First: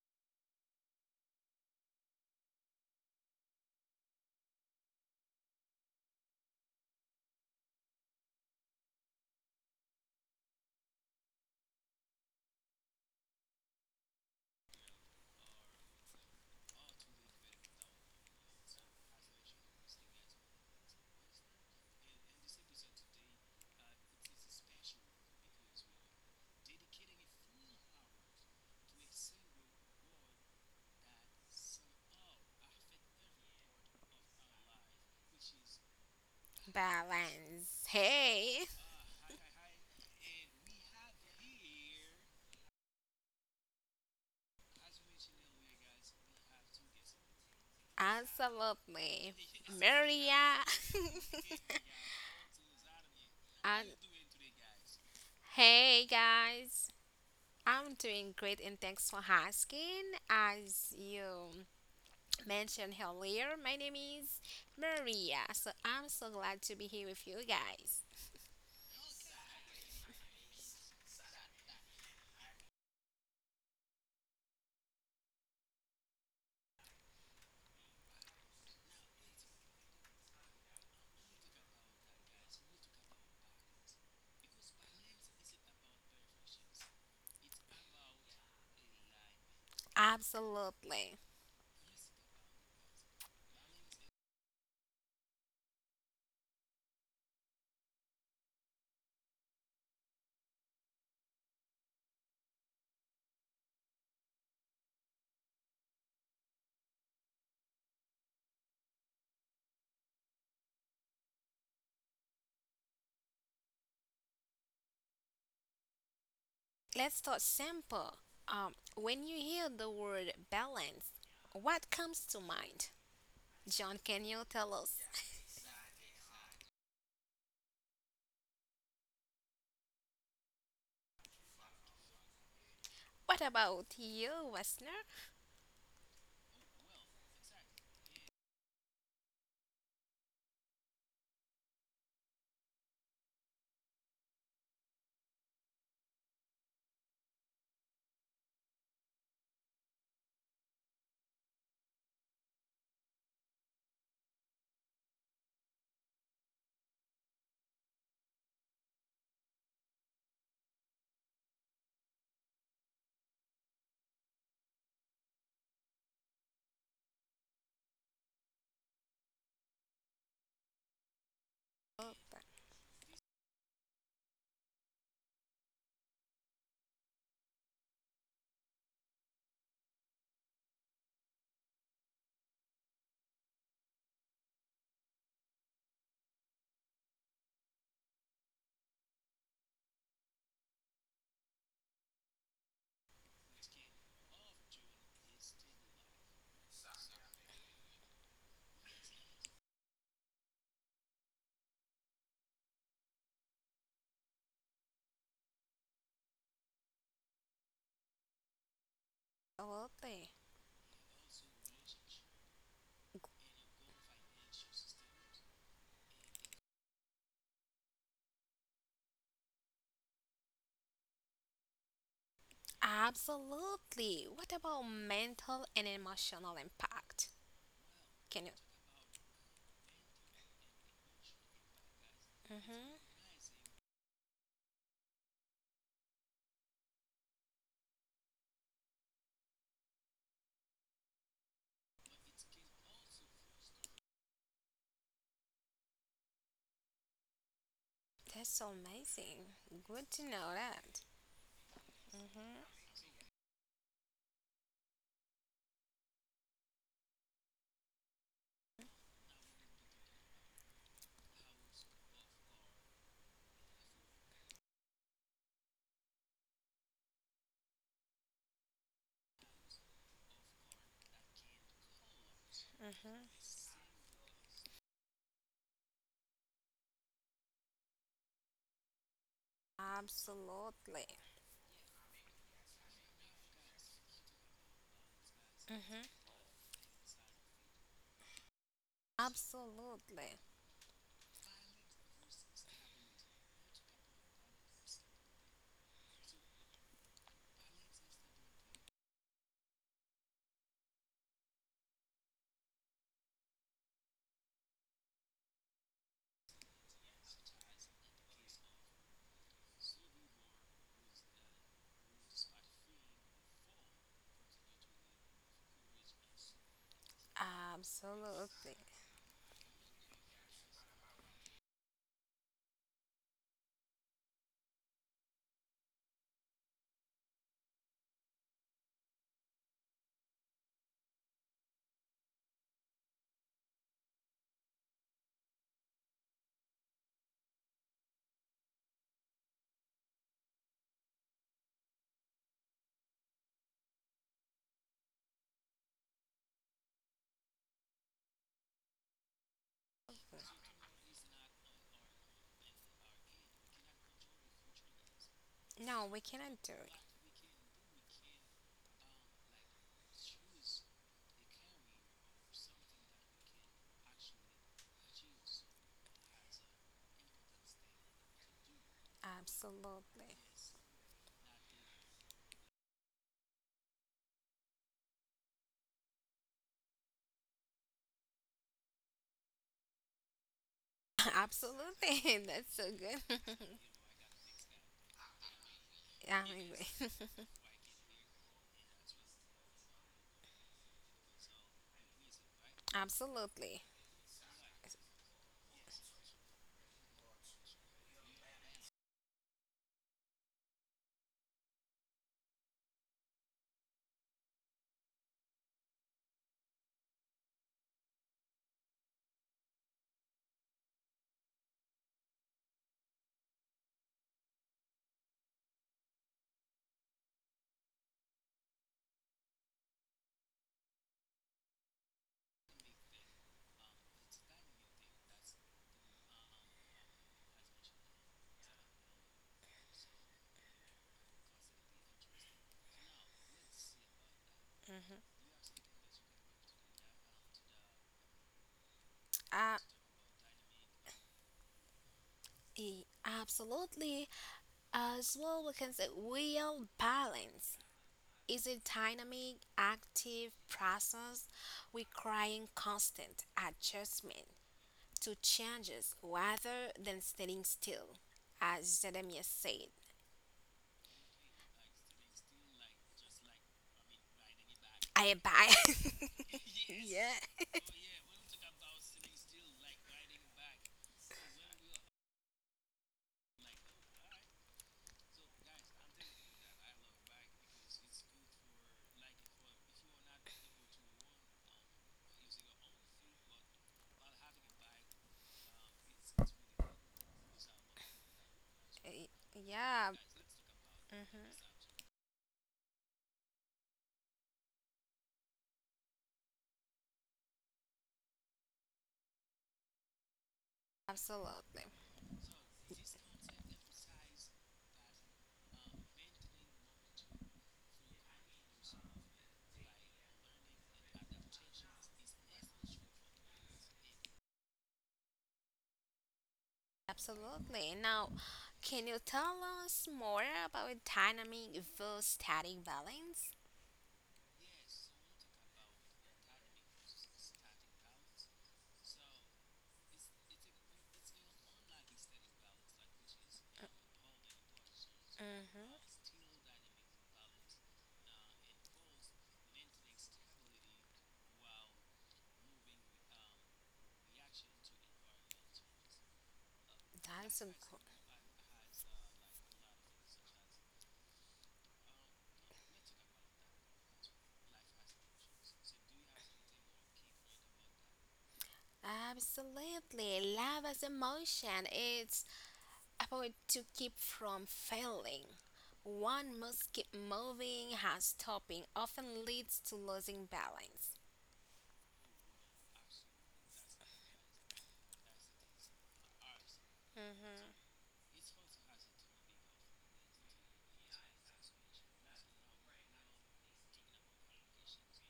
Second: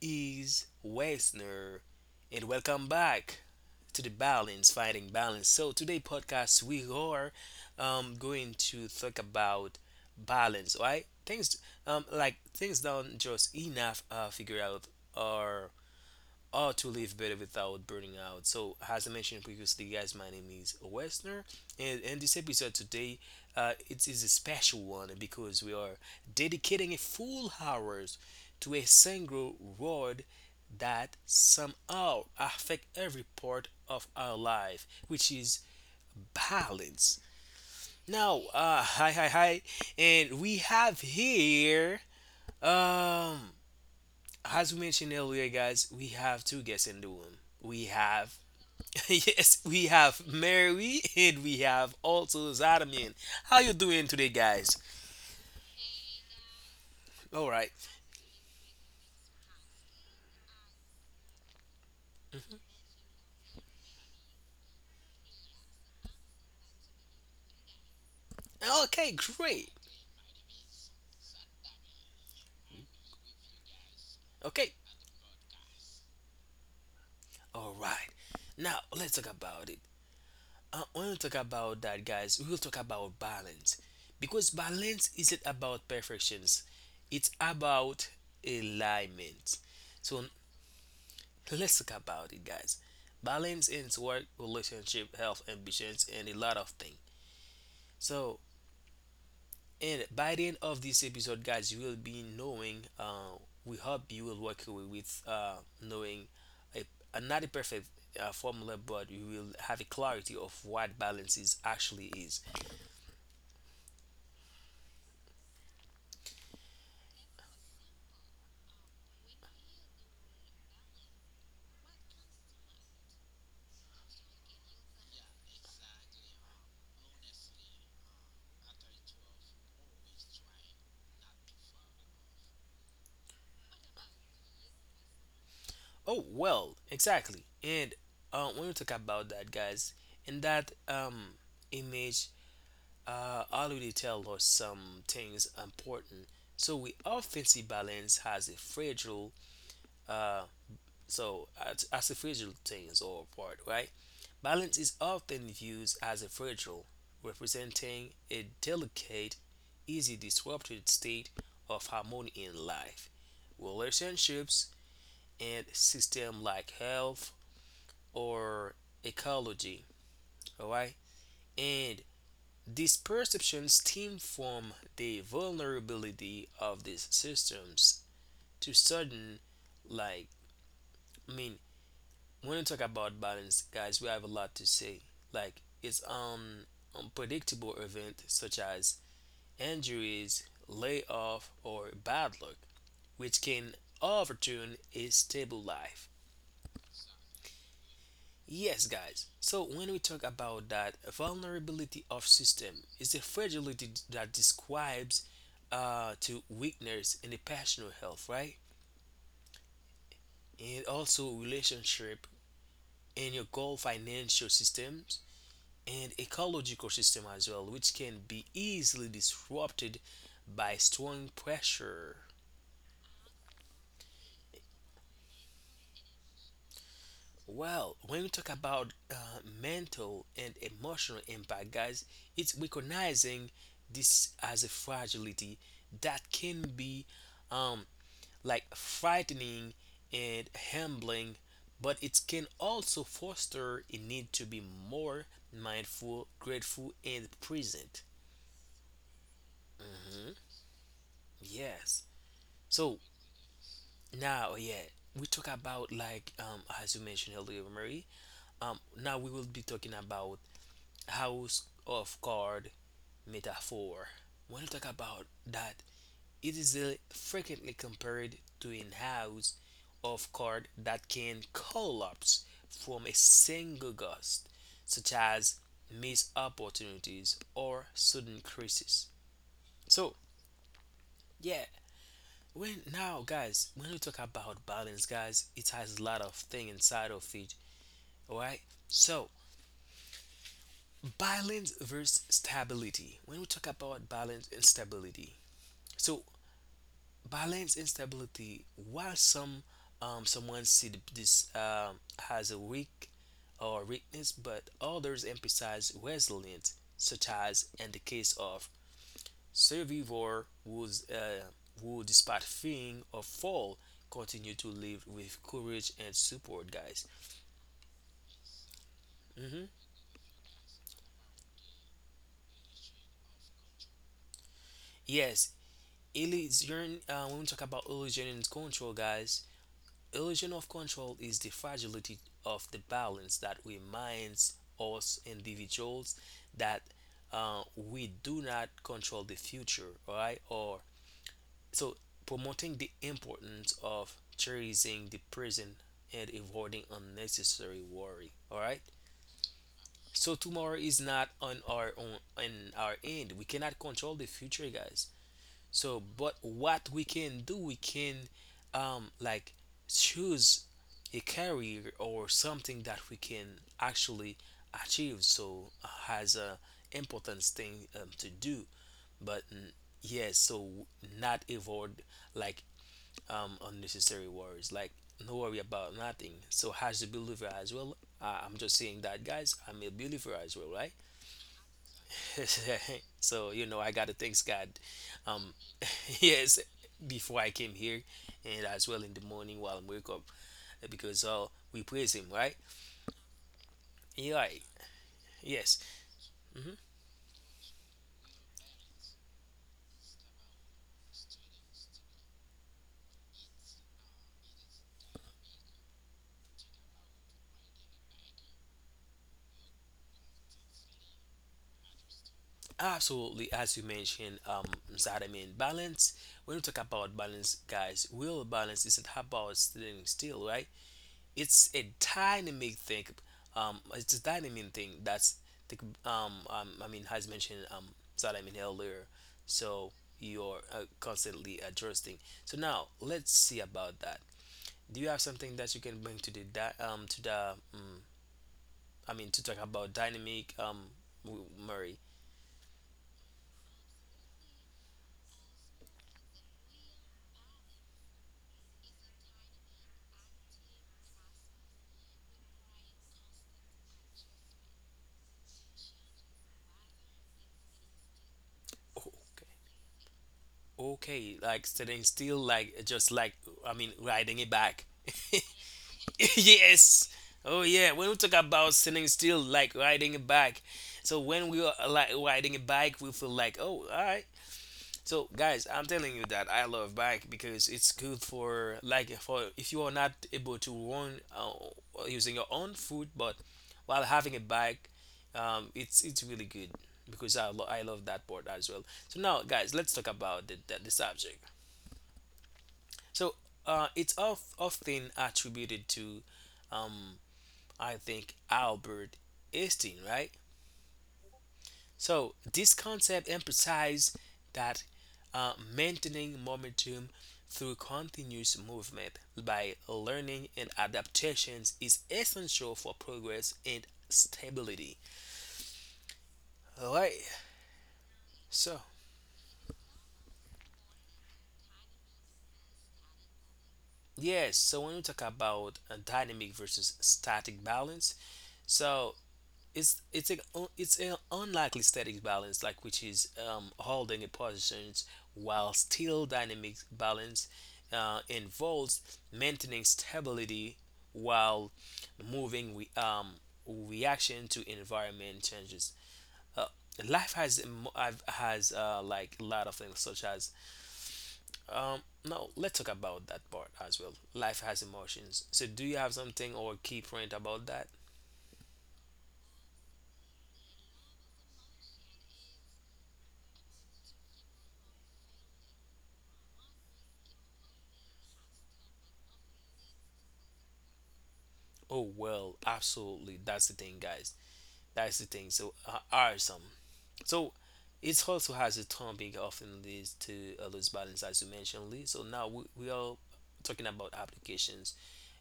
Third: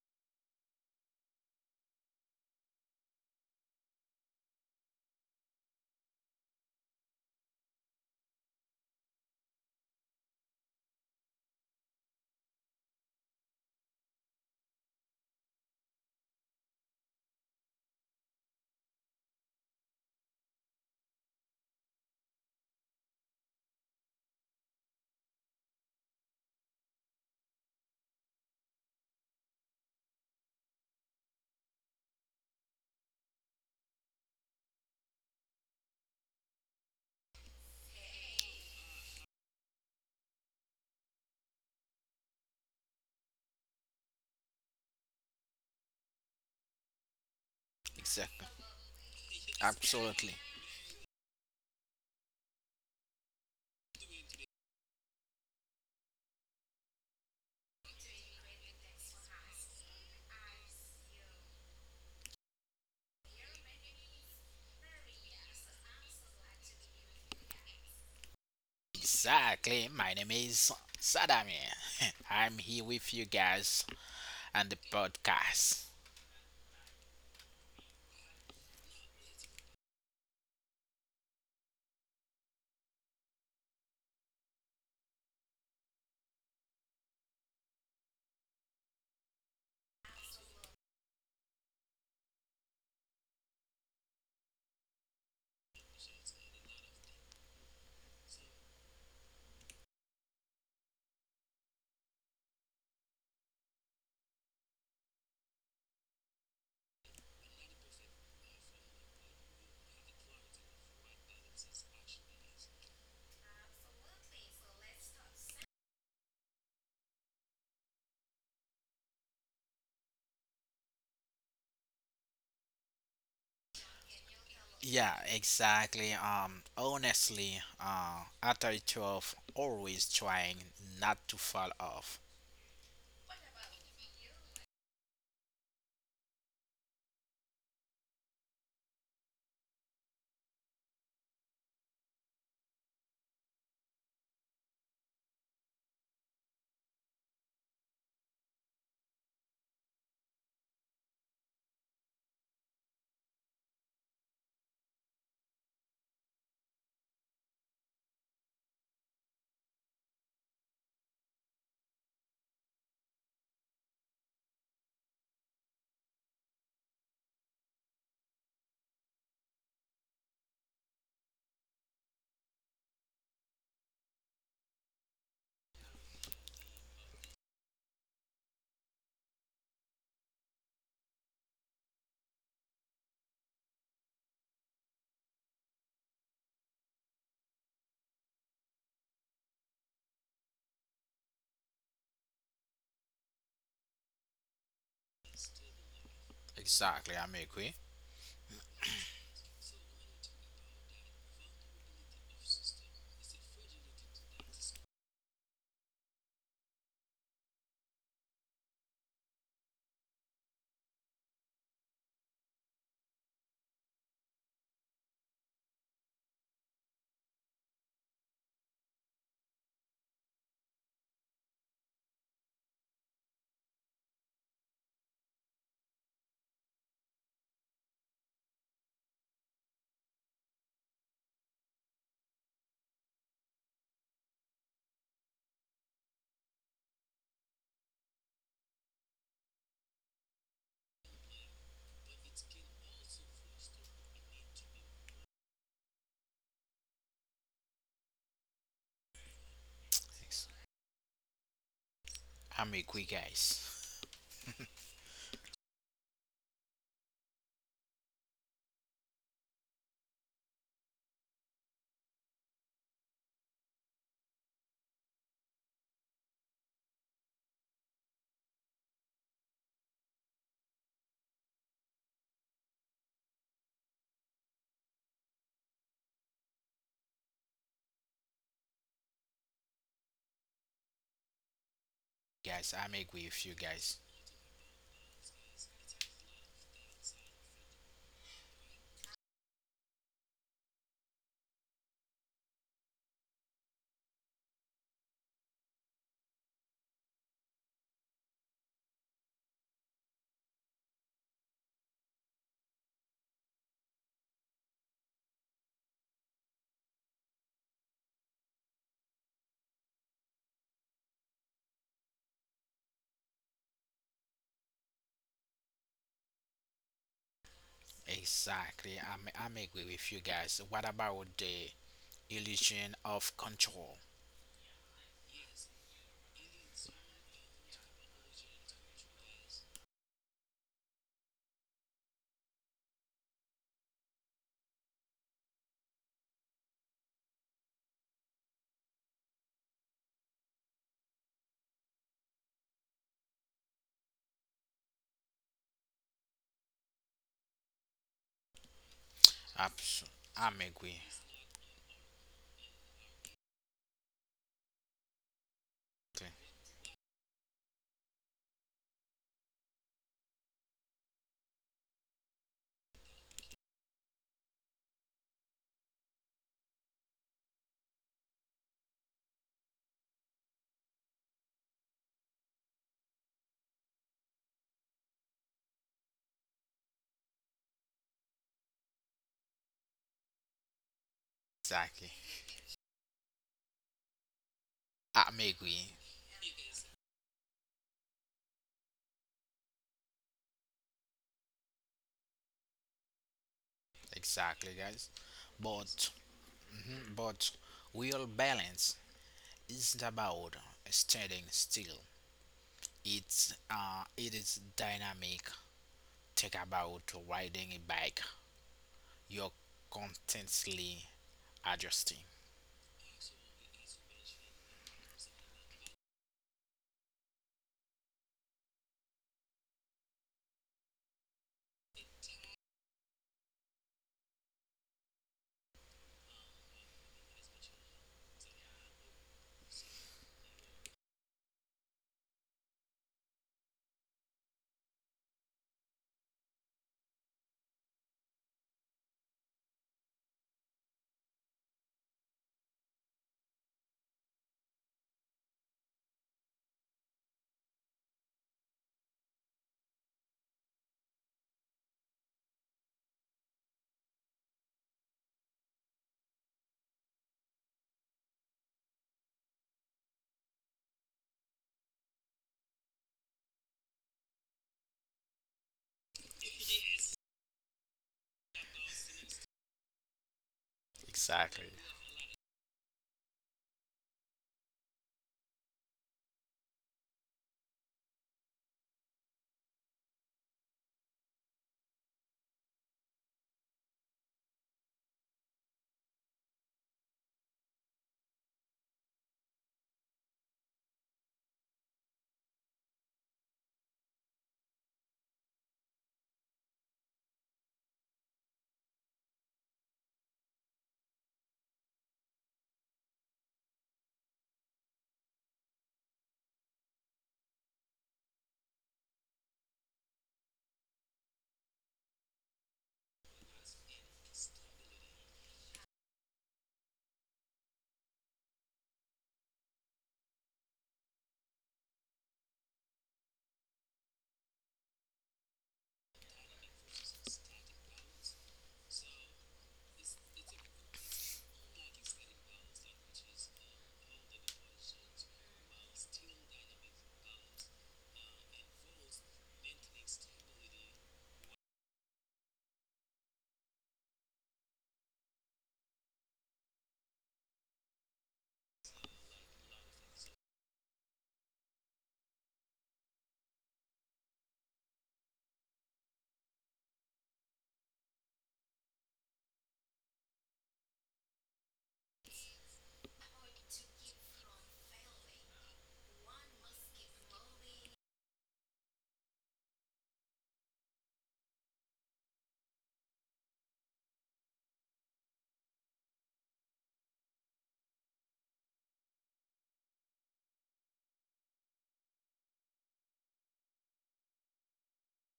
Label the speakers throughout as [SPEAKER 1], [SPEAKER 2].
[SPEAKER 1] is Wesner, and welcome back to the Balance Fighting Balance. So today podcast we are going to talk about balance, right? Things like things don't just enough figure out or or to live better without burning out. So, as I mentioned previously, guys, my name is Westner, and in this episode today, it is a special one because we are dedicating a full hours to a single word that somehow affect every part of our life, which is balance.
[SPEAKER 2] Babs.
[SPEAKER 1] Now,
[SPEAKER 2] Hey,
[SPEAKER 1] hi, and we have here, um, as we mentioned earlier, guys, we have two guests in the room. We have
[SPEAKER 3] Exactly.
[SPEAKER 2] absolutely.
[SPEAKER 1] yes, we have
[SPEAKER 3] Absolutely.
[SPEAKER 2] Maria,
[SPEAKER 1] Mary and we have also Zadamin. How you
[SPEAKER 2] and
[SPEAKER 1] doing today, guys?
[SPEAKER 2] hey guys.
[SPEAKER 1] All right.
[SPEAKER 2] I'm doing great and thanks for asking. As you mentioned earlier, my name is Maria, so I'm so glad to be here with you guys.
[SPEAKER 1] Okay, great.
[SPEAKER 3] Exactly. My name is Sadami. I'm here with you guys
[SPEAKER 1] Okay.
[SPEAKER 3] on the podcast.
[SPEAKER 1] All right. Now let's talk about it. I want to talk about that, guys, we will talk about balance because balance isn't about perfections; it's about alignment. So
[SPEAKER 2] Absolutely.
[SPEAKER 1] let's talk about it, guys. Balance in work, relationship, health, ambitions, and a lot of things. So And by the end of this episode, guys, you will be knowing. We hope you will walk away with knowing a, a not a perfect formula, but you will have a clarity of what balance is actually is.
[SPEAKER 2] Let's start simple. When you hear the word balance, what comes to mind? John, can you tell us?
[SPEAKER 3] Yeah, exactly. Honestly, at a 12, always trying not to fall off.
[SPEAKER 2] What about you, Westner?
[SPEAKER 1] Oh well, exactly. And when we talk about that, guys, in that image, already tell us some things important. So we often see balance has a fragile. As a fragile things or part, right? Balance is often viewed as a fragile, representing a delicate, easy disrupted state of harmony in life, relationships, and system like health or ecology, all right? And these perceptions stem from the vulnerability of these systems to sudden, like, I mean, when you talk about balance, guys, we have a lot to say, like it's unpredictable event such as injuries, layoff, or bad luck, which can overturn a stable life.
[SPEAKER 3] Exactly. I'm agree.
[SPEAKER 1] Yes, guys, so when we talk about that, a vulnerability of system is a fragility that describes to weakness in the personal health, right?
[SPEAKER 2] Absolutely.
[SPEAKER 1] And also relationship in your goal, financial systems, and ecological system as well, which can be easily disrupted by strong pressure.
[SPEAKER 2] Absolutely. What about mental and emotional impact?
[SPEAKER 1] Well, when we
[SPEAKER 2] Can you?
[SPEAKER 1] talk about mental and emotional impact, guys, it's
[SPEAKER 2] Hmm.
[SPEAKER 1] recognizing this as a fragility that can be um, like frightening and humbling, but it can also foster a need to be more mindful, grateful, and present.
[SPEAKER 2] That's so amazing. Good to
[SPEAKER 3] Ex-
[SPEAKER 2] know that.
[SPEAKER 1] Yes.
[SPEAKER 3] I'm
[SPEAKER 2] Hmm.
[SPEAKER 3] agree,
[SPEAKER 1] So,
[SPEAKER 3] guys.
[SPEAKER 1] now, yeah, we talk about like as you mentioned earlier, Marie. Now we will be talking about house of card metaphor. When you talk about that, it is frequently compared to a house of card that can collapse from a
[SPEAKER 2] Hmm.
[SPEAKER 1] single gust, such as missed opportunities or sudden crisis. So,
[SPEAKER 2] Absolutely.
[SPEAKER 1] yeah,
[SPEAKER 3] Guys,
[SPEAKER 1] when
[SPEAKER 3] I'm agree
[SPEAKER 1] now
[SPEAKER 3] with you
[SPEAKER 1] guys when
[SPEAKER 3] guys.
[SPEAKER 1] we talk about balance, guys, it has a lot
[SPEAKER 2] Hmm.
[SPEAKER 1] of thing inside of it, all right? So
[SPEAKER 2] Absolutely.
[SPEAKER 1] balance versus stability. When we talk about balance and stability, so balance and stability while someone see this has a weak or weakness, but others emphasize resilience such as in the case of survivors would, who, despite fearing a fall, continue to live with courage and support, guys.
[SPEAKER 2] Absolutely.
[SPEAKER 3] Exactly. I'm
[SPEAKER 1] Hmm
[SPEAKER 3] agree with you guys. What about the illusion of control?
[SPEAKER 1] Yes, illusion. When we talk about illusion and control, guys, illusion of control is the fragility of the balance that reminds us individuals that we do not control the future, all right? Or so, promoting the importance of cherishing the present and avoiding unnecessary worry. All right.
[SPEAKER 3] Abs-
[SPEAKER 1] So
[SPEAKER 3] I'm
[SPEAKER 1] tomorrow is
[SPEAKER 3] agree.
[SPEAKER 1] not on our own, on our end. We cannot control the future, guys. So,
[SPEAKER 2] No, we
[SPEAKER 1] but
[SPEAKER 2] cannot do
[SPEAKER 1] what
[SPEAKER 2] it.
[SPEAKER 1] we can do, we can like choose a career or something that we can actually achieve. So has a important thing to do, but mm,
[SPEAKER 2] Absolutely.
[SPEAKER 1] yes, so not avoid like unnecessary worries. Like no worry about nothing. So as a believer as well, I'm just saying that, guys. I'm a believer as well, right?
[SPEAKER 3] Exactly.
[SPEAKER 2] Absolutely. That's so good.
[SPEAKER 1] So you know, I gotta thanks God.
[SPEAKER 3] I'm
[SPEAKER 1] Um,
[SPEAKER 3] agree.
[SPEAKER 2] Yeah, I
[SPEAKER 1] yes,
[SPEAKER 2] agree.
[SPEAKER 1] before I came here, and as well in the morning while I'm wake up, because we praise Him, right?
[SPEAKER 2] Absolutely.
[SPEAKER 1] Yeah,
[SPEAKER 3] Exactly, guys.
[SPEAKER 1] yes.
[SPEAKER 3] But
[SPEAKER 1] hmm
[SPEAKER 3] mhm, but real balance isn't about standing still. It is dynamic. Think about riding a bike. You're constantly adjusting.
[SPEAKER 1] Absolutely, as you mentioned, Zad, I mean balance. When we talk about balance, guys, real balance isn't about staying still, right? It's a dynamic thing, it's a dynamic thing that's the I mean has mentioned that I mean earlier. So you're constantly adjusting. So now let's see about that. Do you have
[SPEAKER 2] Hmm.
[SPEAKER 1] something that you can bring to the to the I mean to talk
[SPEAKER 2] Uh,
[SPEAKER 1] about dynamic, murray?
[SPEAKER 2] Absolutely. As well, we can say real balance is a dynamic, active process requiring constant adjustment to changes rather than standing still, as
[SPEAKER 1] Okay,
[SPEAKER 2] Jeremiah said.
[SPEAKER 1] okay, like sitting still, like just like I mean riding it back.
[SPEAKER 2] I abide.
[SPEAKER 1] Yes.
[SPEAKER 2] Yeah.
[SPEAKER 1] Oh yeah. When we talk about sitting still, like riding a bike. So when we
[SPEAKER 3] Exactly.
[SPEAKER 1] are like riding a bike, we feel like, oh, all right. So guys, I'm telling you that I love bike because it's good for like for if you are not able to run using your own foot, but while having a bike, it's really good because I love that part as well. So now, guys, let's talk
[SPEAKER 2] Yeah.
[SPEAKER 1] about the subject.
[SPEAKER 2] Hmm.
[SPEAKER 1] So it's often attributed to I think Albert Einstein, right?
[SPEAKER 2] Absolutely.
[SPEAKER 1] So this concept emphasizes that maintaining momentum through continuous movement by learning and adaptations is essential for progress and stability. Alright,
[SPEAKER 2] Absolutely. Now,
[SPEAKER 1] so
[SPEAKER 2] can you tell us more about dynamic versus static balance?
[SPEAKER 1] yes, so when we talk about a dynamic versus static balance, so it's a it's an unlikely static balance like which is holding a position while still
[SPEAKER 2] Mm-hmm.
[SPEAKER 1] dynamic balance involves maintaining stability while moving reaction to environment changes. Life has
[SPEAKER 2] That's important.
[SPEAKER 1] has like a lot of things such as um, no let's talk about that part as well. Life has emotions, so do you have something or key point about that?
[SPEAKER 2] Absolutely. Love as emotion. It's about to keep from failing. One must keep moving, has stopping often leads to losing balance.
[SPEAKER 1] Oh well, absolutely. That's the thing, guys. That's the thing. So awesome. So
[SPEAKER 2] Mm-hmm.
[SPEAKER 1] it also has a term being often leads to a loose balance, as you mentioned, Lee. So now we are talking about applications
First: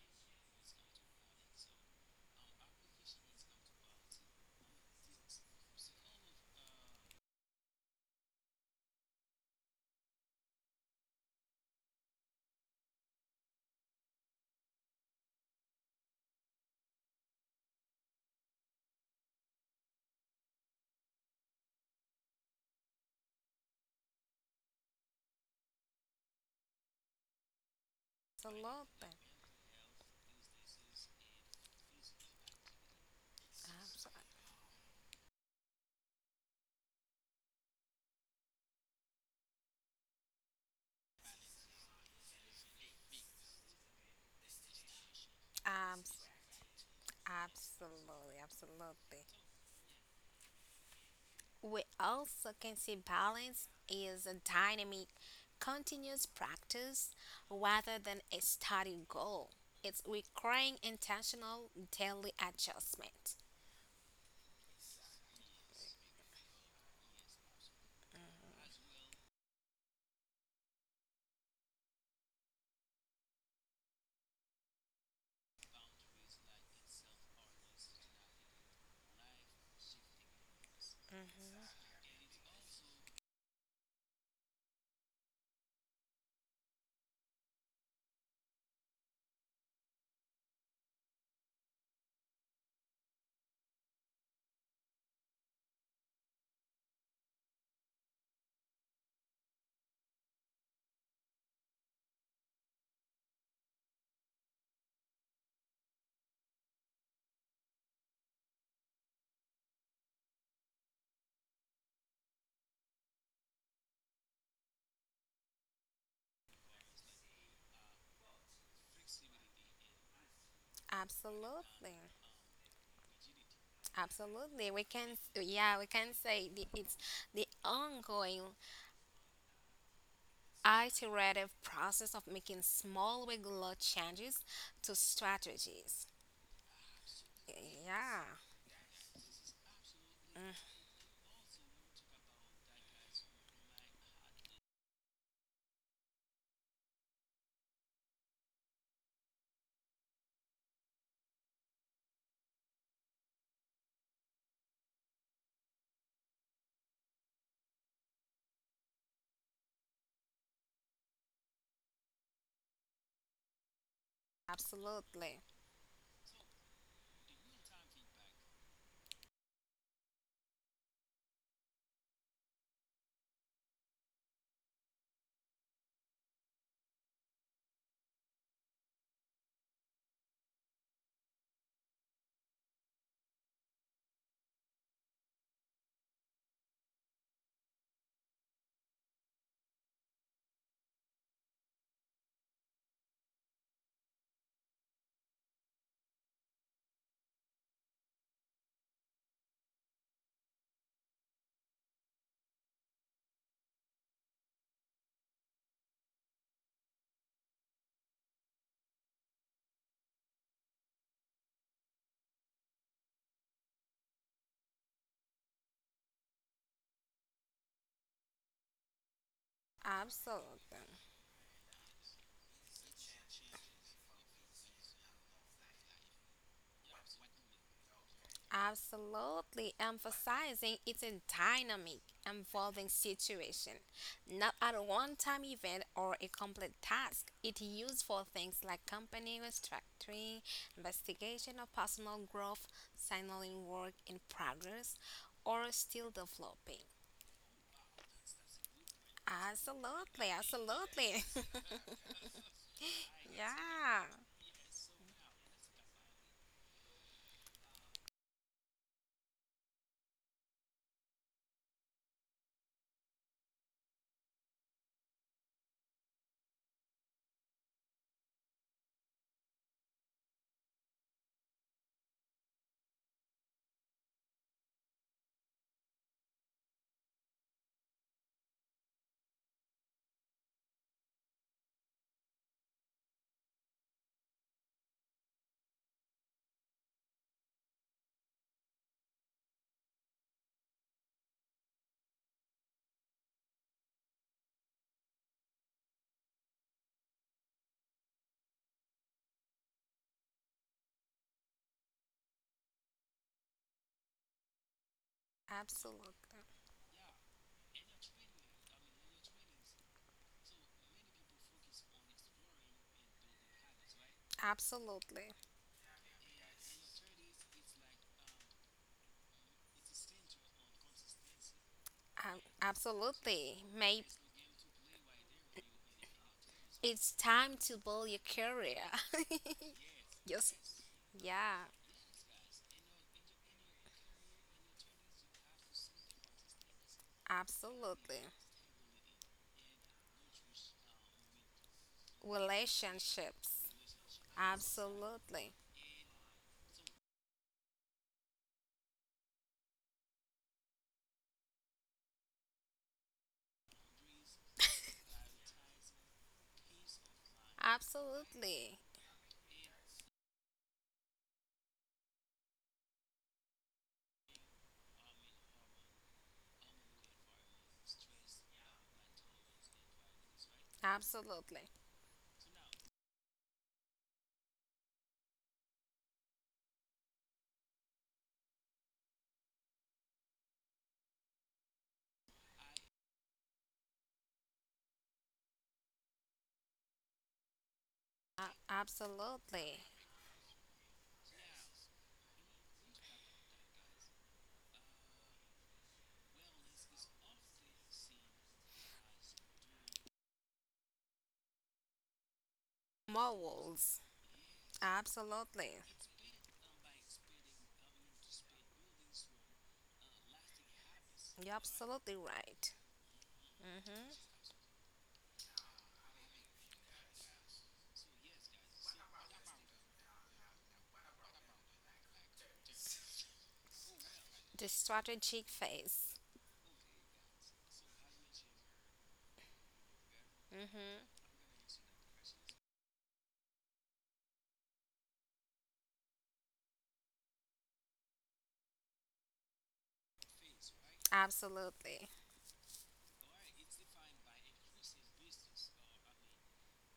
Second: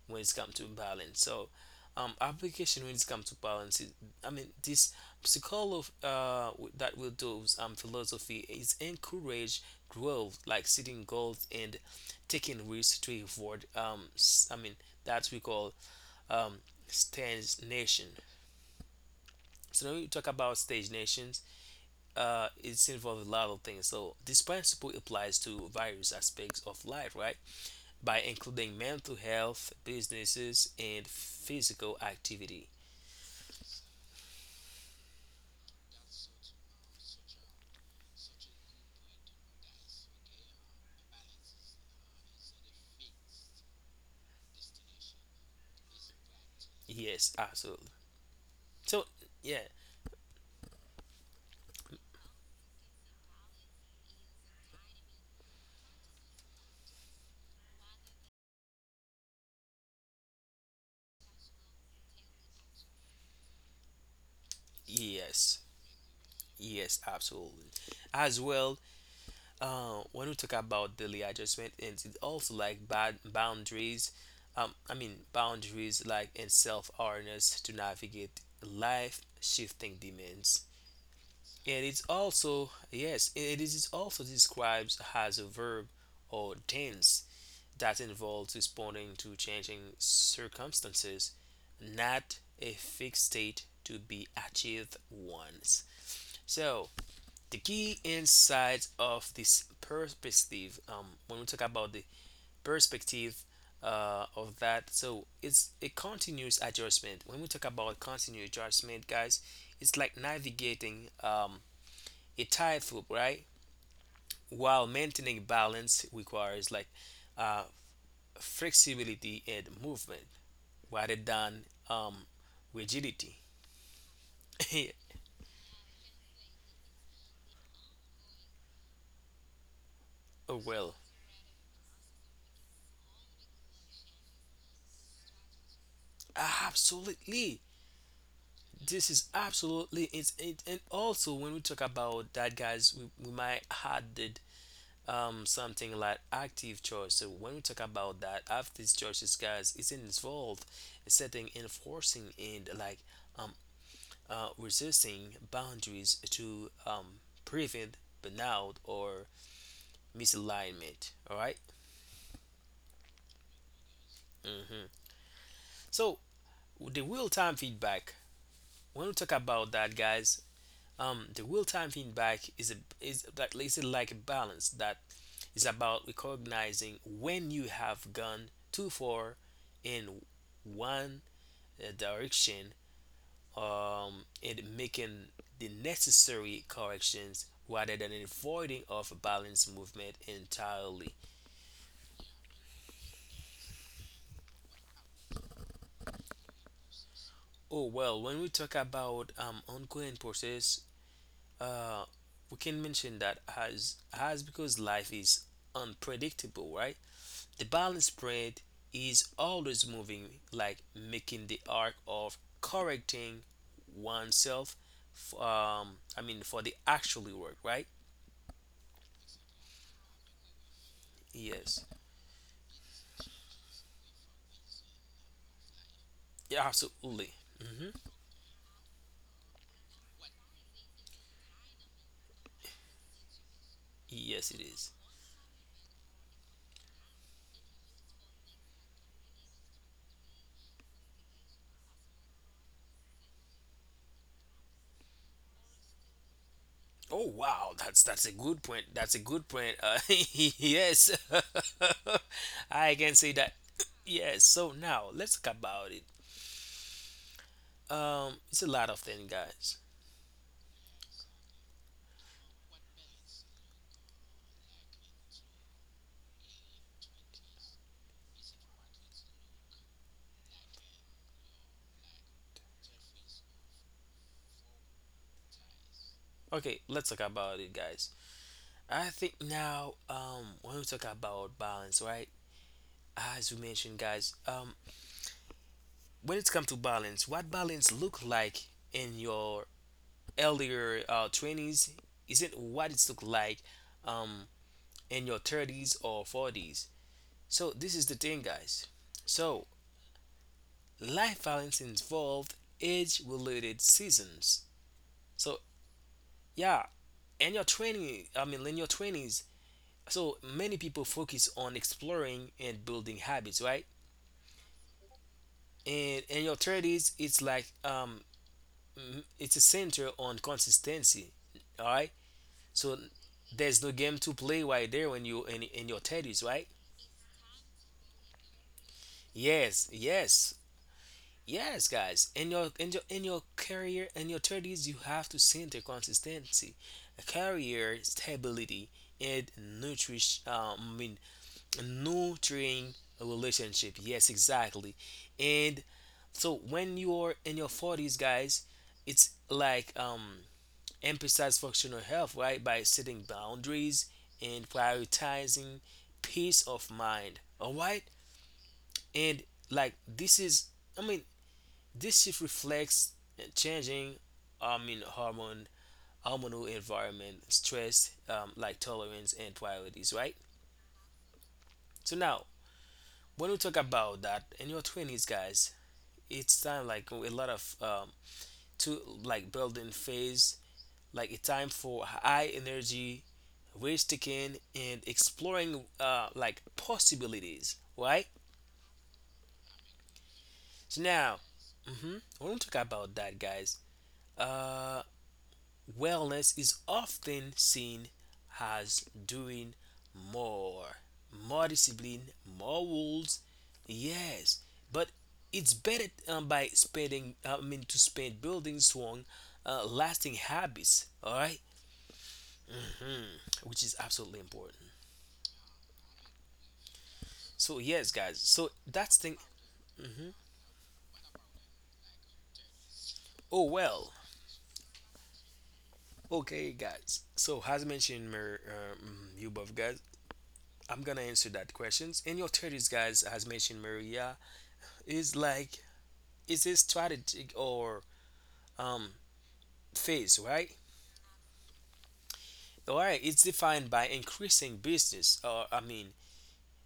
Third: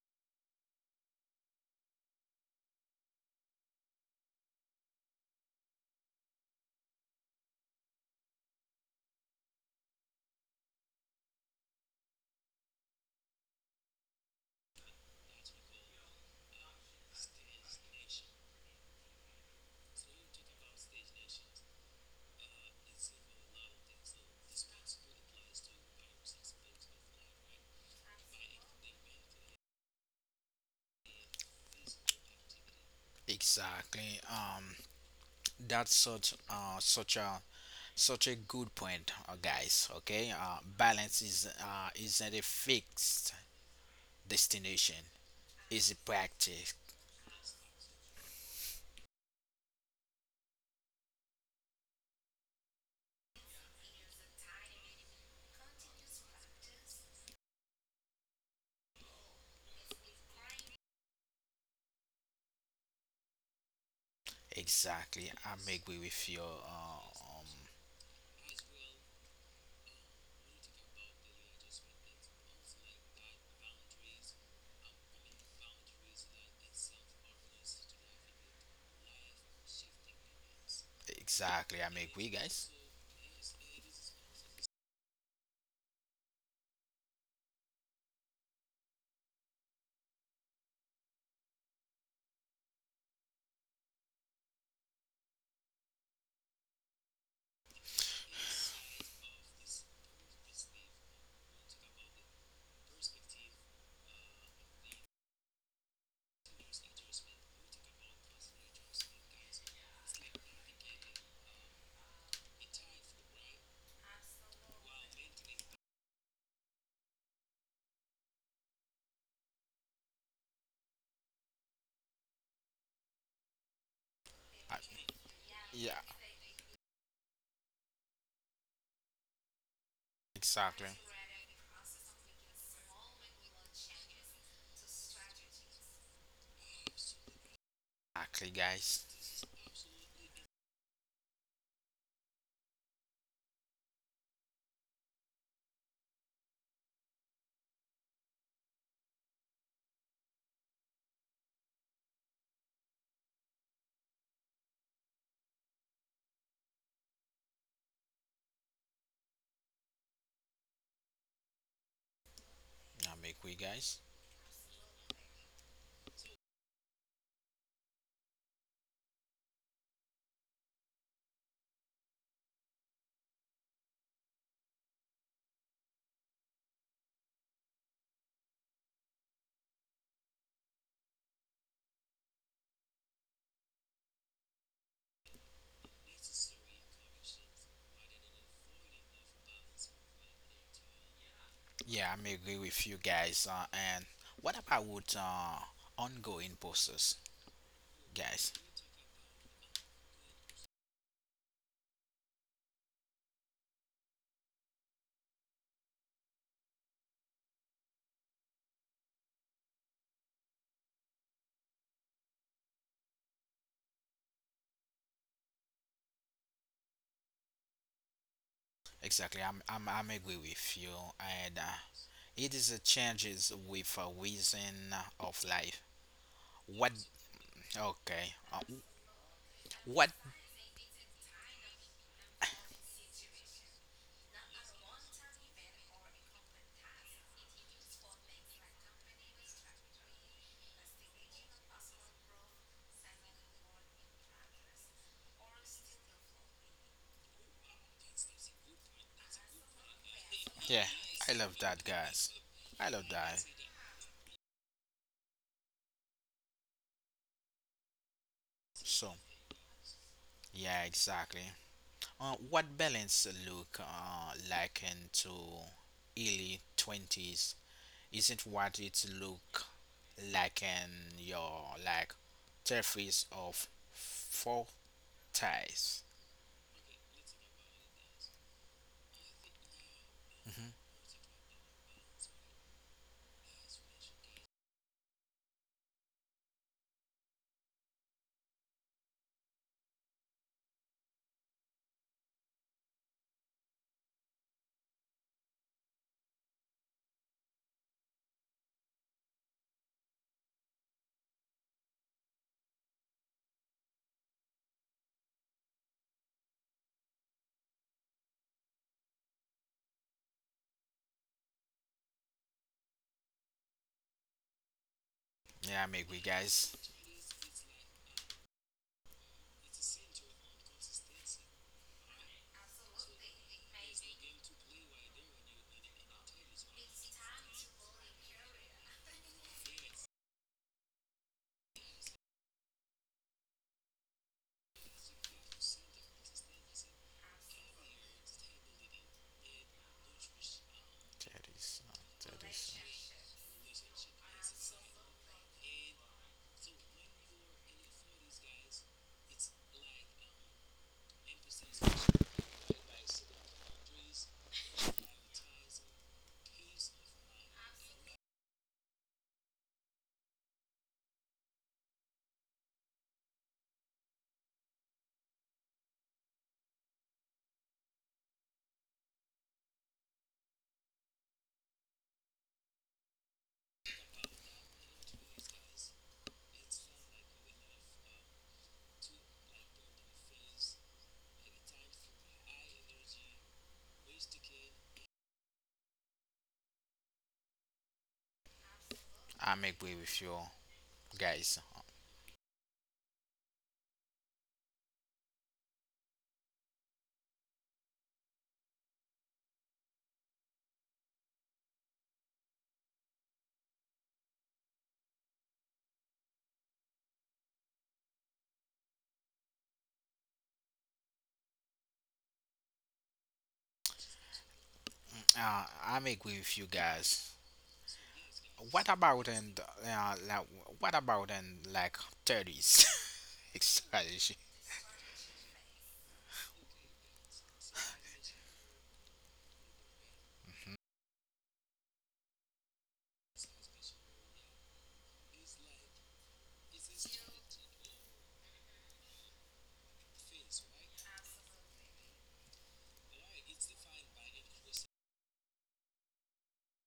[SPEAKER 1] when it's come to balance. So application when it's come to balance, is, I mean, this psychology that will do philosophy is encourage growth, like setting goals and taking risks to avoid I mean, that we call um, stagnation. So when we talk about stage nations, it's involved a lot of things. So this principle applies to various aspects of life, right? By including
[SPEAKER 2] Absolutely.
[SPEAKER 1] mental health, businesses, and physical activity.
[SPEAKER 2] Abs-
[SPEAKER 3] Exactly. That's such a good point, guys. Okay. Balance is isn't a fixed destination. It's a
[SPEAKER 2] abs-
[SPEAKER 3] practice.
[SPEAKER 1] Yes, absolutely.
[SPEAKER 2] Absolutely.
[SPEAKER 1] So
[SPEAKER 2] Absolutely.
[SPEAKER 1] yeah,
[SPEAKER 2] We also can see balance is a dynamic, continuous practice rather than a static goal. It's requiring intentional daily adjustment.
[SPEAKER 3] Exactly.
[SPEAKER 1] yes,
[SPEAKER 3] I'm agree with you.
[SPEAKER 1] yes,
[SPEAKER 3] Um,
[SPEAKER 1] absolutely. As well, when we talk about daily adjustment, and it also like bad boundaries. I mean boundaries like and self awareness to navigate life shifting demands.
[SPEAKER 3] exactly.
[SPEAKER 2] Hmm.
[SPEAKER 1] It
[SPEAKER 3] I'm
[SPEAKER 1] is
[SPEAKER 3] agree, guys.
[SPEAKER 1] also, yes, it is also described as a verb or tense that involves responding to changing circumstances, not a fixed state to be achieved once. So, the key insights of this perspective, when we talk about the perspective of that, so it's a continuous adjustment. When we talk about continuous adjustment, guys, it's like navigating a tight loop, right? While maintaining balance requires like flexibility and movement rather than
[SPEAKER 2] Absolutely.
[SPEAKER 1] rigidity.
[SPEAKER 2] Absolutely. We
[SPEAKER 3] I,
[SPEAKER 2] can yeah, we
[SPEAKER 3] yeah.
[SPEAKER 2] can say it's the ongoing
[SPEAKER 1] Oh,
[SPEAKER 3] Exactly.
[SPEAKER 1] well,
[SPEAKER 2] iterative process of making small regular changes to strategies.
[SPEAKER 1] absolutely.
[SPEAKER 2] Yeah.
[SPEAKER 3] Exactly, guys.
[SPEAKER 1] This is absolutely it's it,
[SPEAKER 2] Mm,
[SPEAKER 1] and also when we talk about that, guys, we might added something like active choice. So when we talk about that, active choices, guys, it's involved setting, enforcing, and like um resisting boundaries to prevent burnout or misalignment. All right.
[SPEAKER 3] I'm agree, guys.
[SPEAKER 2] absolutely.
[SPEAKER 1] So the real time feedback. When we talk about that, guys, the real time feedback is a is like a balance that is about recognizing when you have gone too far in one direction, um, and making the necessary corrections rather than avoiding of balance movement entirely.
[SPEAKER 3] Yeah, I'm agree with you guys. And what about ongoing process,
[SPEAKER 1] Oh well, when we
[SPEAKER 3] guys?
[SPEAKER 1] talk about ongoing process, we can mention that as because life is unpredictable, right? The balance spread is always moving, like making the arc of correcting oneself. I mean, for the actually work, right?
[SPEAKER 3] Exactly. I'm agree with
[SPEAKER 2] Absolutely.
[SPEAKER 3] you. And
[SPEAKER 1] Yes,
[SPEAKER 3] it is a changes with a reason of life.
[SPEAKER 1] yeah,
[SPEAKER 3] What
[SPEAKER 1] absolutely.
[SPEAKER 3] Okay.
[SPEAKER 2] Absolutely,
[SPEAKER 3] What?
[SPEAKER 2] emphasizing it's a dynamic, evolving situation, not
[SPEAKER 1] Yes, it
[SPEAKER 2] at
[SPEAKER 1] is.
[SPEAKER 2] one time event or a complete task. It's used for things like company restructuring, investigation of personal growth, signaling work in progress, or still developing.
[SPEAKER 1] Oh wow, that's a good point. That's a good point.
[SPEAKER 2] Absolutely,
[SPEAKER 3] Yeah.
[SPEAKER 1] Yes,
[SPEAKER 2] absolutely.
[SPEAKER 3] I love that, guys. I
[SPEAKER 1] I
[SPEAKER 3] love
[SPEAKER 1] can say
[SPEAKER 3] that.
[SPEAKER 1] that.
[SPEAKER 2] Yeah,
[SPEAKER 1] Yes. So now let's talk about it. It's a lot of
[SPEAKER 3] So,
[SPEAKER 1] things, guys.
[SPEAKER 3] yeah, exactly. What balance look like into early 20s isn't what it look like in your like 30s of 40s.
[SPEAKER 1] Okay, let's talk about it, guys. I think now,
[SPEAKER 3] Mm-hmm.
[SPEAKER 1] when we talk about balance, right? As we mentioned, guys, when it comes to balance, what balance look like in your earlier 20s isn't what it's look like um in your 30s or 40s. So this is the thing, guys. So life balance involved age-related seasons. So
[SPEAKER 2] absolutely.
[SPEAKER 1] yeah, in your training, I mean in your 20s. So many people focus on exploring and building habits, right?
[SPEAKER 2] Absolutely.
[SPEAKER 3] Yeah, I'm agree,
[SPEAKER 1] And in your
[SPEAKER 3] guys.
[SPEAKER 1] 30s, it's like it's a center on consistency. All right. So
[SPEAKER 2] Absolutely.
[SPEAKER 1] there's no
[SPEAKER 2] May
[SPEAKER 1] game to play right there when you in your thirties, right?
[SPEAKER 2] it's time to build your career.
[SPEAKER 1] Yes,
[SPEAKER 2] Yes.
[SPEAKER 1] yes.
[SPEAKER 2] Yeah,
[SPEAKER 1] Yes, guys, in your career in your thirties, you have to center consistency, career
[SPEAKER 2] absolutely.
[SPEAKER 1] stability, and nutrish. Um, I mean,
[SPEAKER 3] 30s.
[SPEAKER 1] nurturing a
[SPEAKER 2] Relationships.
[SPEAKER 1] relationship. Yes, exactly.
[SPEAKER 2] Absolutely.
[SPEAKER 1] And so when you are in your forties, guys, it's like emphasize functional health, right? By setting boundaries and prioritizing peace of mind. All right,
[SPEAKER 2] Absolutely.
[SPEAKER 1] and like this is. I mean, this shift reflects changing, I mean, hormone hormonal environment, stress, like tolerance and priorities, right?
[SPEAKER 2] Absolutely.
[SPEAKER 1] So now, when we talk about that in your twenties, guys, it's time like a lot of to like building phase, like a time for high energy, risk taking, and exploring like possibilities, right?
[SPEAKER 2] A-
[SPEAKER 3] I'm
[SPEAKER 2] absolutely.
[SPEAKER 3] agree with you
[SPEAKER 1] So now,
[SPEAKER 3] guys.
[SPEAKER 1] when we talk about that, guys, uh, wellness is often seen as doing more, more discipline, more rules.
[SPEAKER 2] Morals.
[SPEAKER 1] Yes, but
[SPEAKER 2] Absolutely.
[SPEAKER 1] it's better by to spend building strong, lasting habits. All
[SPEAKER 2] You're
[SPEAKER 1] right,
[SPEAKER 2] absolutely right.
[SPEAKER 1] which is
[SPEAKER 2] Hmm.
[SPEAKER 1] absolutely important.
[SPEAKER 3] I'm agree with you guys.
[SPEAKER 1] So yes, guys. So
[SPEAKER 3] What
[SPEAKER 1] that's
[SPEAKER 3] about
[SPEAKER 1] thing.
[SPEAKER 3] in the, uh, like, what about in like 30s
[SPEAKER 1] Oh well.
[SPEAKER 3] strategy?
[SPEAKER 2] The strategic phase.
[SPEAKER 1] Okay, guys. So as mentioned, you both guys,
[SPEAKER 2] Hmm.
[SPEAKER 1] I'm gonna answer that questions. In your thirties, guys, as mentioned, Maria is a strategic or um, phase, right?
[SPEAKER 2] Absolutely.
[SPEAKER 1] All right, it's defined by increasing business, or I mean,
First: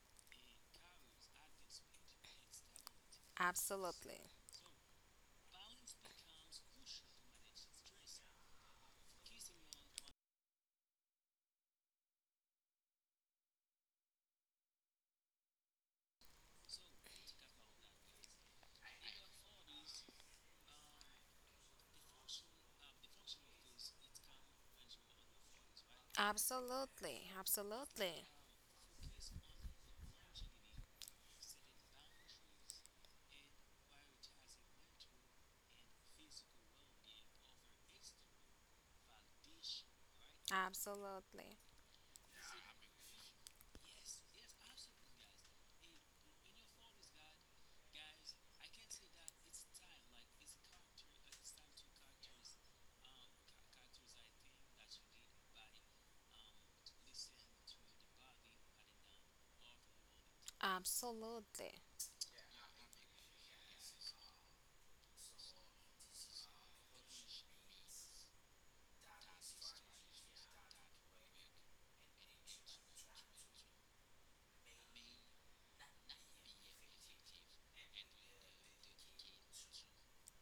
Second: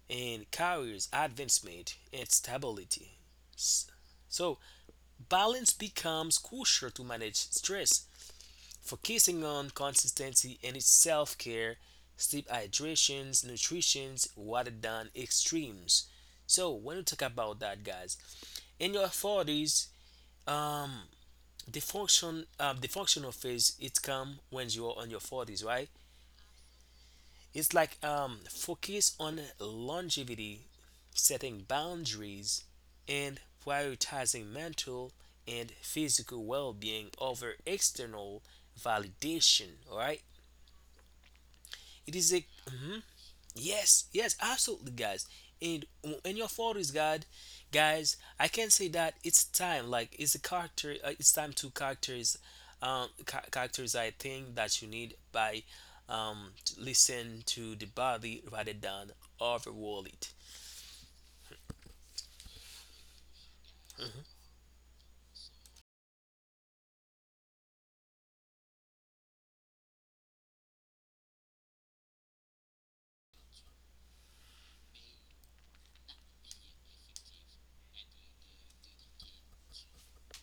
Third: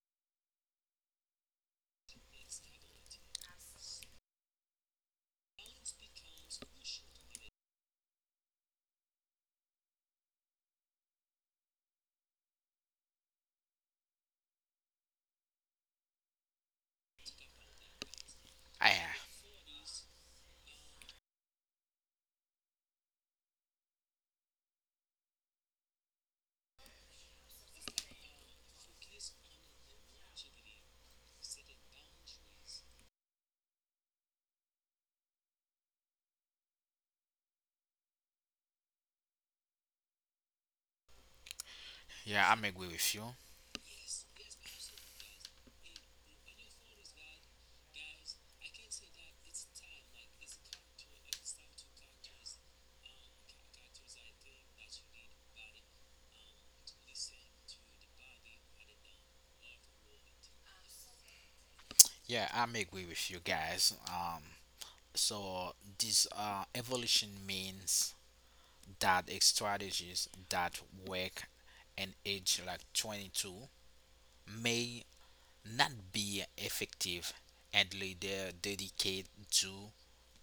[SPEAKER 1] in careers advancement and stability. S-
[SPEAKER 2] Absolutely.
[SPEAKER 1] So, balance becomes crucial to manage stress, focusing on consistency and its self care, sleep hydrations, nutritions, rather than extremes. So, when we talk about that, guys,
[SPEAKER 3] I,
[SPEAKER 1] in your 40s, um, the function the functional phase it come when you are on your 40s, right?
[SPEAKER 2] Absolutely,
[SPEAKER 1] It's like
[SPEAKER 2] absolutely,
[SPEAKER 1] focus on longevity, setting boundaries and prioritizing mental and physical well-being over external validation. All right,
[SPEAKER 2] absolutely, absolutely,
[SPEAKER 1] it is a
[SPEAKER 3] yeah, I'm agree with you.
[SPEAKER 1] yes, yes, absolutely, guys. And in your photos, God, guys, I can say that it's time. Like it's a character. It's time to characters, characters. I think that you need to listen to the body rather than overrule it.
[SPEAKER 2] absolutely,
[SPEAKER 3] Yeah, I'm agree with you guys. So this evolution means that strategies that work in age like 22 may not be effective and later dedicated to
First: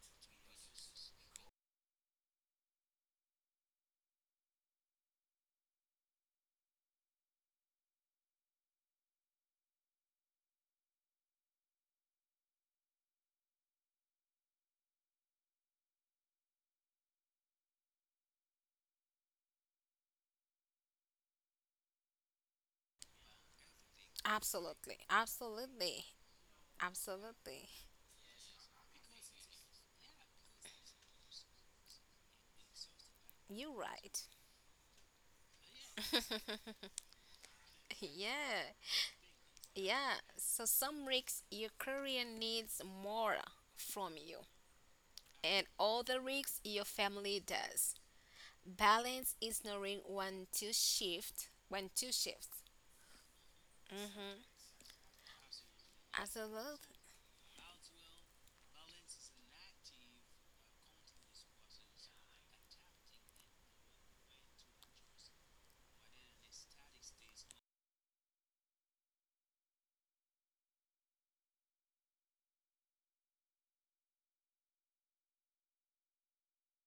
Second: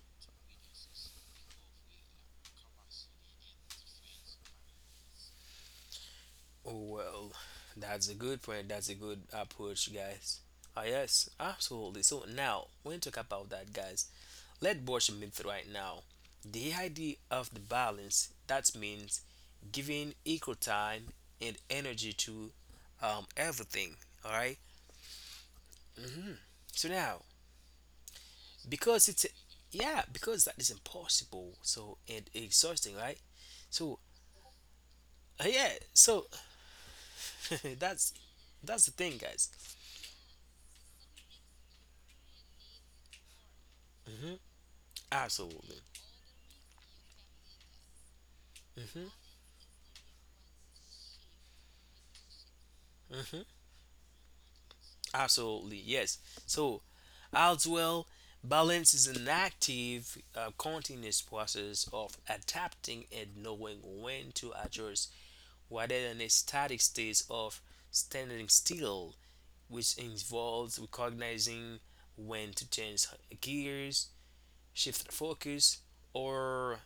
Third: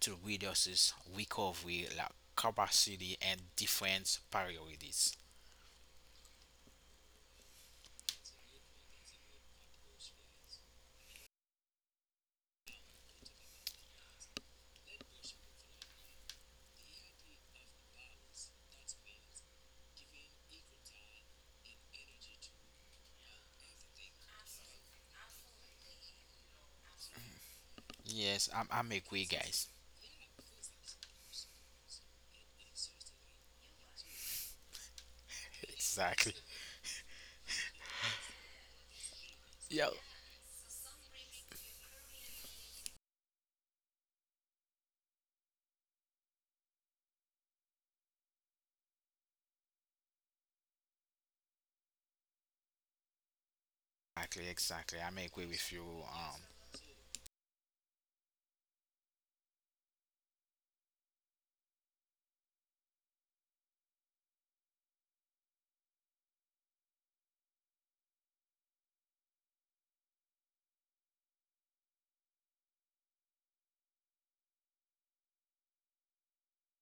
[SPEAKER 3] to reduces recovery like capacity and different priorities.
[SPEAKER 1] Oh, well, that's a good point. That's a good approach, guys. Ah, yes, absolutely. So now when we talk about that, guys, let Borscht myth right now. The idea of the balance that means giving equal time and energy to everything. All right.
[SPEAKER 2] absolutely, absolutely.
[SPEAKER 1] So now,
[SPEAKER 3] Yes, I'm
[SPEAKER 1] because
[SPEAKER 3] agree, guys.
[SPEAKER 1] that is impossible. So and exhausting, right?
[SPEAKER 2] You're
[SPEAKER 1] So
[SPEAKER 2] right.
[SPEAKER 1] uh, yeah. So
[SPEAKER 3] Exactly.
[SPEAKER 1] that's
[SPEAKER 2] Yeah,
[SPEAKER 1] that's the thing, guys.
[SPEAKER 3] Yo.
[SPEAKER 2] yeah. So some risks your career needs more from you, and
[SPEAKER 1] Absolutely.
[SPEAKER 2] other risks your family does. Balance is knowing when to shift.
[SPEAKER 3] Exactly,
[SPEAKER 2] Mm-hmm.
[SPEAKER 3] exactly. I'm agree with
[SPEAKER 1] Absolutely,
[SPEAKER 3] you.
[SPEAKER 1] yes. So,
[SPEAKER 2] Absolutely.
[SPEAKER 1] as well, balance is an active, continuous process of adapting and knowing when to adjust rather than a static state of standing still, which involves recognizing when to change gears, shift focus, or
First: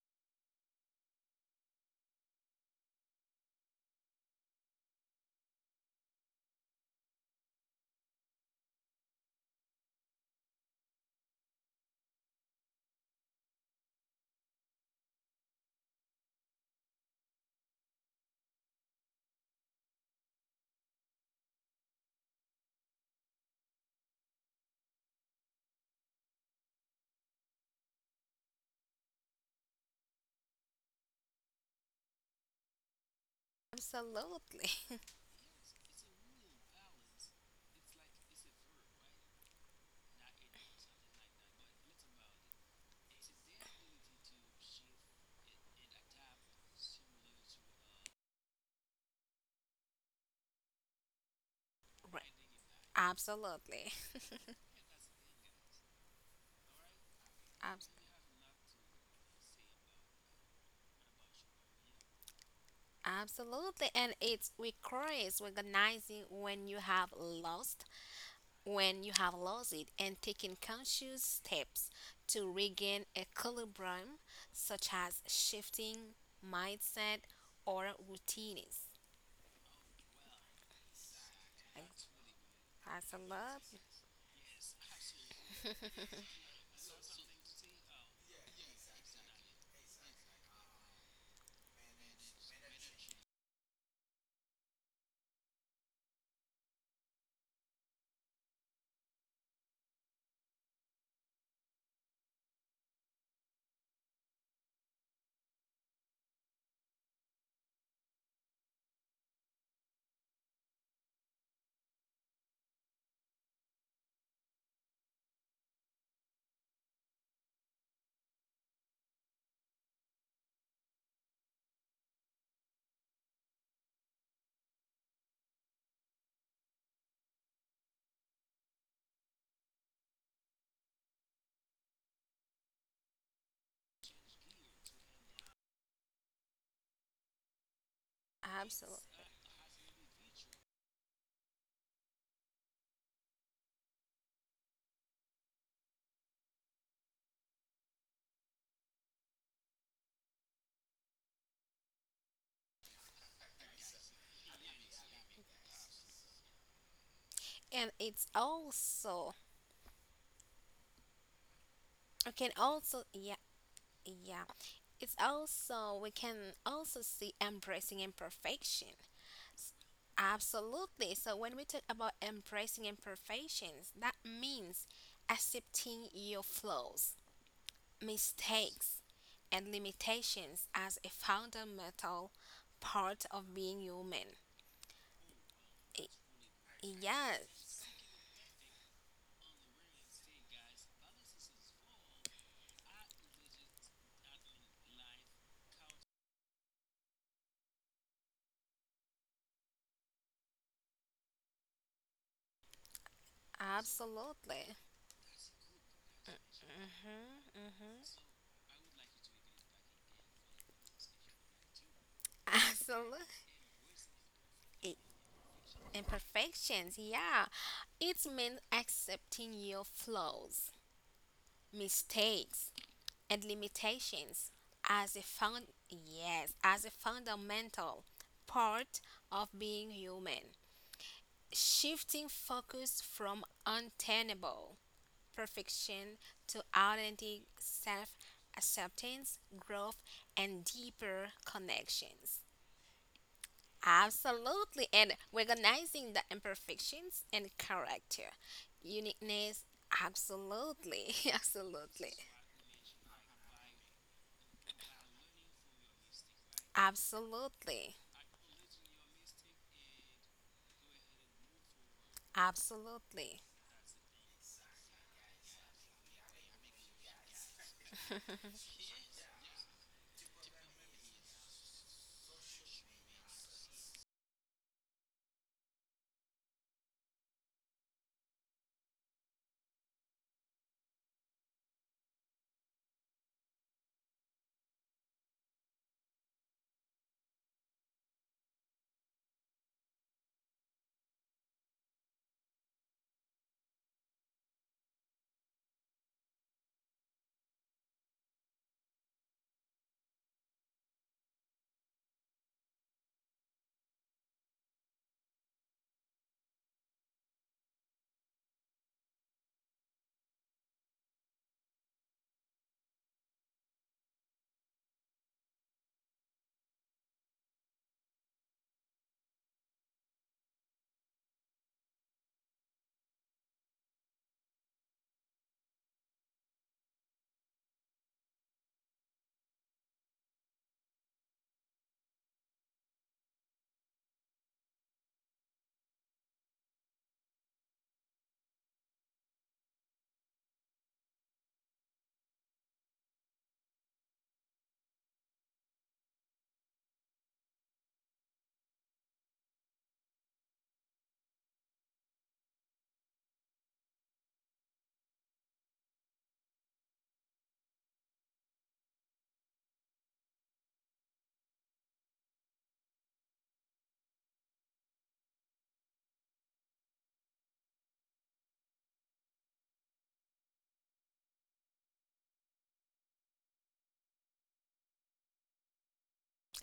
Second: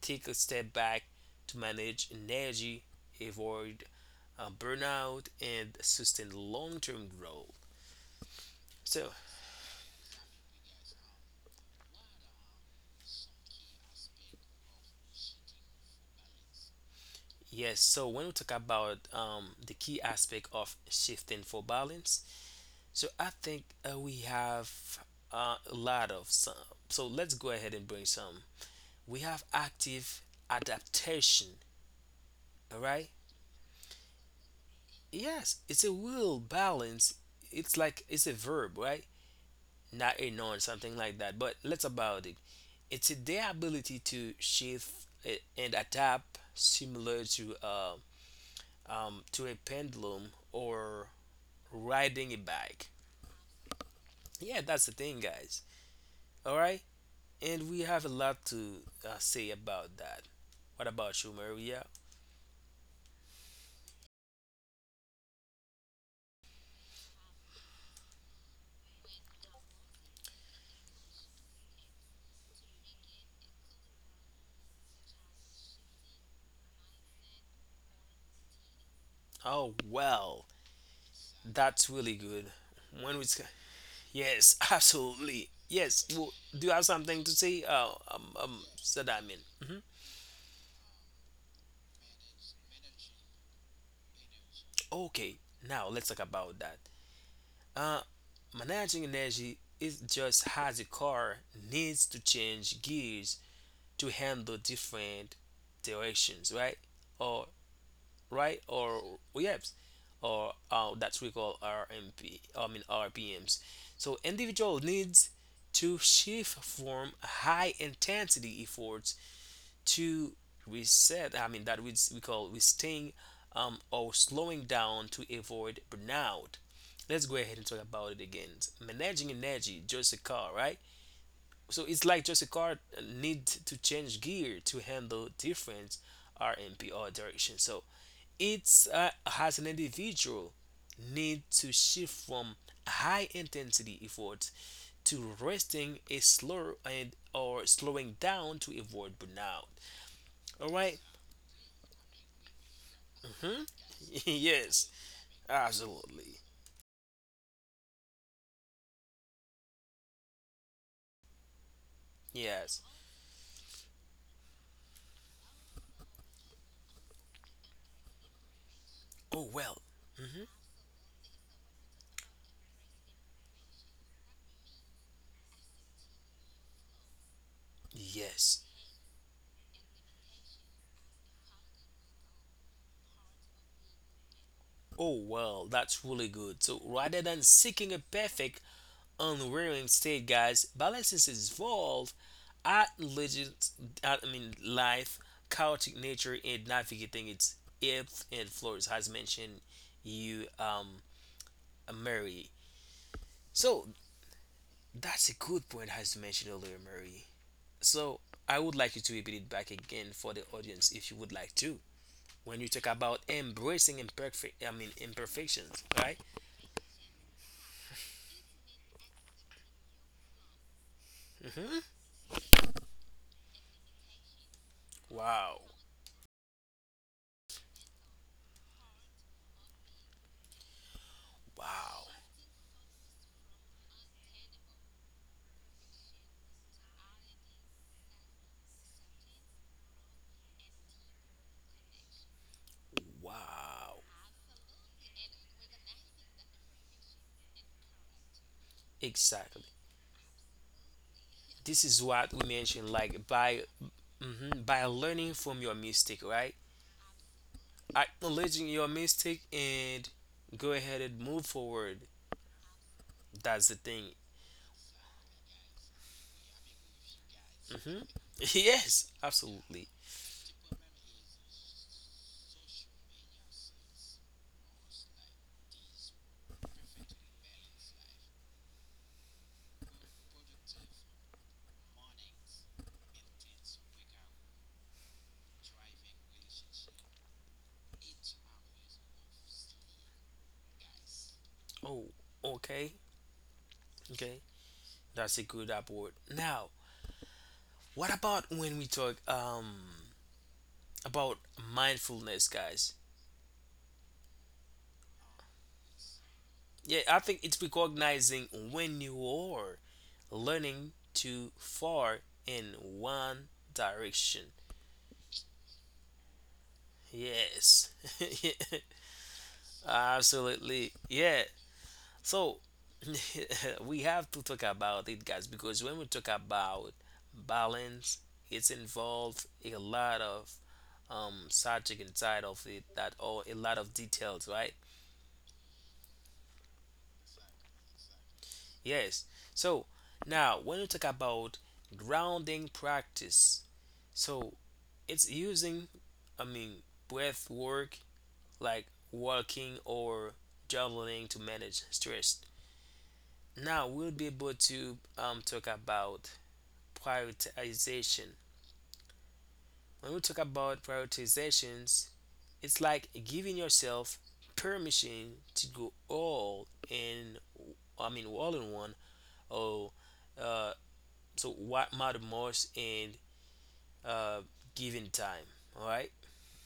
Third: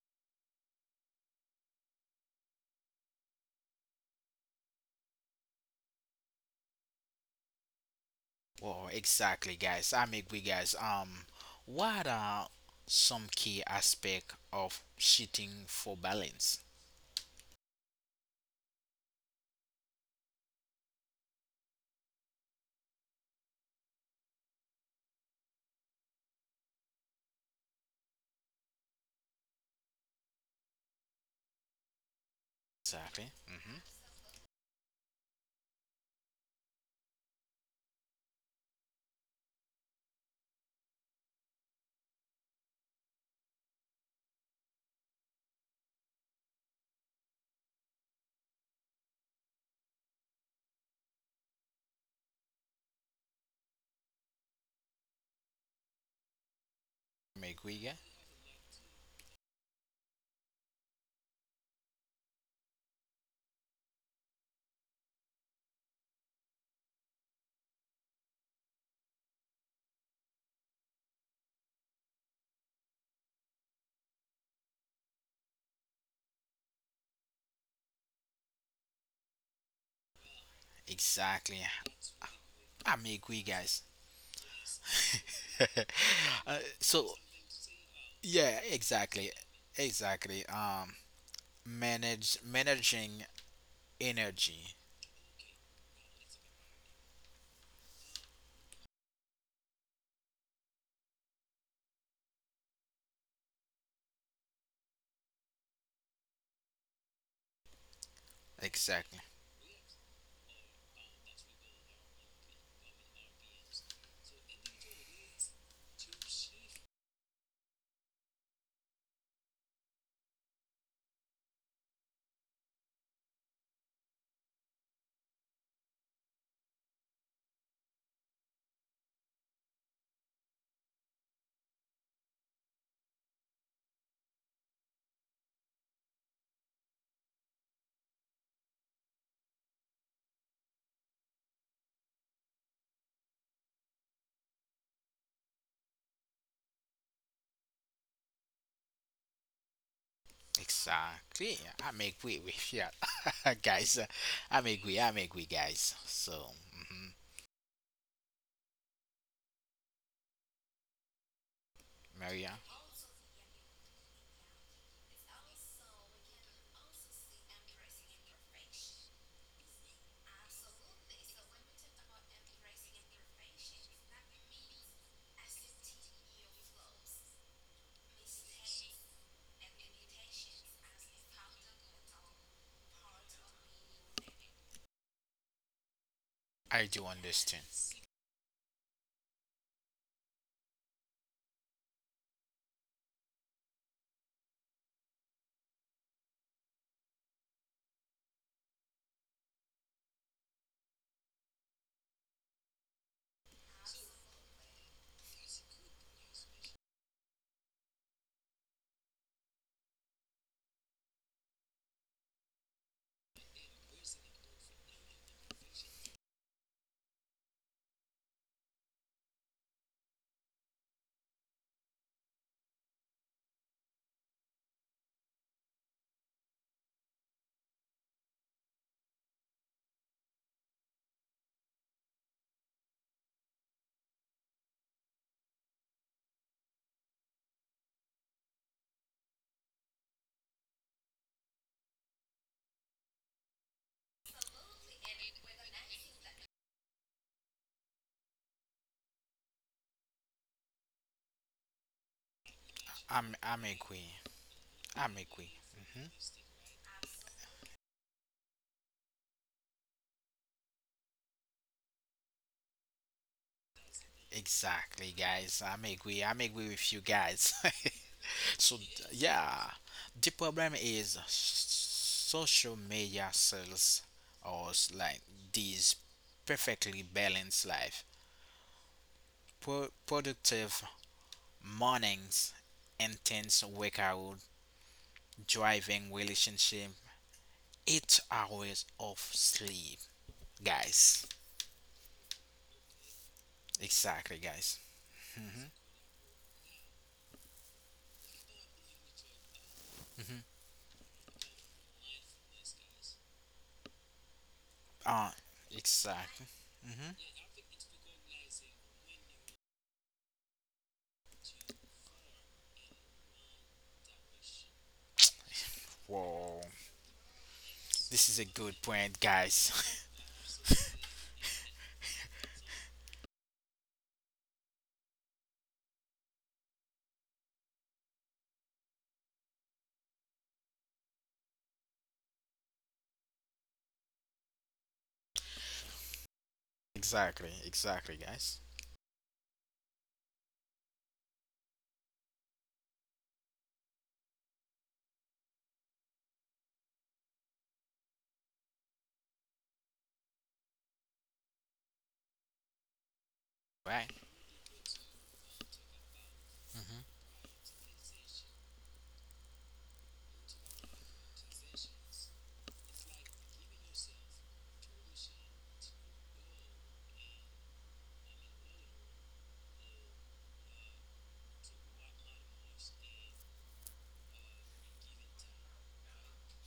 [SPEAKER 1] take a step back to manage energy, avoid burnout, and sustain long term growth.
[SPEAKER 3] Well,
[SPEAKER 1] So,
[SPEAKER 3] exactly, guys. I'm agree, guys. What are some key aspect of cheating for balance?
[SPEAKER 1] yes, so when we talk about the key aspect of shifting for balance, so I think we have a lot of some. So let's go ahead and bring some. We have active adaptation, all right?
[SPEAKER 3] Exactly. Mm-hmm.
[SPEAKER 2] Absolutely.
[SPEAKER 1] Yes, it's a will balance. It's like it's a verb, right? Not a noun, something like that. But let's about it. It's their ability to shift uh, and adapt, similar to a pendulum or
[SPEAKER 2] Right.
[SPEAKER 1] riding a bike.
[SPEAKER 2] Absolutely.
[SPEAKER 1] Yeah, that's the thing, guys. All right,
[SPEAKER 3] I'm
[SPEAKER 1] and we
[SPEAKER 3] agree,
[SPEAKER 2] Abs-
[SPEAKER 1] have a
[SPEAKER 3] guys.
[SPEAKER 1] lot to say about that. What about you, Maria?
[SPEAKER 2] Absolutely. And it requires recognizing when you have lost it, and taking conscious steps to regain equilibrium, such as shifting mindset or routines.
[SPEAKER 1] Oh, well,
[SPEAKER 3] Exactly.
[SPEAKER 1] that's really good.
[SPEAKER 3] I'm
[SPEAKER 1] When we, s-
[SPEAKER 3] agree, guys.
[SPEAKER 2] Absolutely.
[SPEAKER 1] yes, absolutely, yes. Well, do you have
[SPEAKER 3] So
[SPEAKER 1] something to say?
[SPEAKER 3] yeah, exactly,
[SPEAKER 1] Sadamin.
[SPEAKER 3] exactly. Manage managing energy.
[SPEAKER 1] Okay, now let's talk about that. Uh, managing energy is just how the car needs to change gears to handle different directions, right? Or right?
[SPEAKER 3] Exactly.
[SPEAKER 1] Or WEBs, or that we call RMP, I mean R P Ms So individual needs to shift from high intensity efforts to reset. I mean that we call resting or slowing down to avoid burnout. Let's go ahead and talk about it again. Managing energy, just a car, right? So it's like just a car need to change gear to handle different RMP or direction. So it's
[SPEAKER 2] Absolutely.
[SPEAKER 1] has an individual need to shift from high intensity effort to resting a slower and or slowing down to avoid burnout. All right?
[SPEAKER 3] Exactly. I'm agree with you, guys. I'm
[SPEAKER 1] Yes,
[SPEAKER 3] agree. I'm agree, guys.
[SPEAKER 1] absolutely.
[SPEAKER 3] So,
[SPEAKER 2] And it's also we
[SPEAKER 3] Maria,
[SPEAKER 2] can
[SPEAKER 1] Yes.
[SPEAKER 2] also yeah yeah it's also We can also see embracing imperfection,
[SPEAKER 1] Oh well.
[SPEAKER 2] absolutely. So when we talk about embracing imperfections, that means accepting your flaws,
[SPEAKER 1] Yes.
[SPEAKER 2] mistakes, and limitations as a fundamental part of being human.
[SPEAKER 1] Oh, well, that's
[SPEAKER 2] Y-
[SPEAKER 1] really good.
[SPEAKER 3] I
[SPEAKER 1] So
[SPEAKER 3] do
[SPEAKER 1] rather than
[SPEAKER 3] understand.
[SPEAKER 2] yes,
[SPEAKER 1] seeking a perfect, unwearing state, guys, balances is involved at life, chaotic nature, and navigating its ebbs and flows, as mentioned, you, um, Mary. So
[SPEAKER 2] absolutely.
[SPEAKER 1] that's a good point, as you mentioned earlier, Mary.
[SPEAKER 2] Hmm.
[SPEAKER 1] So I would like you to repeat it back again for the audience if you would like to. When you talk
[SPEAKER 2] Absolutely.
[SPEAKER 1] about embracing imperfections, right?
[SPEAKER 2] Imperfections, yeah. It means accepting your flaws,
[SPEAKER 1] hmm
[SPEAKER 2] mistakes, and limitations as a
[SPEAKER 1] Wow,
[SPEAKER 2] found yes, as a fundamental part of being human.
[SPEAKER 1] wow,
[SPEAKER 2] Shifting focus from untenable perfection to authentic self acceptance, growth, and deeper connections.
[SPEAKER 1] wow.
[SPEAKER 2] Absolutely, and recognizing the imperfections and character, uniqueness.
[SPEAKER 1] Exactly.
[SPEAKER 2] Absolutely,
[SPEAKER 1] This is
[SPEAKER 2] absolutely,
[SPEAKER 1] what we mentioned, like
[SPEAKER 3] I'm
[SPEAKER 1] by
[SPEAKER 3] agree.
[SPEAKER 1] mhm, by
[SPEAKER 3] I'm
[SPEAKER 1] learning
[SPEAKER 3] agree.
[SPEAKER 1] from your
[SPEAKER 3] hmm
[SPEAKER 1] mistake, right?
[SPEAKER 2] absolutely,
[SPEAKER 1] Acknowledging your mistake and go ahead and move forward.
[SPEAKER 2] absolutely,
[SPEAKER 1] That's the thing.
[SPEAKER 3] Exactly, guys. I'm agree. I'm agree with you guys.
[SPEAKER 1] hmm
[SPEAKER 3] So
[SPEAKER 1] Yes,
[SPEAKER 3] yeah,
[SPEAKER 1] absolutely.
[SPEAKER 3] the problem is social media sells us like these perfectly balanced life, productive mornings, intense workout, driving relationship, 8 hours of sleep, guys.
[SPEAKER 1] Oh, okay,
[SPEAKER 3] Exactly,
[SPEAKER 1] okay.
[SPEAKER 3] guys.
[SPEAKER 1] That's a good upward. Now, what about when we talk about mindfulness, guys?
[SPEAKER 3] Uh, exactly.
[SPEAKER 1] Yeah,
[SPEAKER 3] hmm
[SPEAKER 1] I think it's recognizing when you are learning too far in one direction.
[SPEAKER 3] Whoa,
[SPEAKER 1] Yes,
[SPEAKER 3] this is a good point, guys.
[SPEAKER 1] absolutely. Yeah. So we have to talk about it, guys, because when we talk about balance, it's involved a lot of subject inside of it that or a lot of details, right?
[SPEAKER 3] Exactly, exactly, guys.
[SPEAKER 1] Yes. So now when we talk about grounding practice, so it's using, I mean, breath work like walking or journaling to manage stress. Now we'll
[SPEAKER 3] Right?
[SPEAKER 1] be able to talk about
[SPEAKER 3] hmm
[SPEAKER 1] prioritization. When we talk about prioritizations, it's like giving yourself permission to go all in, all in one, or uh, so what matter most in uh, giving time. All right.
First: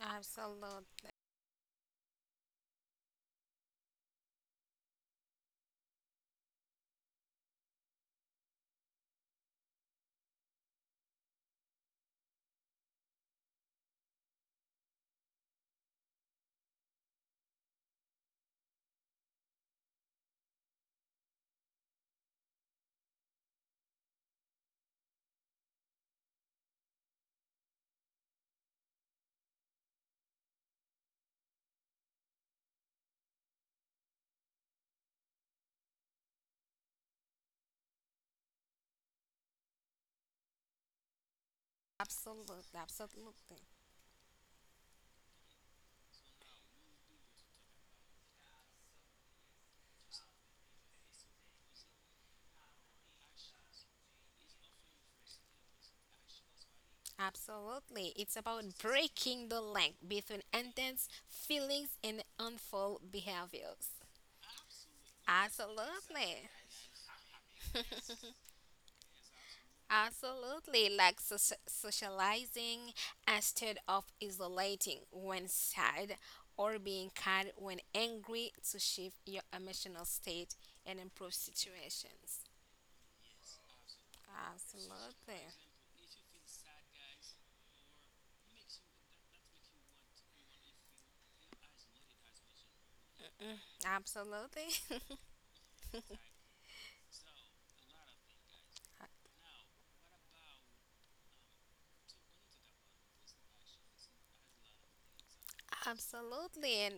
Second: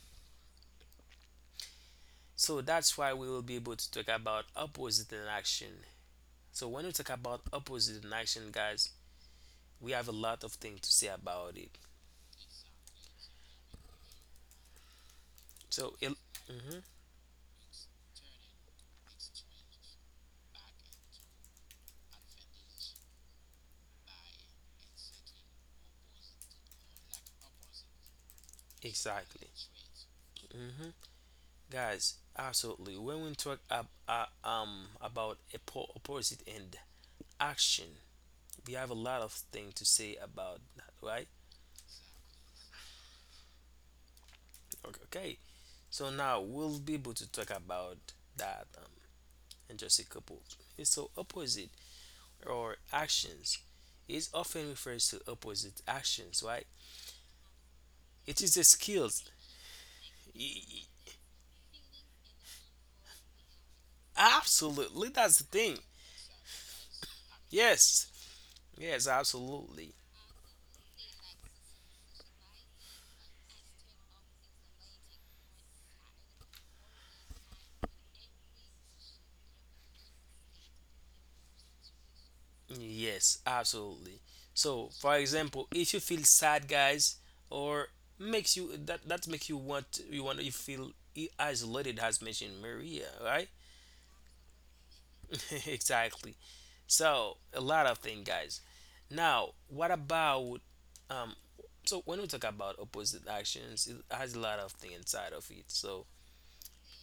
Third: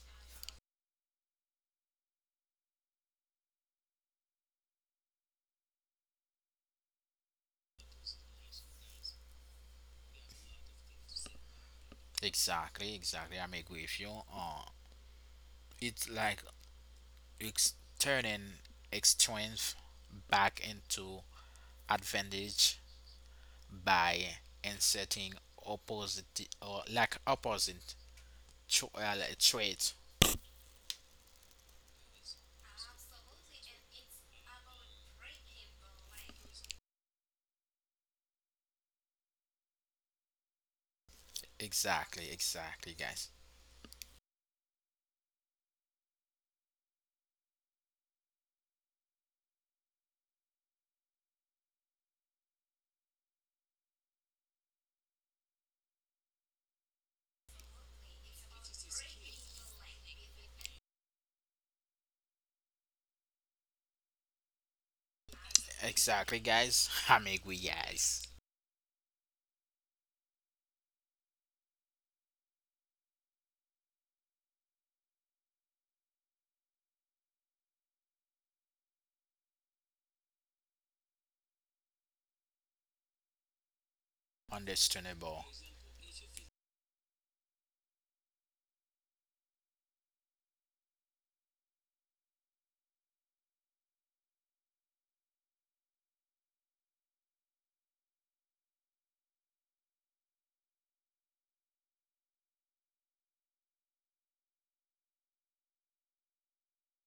[SPEAKER 2] absolutely,
[SPEAKER 1] So that's why we will be able to talk about opposite in action. So when we talk about opposite in action, guys, we have a lot of things to say about it.
[SPEAKER 3] Exactly, exactly. I'm agree with you.
[SPEAKER 1] So,
[SPEAKER 3] It's
[SPEAKER 1] it,
[SPEAKER 3] like
[SPEAKER 1] mhm,
[SPEAKER 3] it's turning its strength back into advantage by inserting opposite or like opposite like
[SPEAKER 1] exactly,
[SPEAKER 3] traits.
[SPEAKER 1] hmm guys, absolutely. When we talk about opposite and action, we have a lot of things to say about that, right?
[SPEAKER 3] Exactly,
[SPEAKER 2] absolutely,
[SPEAKER 3] exactly, guys.
[SPEAKER 2] absolutely,
[SPEAKER 1] Okay. Okay. So now we'll be able to talk about that in just a couple of minutes. So opposite or actions is often refers to opposite actions, right?
[SPEAKER 2] absolutely. It's
[SPEAKER 1] It is
[SPEAKER 2] about
[SPEAKER 1] the skills.
[SPEAKER 2] breaking the link between
[SPEAKER 1] Y- y-
[SPEAKER 2] intense feelings and unfold behaviors.
[SPEAKER 1] Absolutely, that's the thing.
[SPEAKER 3] Exactly,
[SPEAKER 2] Absolutely.
[SPEAKER 3] guys. I'm agree,
[SPEAKER 1] Yes,
[SPEAKER 3] guys.
[SPEAKER 1] yes, absolutely.
[SPEAKER 2] Absolutely, like socializing instead of isolating when sad or being kind when angry to shift your emotional state and improve situations.
[SPEAKER 1] Yes, absolutely. So, for
[SPEAKER 3] Understandable.
[SPEAKER 2] Absolutely.
[SPEAKER 1] example, if you feel sad, guys, or makes you that makes you want you feel isolated, as mentioned Maria, right?
[SPEAKER 2] Absolutely.
[SPEAKER 1] Exactly. So, a lot of things, guys. Now, what about um? So, when we talk about opposite actions, it has a lot of things inside of it. So,
[SPEAKER 2] Absolutely. And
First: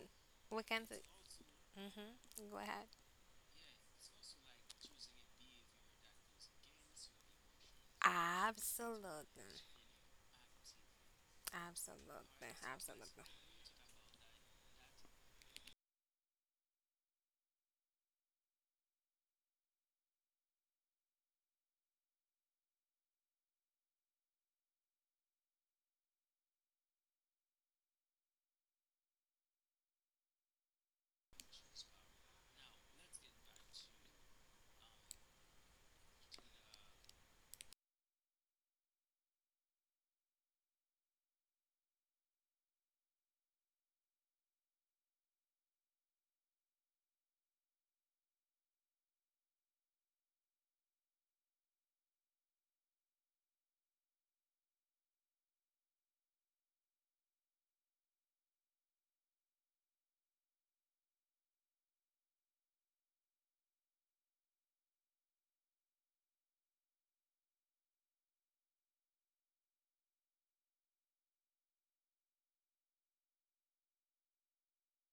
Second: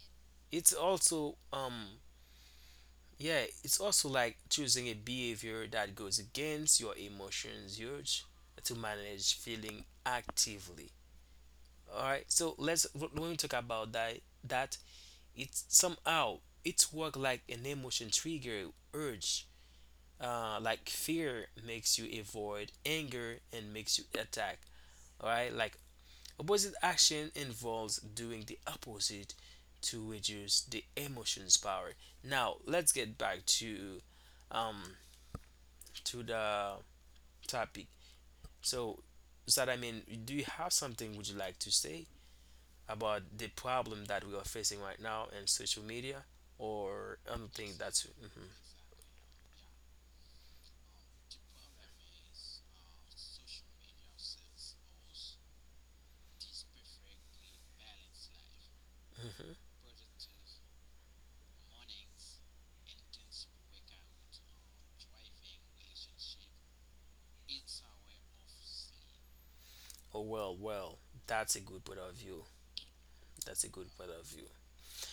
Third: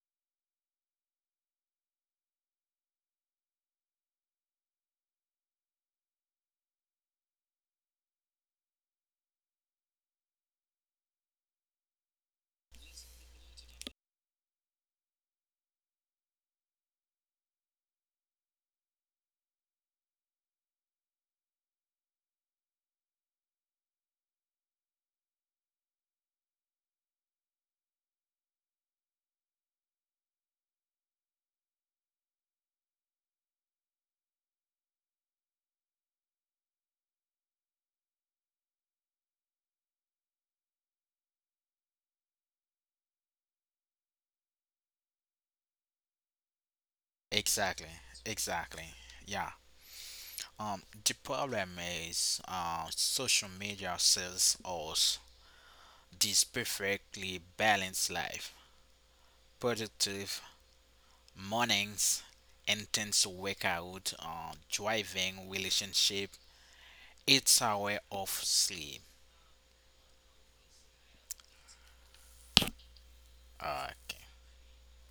[SPEAKER 2] we
[SPEAKER 1] it's
[SPEAKER 2] can.
[SPEAKER 1] also
[SPEAKER 2] Mm-hmm. Go ahead.
[SPEAKER 1] yeah, it's also like choosing a behavior that goes against your emotions urge to manage
[SPEAKER 2] Absolutely.
[SPEAKER 1] feeling actively. All right,
[SPEAKER 2] Absolutely.
[SPEAKER 1] so let's
[SPEAKER 2] Absolutely.
[SPEAKER 1] when we talk about that, that it's somehow it's work like an emotion trigger urge. Like fear makes you avoid, anger and makes you attack. All right, like opposite action involves doing the opposite to reduce the emotions power. Now let's get back to um the topic. So, so do you have something would you like to say about the problem that we are facing right now in social media or anything
[SPEAKER 3] Exactly,
[SPEAKER 1] that's mhm.
[SPEAKER 3] exactly. Yeah. The problem is, social media sells us this perfectly balanced life,
[SPEAKER 1] Mhm.
[SPEAKER 3] productive mornings, intense workout, driving relationship, it's a way of sleep.
[SPEAKER 1] Oh well, well, that's a good point of view. That's a
[SPEAKER 3] Uh,
[SPEAKER 1] good point of view.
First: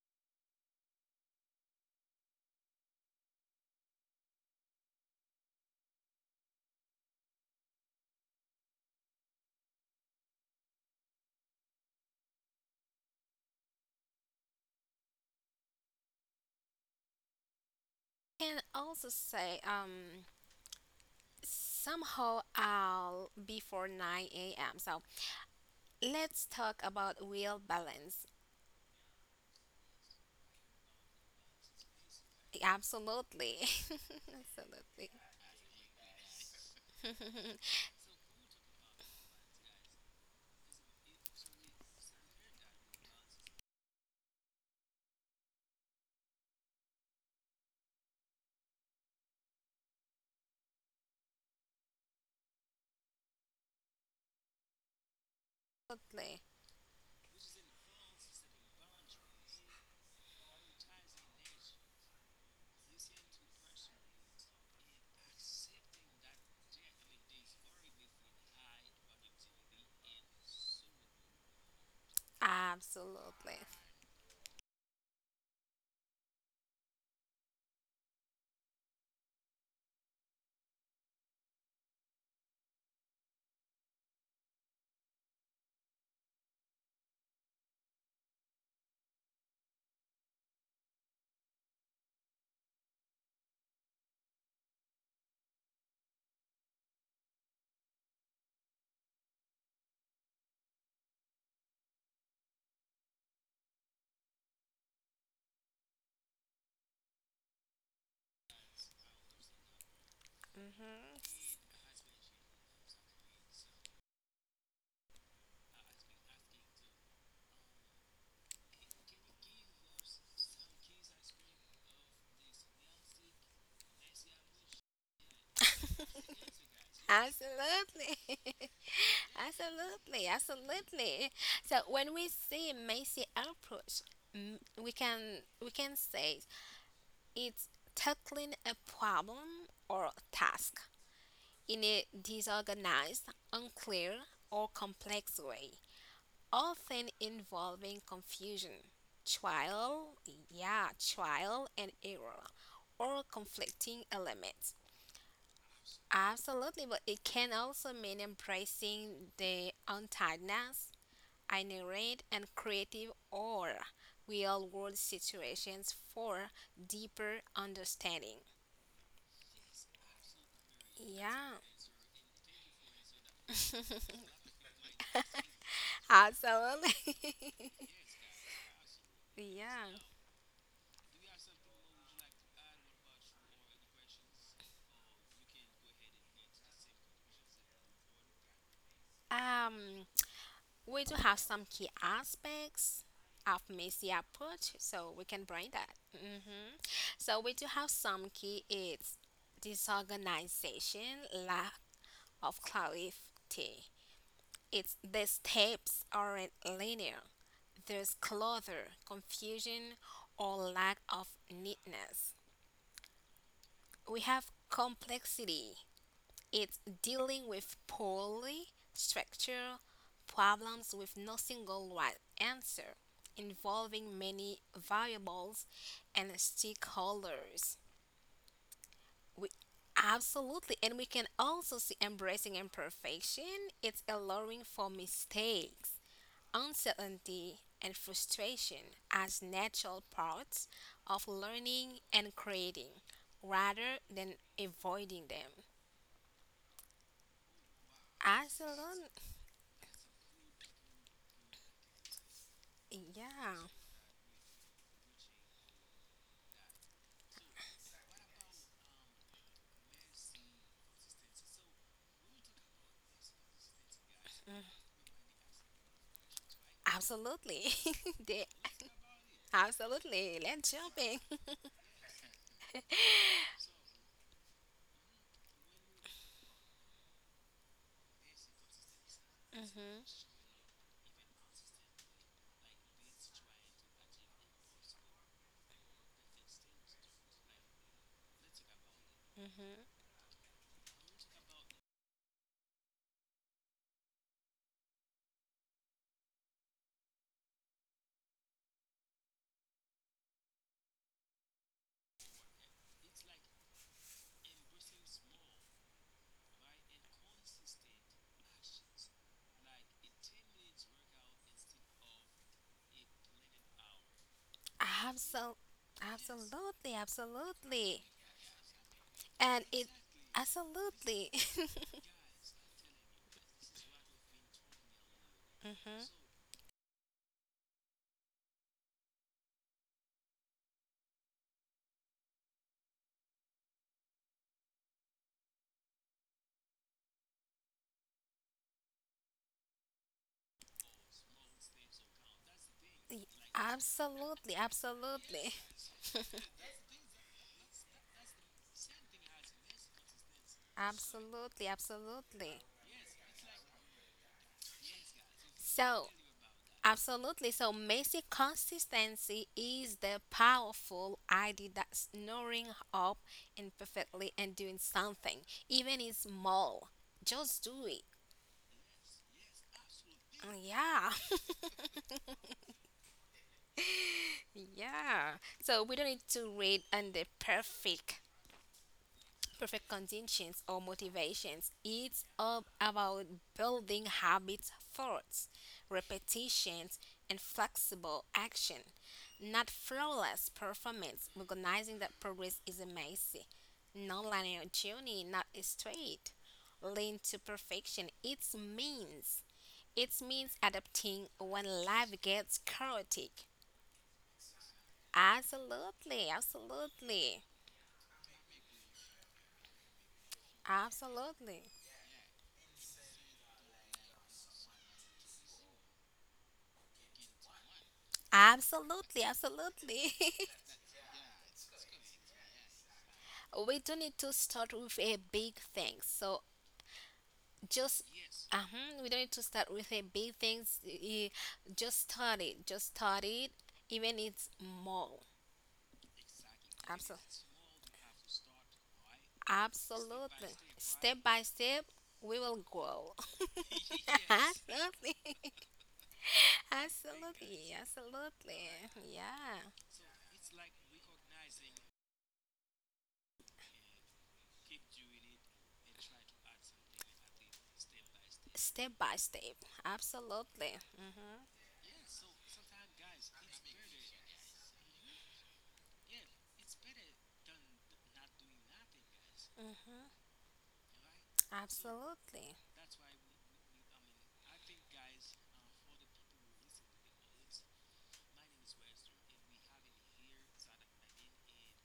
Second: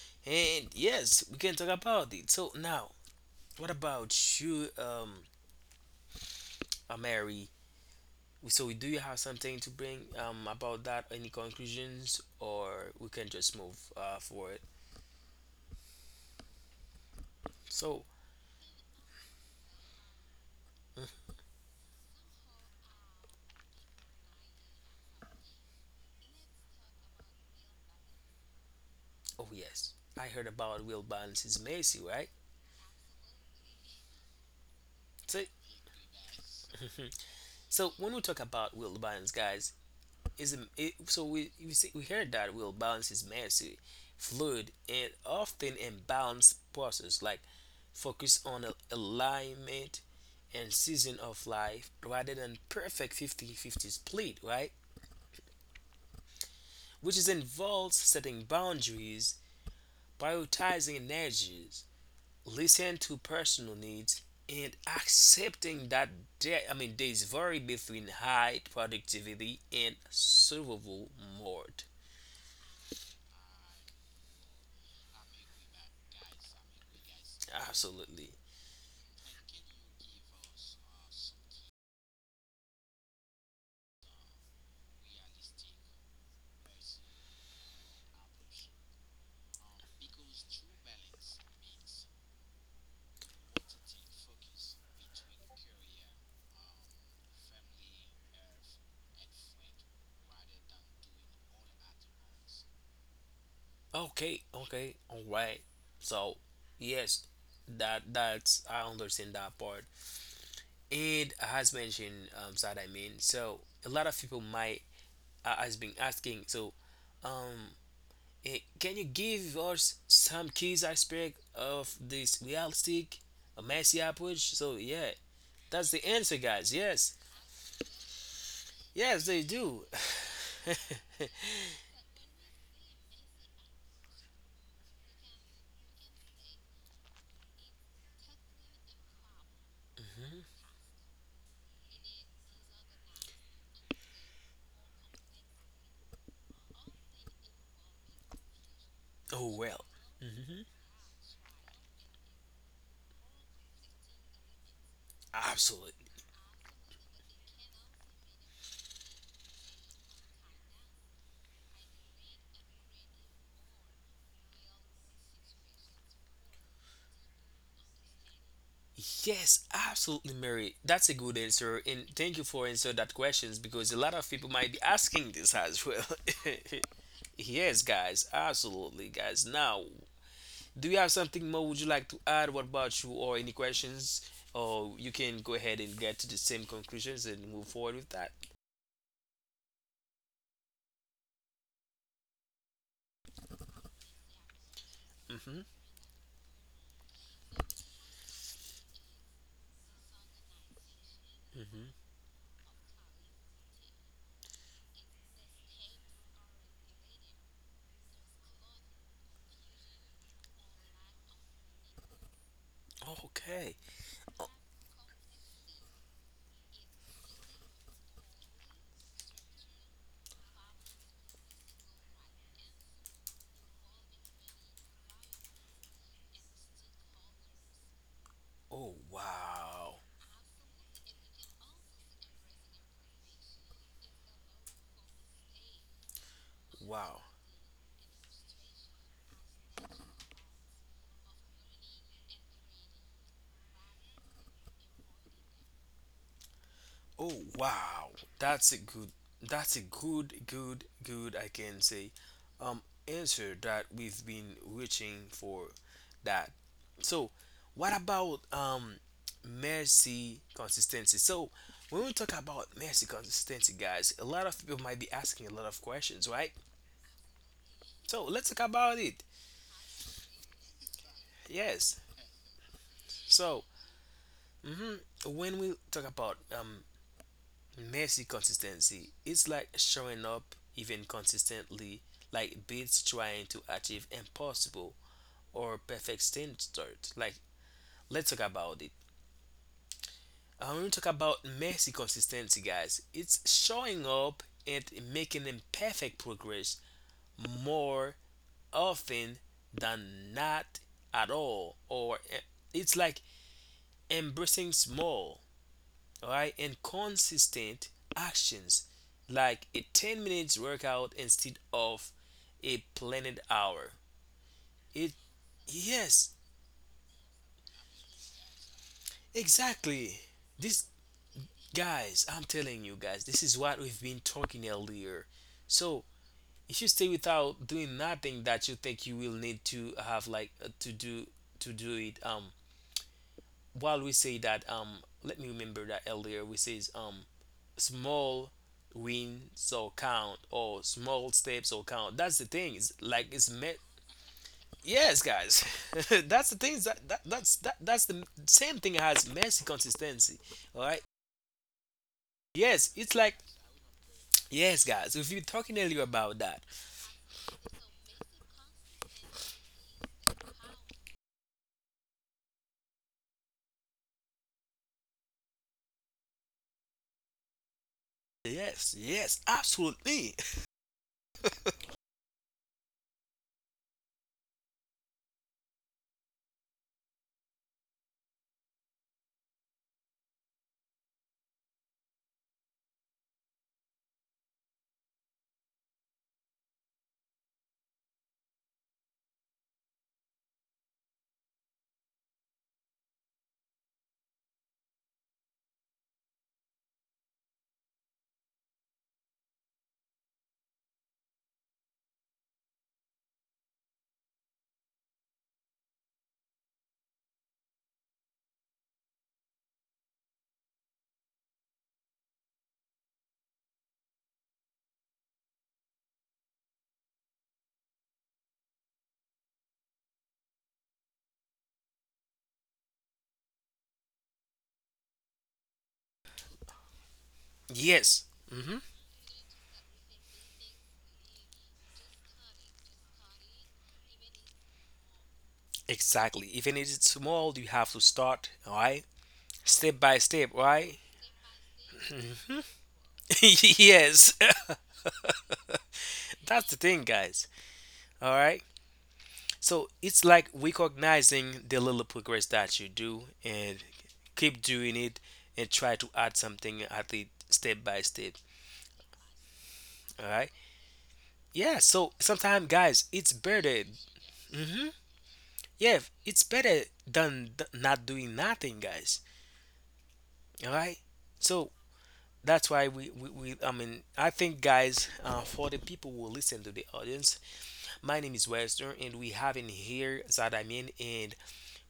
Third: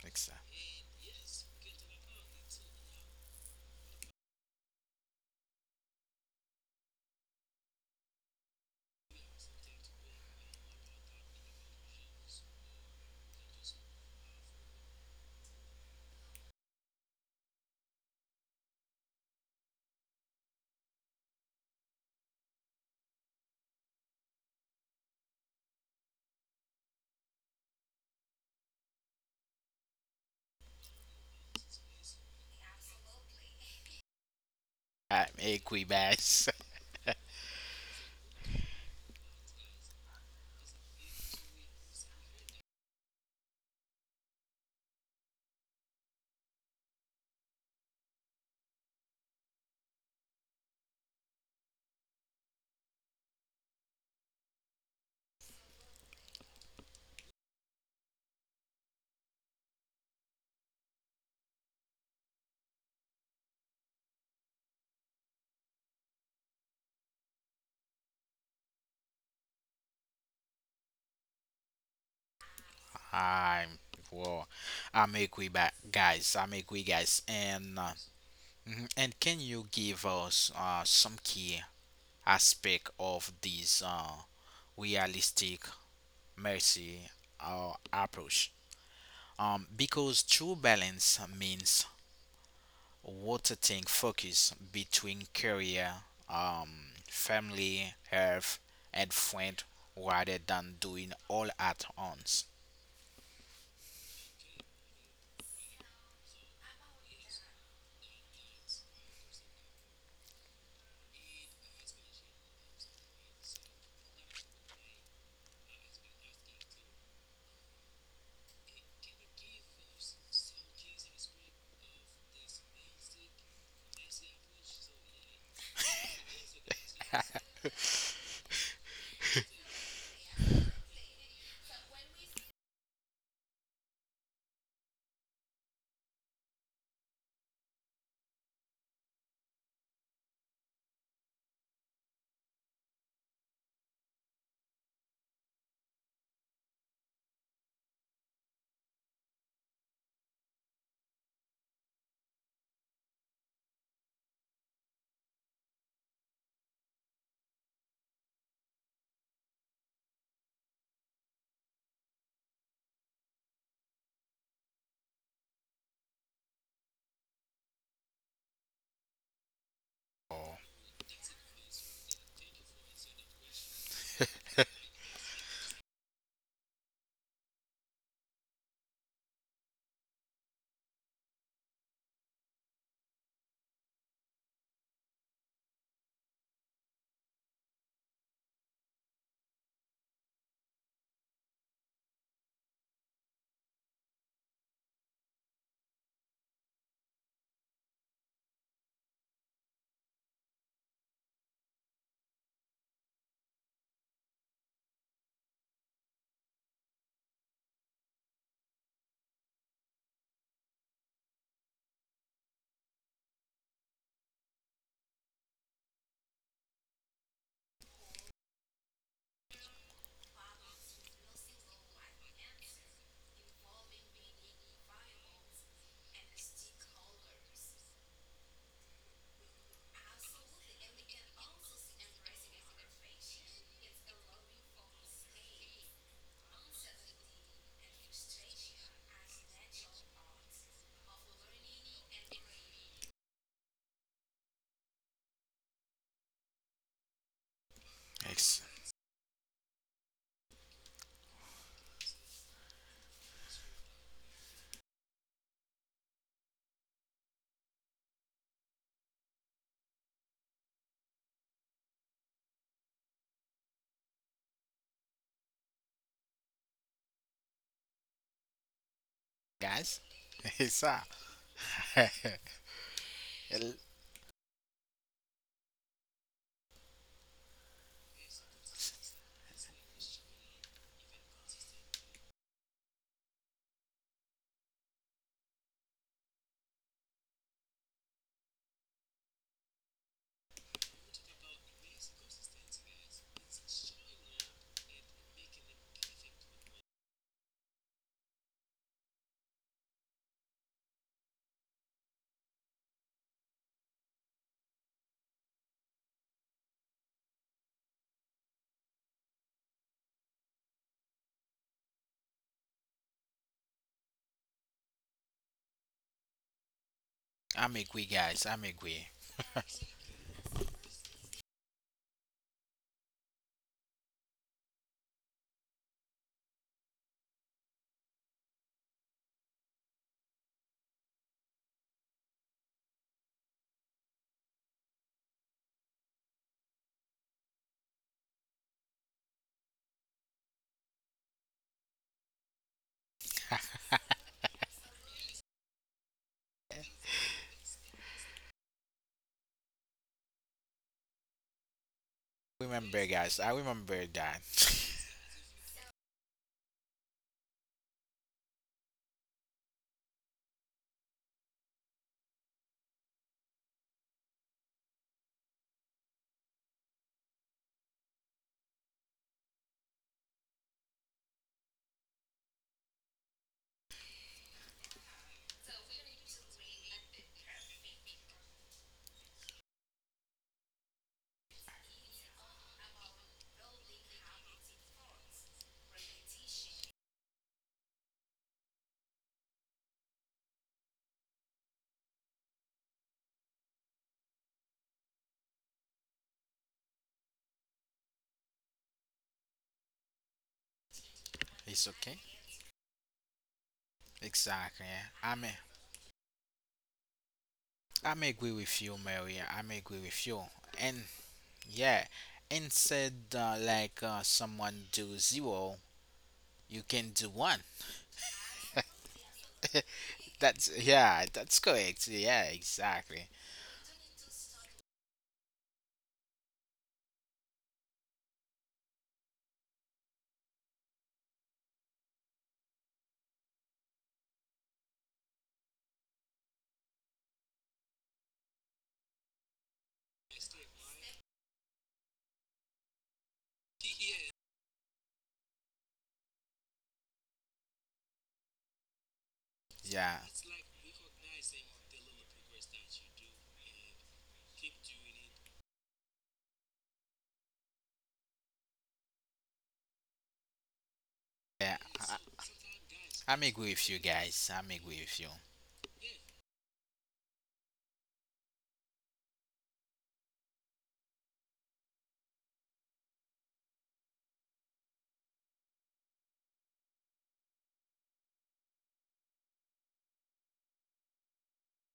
[SPEAKER 3] exa-
[SPEAKER 1] And yes, we can talk about it. So now, what about you, Mary? So do you have something to bring about that? Any conclusions, or we can just move forward? So
[SPEAKER 2] Can also say, somehow I'll before 9 a.m. So let's talk about wheel balance.
[SPEAKER 1] oh yes, I heard about wheel balance is messy, right?
[SPEAKER 2] Absolutely. Absolutely.
[SPEAKER 3] I'm
[SPEAKER 1] So,
[SPEAKER 3] Equibax.
[SPEAKER 1] so when we talk about wheel balance, guys, is it, so we, see, we heard that wheel balance is messy, fluid, and often imbalanced process. Like focus on alignment and season of life rather than perfect 50-50 split, right?
[SPEAKER 2] Absolutely.
[SPEAKER 1] Which is involves setting boundaries, prioritizing energies, listen to personal needs and accepting that there's vary between high productivity and survival mode.
[SPEAKER 2] Absolutely.
[SPEAKER 3] I'm well. I'm Equibax, guys. I'm Equi guys. And
[SPEAKER 1] Absolutely.
[SPEAKER 3] mhm. And can you give us some key aspect of this realistic mercy approach? Because true balance means What Water tank focus between career, um, family, health, and friend rather than doing all at once.
[SPEAKER 1] Okay, okay, all right, so yes, that that's I understand that part.
[SPEAKER 2] Mhm.
[SPEAKER 1] And as mentioned that I mean so a lot of people might has been asking, so um can you give us some keys aspect of this realistic, a messy approach? So yeah, that's the answer, guys. Yes,
[SPEAKER 2] Absolutely.
[SPEAKER 1] yes, they do.
[SPEAKER 2] Absolutely. Absolutely. So when we see Macy approach, we can say it's tackling a problem or task, in a disorganized, unclear, or complex way, often involving confusion,
[SPEAKER 1] Oh well,
[SPEAKER 2] trial,
[SPEAKER 1] hmm
[SPEAKER 2] yeah, trial and error, or conflicting elements.
[SPEAKER 1] absolutely.
[SPEAKER 2] Absolutely, but it can also mean embracing the untidiness, inherent, and creative or real world situations for deeper understanding.
[SPEAKER 1] Yes, absolutely, Mary. That's a good
[SPEAKER 2] Yeah,
[SPEAKER 1] answer, and thank you for answering that questions because a lot of people might be asking this as well.
[SPEAKER 2] absolutely.
[SPEAKER 1] Yes, guys, absolutely, guys. Now
[SPEAKER 2] Yeah.
[SPEAKER 1] do you have something more would you like to add? What about you, or any questions? Or you can go ahead and get to the same conclusions and move forward with that.
[SPEAKER 2] Um, we do have some key aspects of Messi approach, so we can
[SPEAKER 1] hmm
[SPEAKER 2] bring that. Hmm. So we do have some key it's disorganization, lack
[SPEAKER 1] hmm
[SPEAKER 2] of clarity. It's the steps aren't linear. There's clutter, confusion, or lack of neatness.
[SPEAKER 1] Okay.
[SPEAKER 2] We have complexity. It's dealing with poorly structured problems with no single right answer, involving many variables and stakeholders.
[SPEAKER 1] Oh
[SPEAKER 2] We
[SPEAKER 1] wow,
[SPEAKER 2] absolutely, and we can also see embracing imperfection. It's allowing for mistakes,
[SPEAKER 1] wow.
[SPEAKER 2] uncertainty, and frustration as natural parts of learning and creating rather than avoiding them.
[SPEAKER 1] Oh wow,
[SPEAKER 3] Ex-
[SPEAKER 1] that's a good,
[SPEAKER 2] Absolutely,
[SPEAKER 1] that's a good, I can say um answer
[SPEAKER 2] yeah.
[SPEAKER 1] that we've been reaching for that. So what about mercy consistency? So when we talk about mercy consistency, guys, a lot of people might be asking a lot of questions, right?
[SPEAKER 2] Absolutely.
[SPEAKER 1] So
[SPEAKER 2] They-
[SPEAKER 1] let's talk about it.
[SPEAKER 3] guys,
[SPEAKER 2] absolutely. Let's
[SPEAKER 3] it's
[SPEAKER 2] jump
[SPEAKER 3] uh,
[SPEAKER 2] in.
[SPEAKER 1] Yes. So
[SPEAKER 3] el-
[SPEAKER 1] hmm when we talk about messy consistency, it's like
[SPEAKER 2] Mhm.
[SPEAKER 1] showing up even consistently, like beats trying to achieve impossible or perfect standards. Like, let's talk about it.
[SPEAKER 2] Mhm.
[SPEAKER 1] I want to talk about messy consistency, guys. It's showing up and making imperfect progress more often than not at all. It's like embracing small, all right, and consistent actions like a 10 minutes workout instead of a planned hour it.
[SPEAKER 2] Absol-
[SPEAKER 1] Yes,
[SPEAKER 2] Absolutely.
[SPEAKER 3] I'm agree,
[SPEAKER 2] Absolutely.
[SPEAKER 3] guys. I'm agree.
[SPEAKER 2] And it
[SPEAKER 1] exactly. This,
[SPEAKER 2] absolutely.
[SPEAKER 1] guys, I'm telling you guys, this is what we've been talking earlier. So
[SPEAKER 2] Mhm.
[SPEAKER 1] if you stay without doing nothing that you think you will need to have, like to do it. While we say that, let me remember that earlier we says, small wins or count, or small steps or count, that's the thing. It's
[SPEAKER 2] Y-
[SPEAKER 1] like it's
[SPEAKER 2] Absolutely.
[SPEAKER 1] yes,
[SPEAKER 2] Absolutely.
[SPEAKER 1] guys. That's the thing, that's the same thing as messy consistency, all right?
[SPEAKER 2] Absolutely. Absolutely.
[SPEAKER 1] Yes,
[SPEAKER 3] Remember,
[SPEAKER 1] it's like,
[SPEAKER 3] guys, I remember that.
[SPEAKER 1] yes, guys, we've been talking earlier
[SPEAKER 2] So,
[SPEAKER 1] about that.
[SPEAKER 2] absolutely. So, basic consistency is the powerful idea that snoring up imperfectly and doing something, even if small. Just do it.
[SPEAKER 1] Yes, yes, absolutely.
[SPEAKER 2] Yeah, yeah. So we don't need to read under perfect conditions or motivations. It's all about building habits, thoughts, repetitions, and flexible action. Not flawless performance, recognizing that progress is a messy, non-linear journey, not a straight lean to perfection. It means adapting when
[SPEAKER 3] It's
[SPEAKER 2] life
[SPEAKER 3] okay.
[SPEAKER 2] gets chaotic.
[SPEAKER 3] Exactly. Yeah. I'm,
[SPEAKER 2] Absolutely, absolutely,
[SPEAKER 3] I'm agree with you, Mary. I'm agree with you. And
[SPEAKER 2] absolutely,
[SPEAKER 3] yeah. Instead, like someone do zero, you can do one.
[SPEAKER 2] absolutely, absolutely.
[SPEAKER 3] That's yeah. That's correct. Yeah. Exactly.
[SPEAKER 2] We don't need to start with a big thing. So just
[SPEAKER 1] Yes. hmm
[SPEAKER 2] uh-huh, we don't need to start with a big things. Just start it. Just start it. Even it's small.
[SPEAKER 1] exactly, even if it's
[SPEAKER 2] Absolutely.
[SPEAKER 1] small, you have to start, all right? Step by
[SPEAKER 2] Absolutely.
[SPEAKER 1] step, right?
[SPEAKER 2] Step by step, we will grow.
[SPEAKER 1] Yes.
[SPEAKER 2] Absolutely.
[SPEAKER 1] That's the thing, guys.
[SPEAKER 2] Absolutely.
[SPEAKER 1] All right.
[SPEAKER 2] Absolutely. Yeah.
[SPEAKER 1] So
[SPEAKER 3] Yeah.
[SPEAKER 1] it's like recognizing the little progress that you do and keep doing it and try to add something at it step by step.
[SPEAKER 2] Step by step.
[SPEAKER 1] All right.
[SPEAKER 2] Absolutely. Hmm.
[SPEAKER 3] Yeah.
[SPEAKER 1] Yeah.
[SPEAKER 3] I,
[SPEAKER 1] So sometimes, guys, it's
[SPEAKER 3] I'm agree
[SPEAKER 1] better.
[SPEAKER 3] with you guys. I'm
[SPEAKER 1] Hmm.
[SPEAKER 3] agree with you.
[SPEAKER 1] Yeah, it's better than not doing nothing, guys.
[SPEAKER 2] Hmm.
[SPEAKER 1] All right. So
[SPEAKER 2] Absolutely.
[SPEAKER 1] that's why we I mean, I think, guys, for the people who listen to the audience, my name is Western, and we have in here Zadamin, and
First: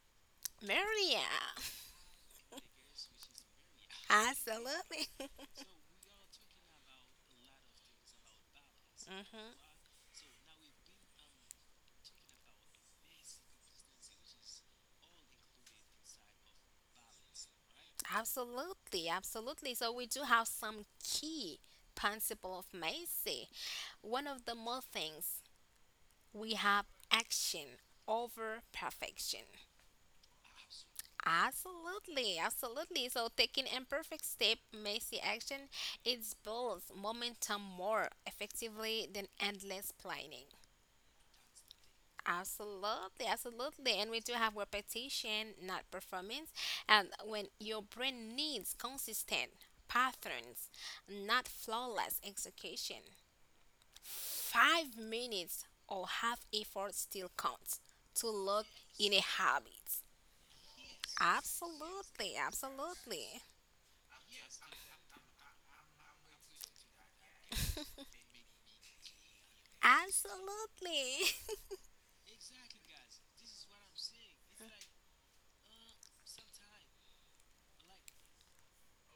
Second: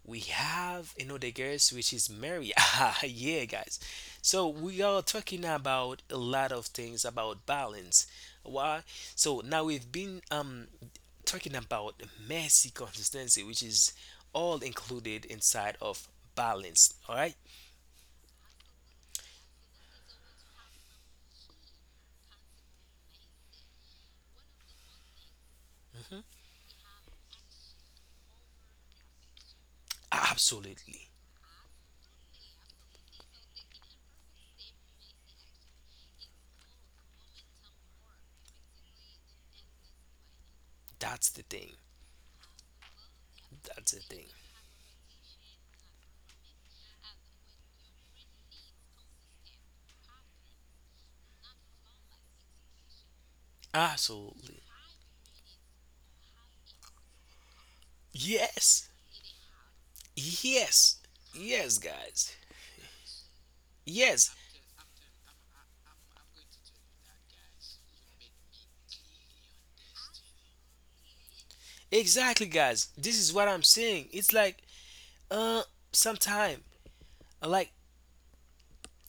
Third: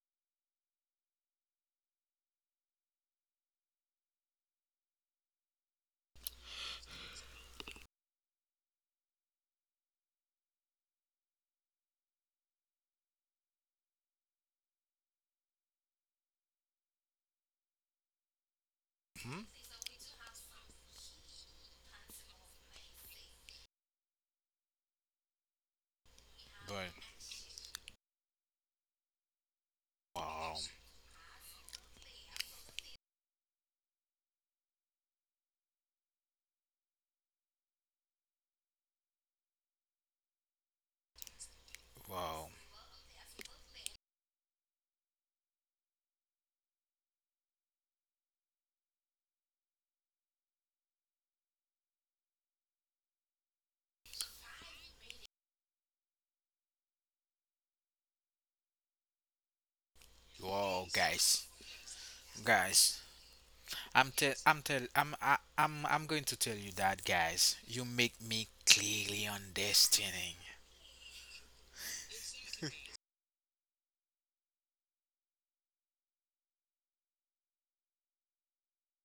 [SPEAKER 1] we have
[SPEAKER 2] Maria.
[SPEAKER 1] another guest which is Mary. Ah, yeah, guys. So we are
[SPEAKER 2] Absolutely.
[SPEAKER 1] talking about a lot of things about balance. Why? So
[SPEAKER 2] Hmm.
[SPEAKER 1] now we've been talking about messy consistency, which is all included inside of balance. All right?
[SPEAKER 2] Absolutely,
[SPEAKER 3] Hmm.
[SPEAKER 2] absolutely. So we do have some key principle of Macy. One of the more things
[SPEAKER 1] Mhm.
[SPEAKER 2] we have
[SPEAKER 3] But
[SPEAKER 2] action over perfection.
[SPEAKER 3] wow,
[SPEAKER 1] Absolutely.
[SPEAKER 2] Absolutely, absolutely. So taking imperfect step makes the action it builds momentum more effectively than endless planning.
[SPEAKER 1] That's the thing.
[SPEAKER 3] wow,
[SPEAKER 2] Absolutely, absolutely.
[SPEAKER 1] That's the
[SPEAKER 2] And we
[SPEAKER 1] thing.
[SPEAKER 2] do have repetition, not performance. And when your brain needs consistent patterns, not flawless execution,
[SPEAKER 1] Absolutely.
[SPEAKER 2] 5 minutes or half effort still counts to look
[SPEAKER 1] Yes.
[SPEAKER 2] in a habit.
[SPEAKER 3] wow,
[SPEAKER 1] Yes.
[SPEAKER 3] guys,
[SPEAKER 1] Yes,
[SPEAKER 2] Absolutely,
[SPEAKER 1] guys.
[SPEAKER 3] guys.
[SPEAKER 2] absolutely.
[SPEAKER 3] I'm
[SPEAKER 1] Yes.
[SPEAKER 3] tell. I'm tell. I'm. I, I'm. I'm going to tell you that, guys. You make me clearly understanding.
[SPEAKER 2] Absolutely.
[SPEAKER 1] Exactly, guys. This is what I'm saying. It's like Uh, sometime like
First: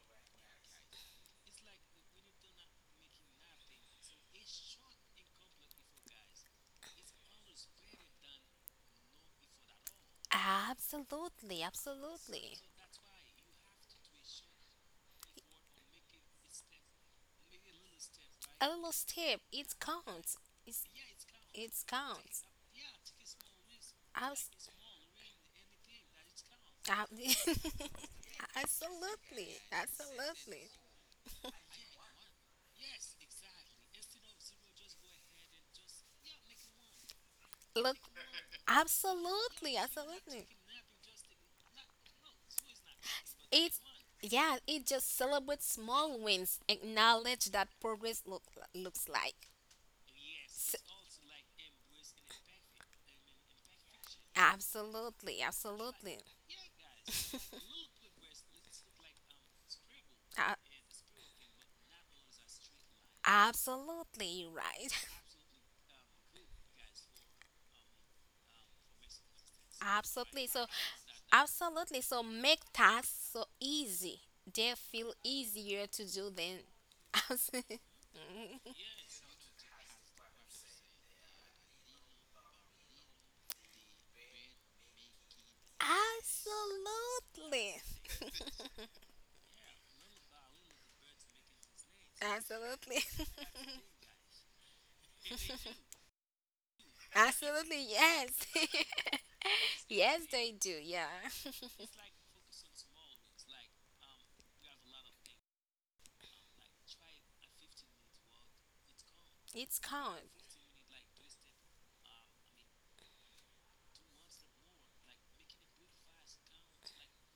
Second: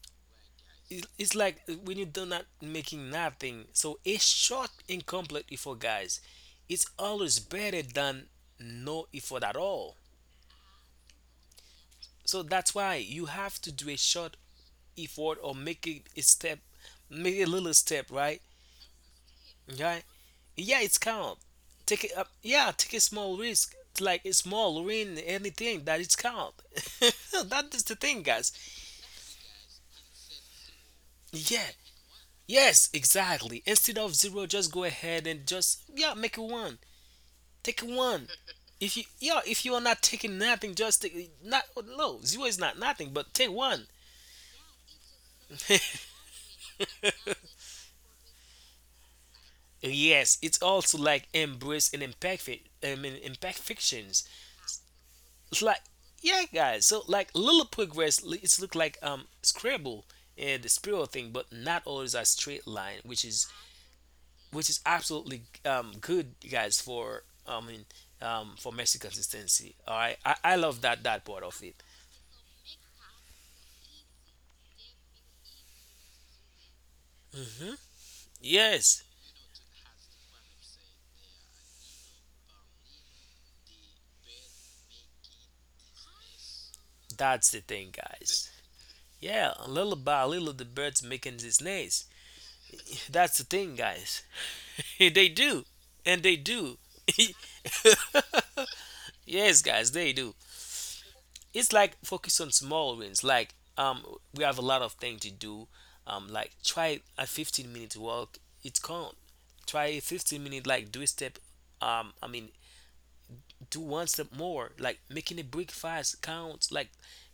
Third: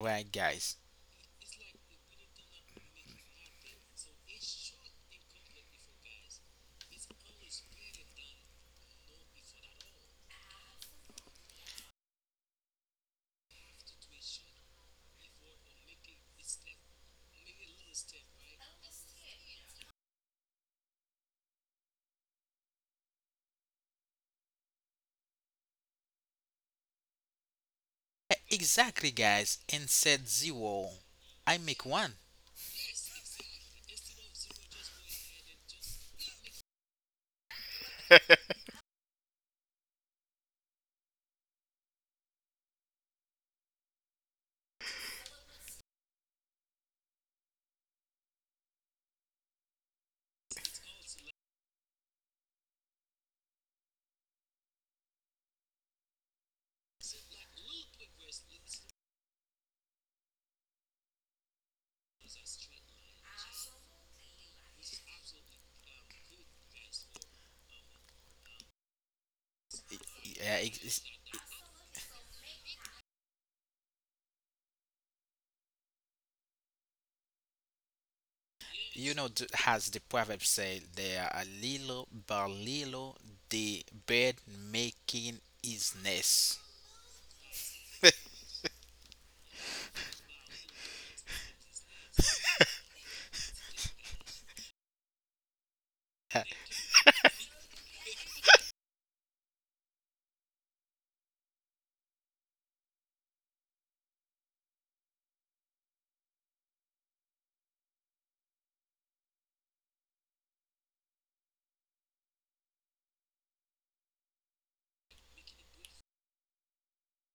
[SPEAKER 3] Right, guys.
[SPEAKER 1] it's like when you do not making nothing. So a short incomplete effort, guys, it's always better than no effort at all.
[SPEAKER 2] Absolutely.
[SPEAKER 1] So
[SPEAKER 2] Absolutely.
[SPEAKER 1] that's why you have to do a short effort or make it a step, make a little step, right?
[SPEAKER 2] A little step. It
[SPEAKER 1] Right?
[SPEAKER 2] counts.
[SPEAKER 1] Yeah,
[SPEAKER 2] It's,
[SPEAKER 1] it's count.
[SPEAKER 2] it
[SPEAKER 1] Take it up.
[SPEAKER 2] counts.
[SPEAKER 1] Yeah, take a small risk, like
[SPEAKER 2] I
[SPEAKER 1] a
[SPEAKER 2] was,
[SPEAKER 1] small win, anything that it's count.
[SPEAKER 2] I,
[SPEAKER 1] That is the thing, guys.
[SPEAKER 3] Exactly, guys.
[SPEAKER 2] absolutely.
[SPEAKER 3] Instead
[SPEAKER 2] Absolutely.
[SPEAKER 3] zero, I
[SPEAKER 1] Yeah,
[SPEAKER 3] make one.
[SPEAKER 1] yes, exactly. Instead of zero, just go ahead and just yeah, make it one. Take it
[SPEAKER 2] Look.
[SPEAKER 1] one. If you yeah, if you
[SPEAKER 2] Absolutely.
[SPEAKER 1] are not taking
[SPEAKER 2] Absolutely.
[SPEAKER 1] nothing, just take not no, zero is not nothing, but take
[SPEAKER 2] It,
[SPEAKER 1] one.
[SPEAKER 2] yeah, it just celebrates small wins. Acknowledge that looks like.
[SPEAKER 1] Yes, it's also like embrace and I mean, impact fictions.
[SPEAKER 2] Absolutely,
[SPEAKER 1] It's like
[SPEAKER 2] absolutely.
[SPEAKER 1] yeah, guys. So like little progress, it's look like Scrabble
[SPEAKER 2] A-
[SPEAKER 1] and the spiral thing, but not always a straight line,
[SPEAKER 2] Absolutely, you're
[SPEAKER 1] which is
[SPEAKER 2] right.
[SPEAKER 1] absolutely good, guys, for I mean for messy consistency. All right,
[SPEAKER 2] Absolutely.
[SPEAKER 3] Yeah,
[SPEAKER 1] I
[SPEAKER 2] So,
[SPEAKER 1] love that that part of it.
[SPEAKER 2] absolutely. So, make tasks so easy. They feel easier to do than. Absolutely.
[SPEAKER 1] Yes,
[SPEAKER 3] you know, as the proverb say, there are little by little, the bird making his nest.
[SPEAKER 1] that's the
[SPEAKER 2] Absolutely.
[SPEAKER 1] thing, guys. Yeah, little by little, the bird's making his nest.
[SPEAKER 2] Absolutely,
[SPEAKER 1] That's the thing, guys. They do, and they do.
[SPEAKER 2] absolutely, yes.
[SPEAKER 1] Yes, guys, they
[SPEAKER 2] Yes,
[SPEAKER 1] do.
[SPEAKER 2] they do. Yeah,
[SPEAKER 1] It's like focus on small wins, like we have a lot of things to do, like try a 15-minute walk, it can't.
[SPEAKER 2] it's
[SPEAKER 1] Try a
[SPEAKER 2] count.
[SPEAKER 1] 15 minute, like do a step, um i mean do one step more, like making a break fast counts, like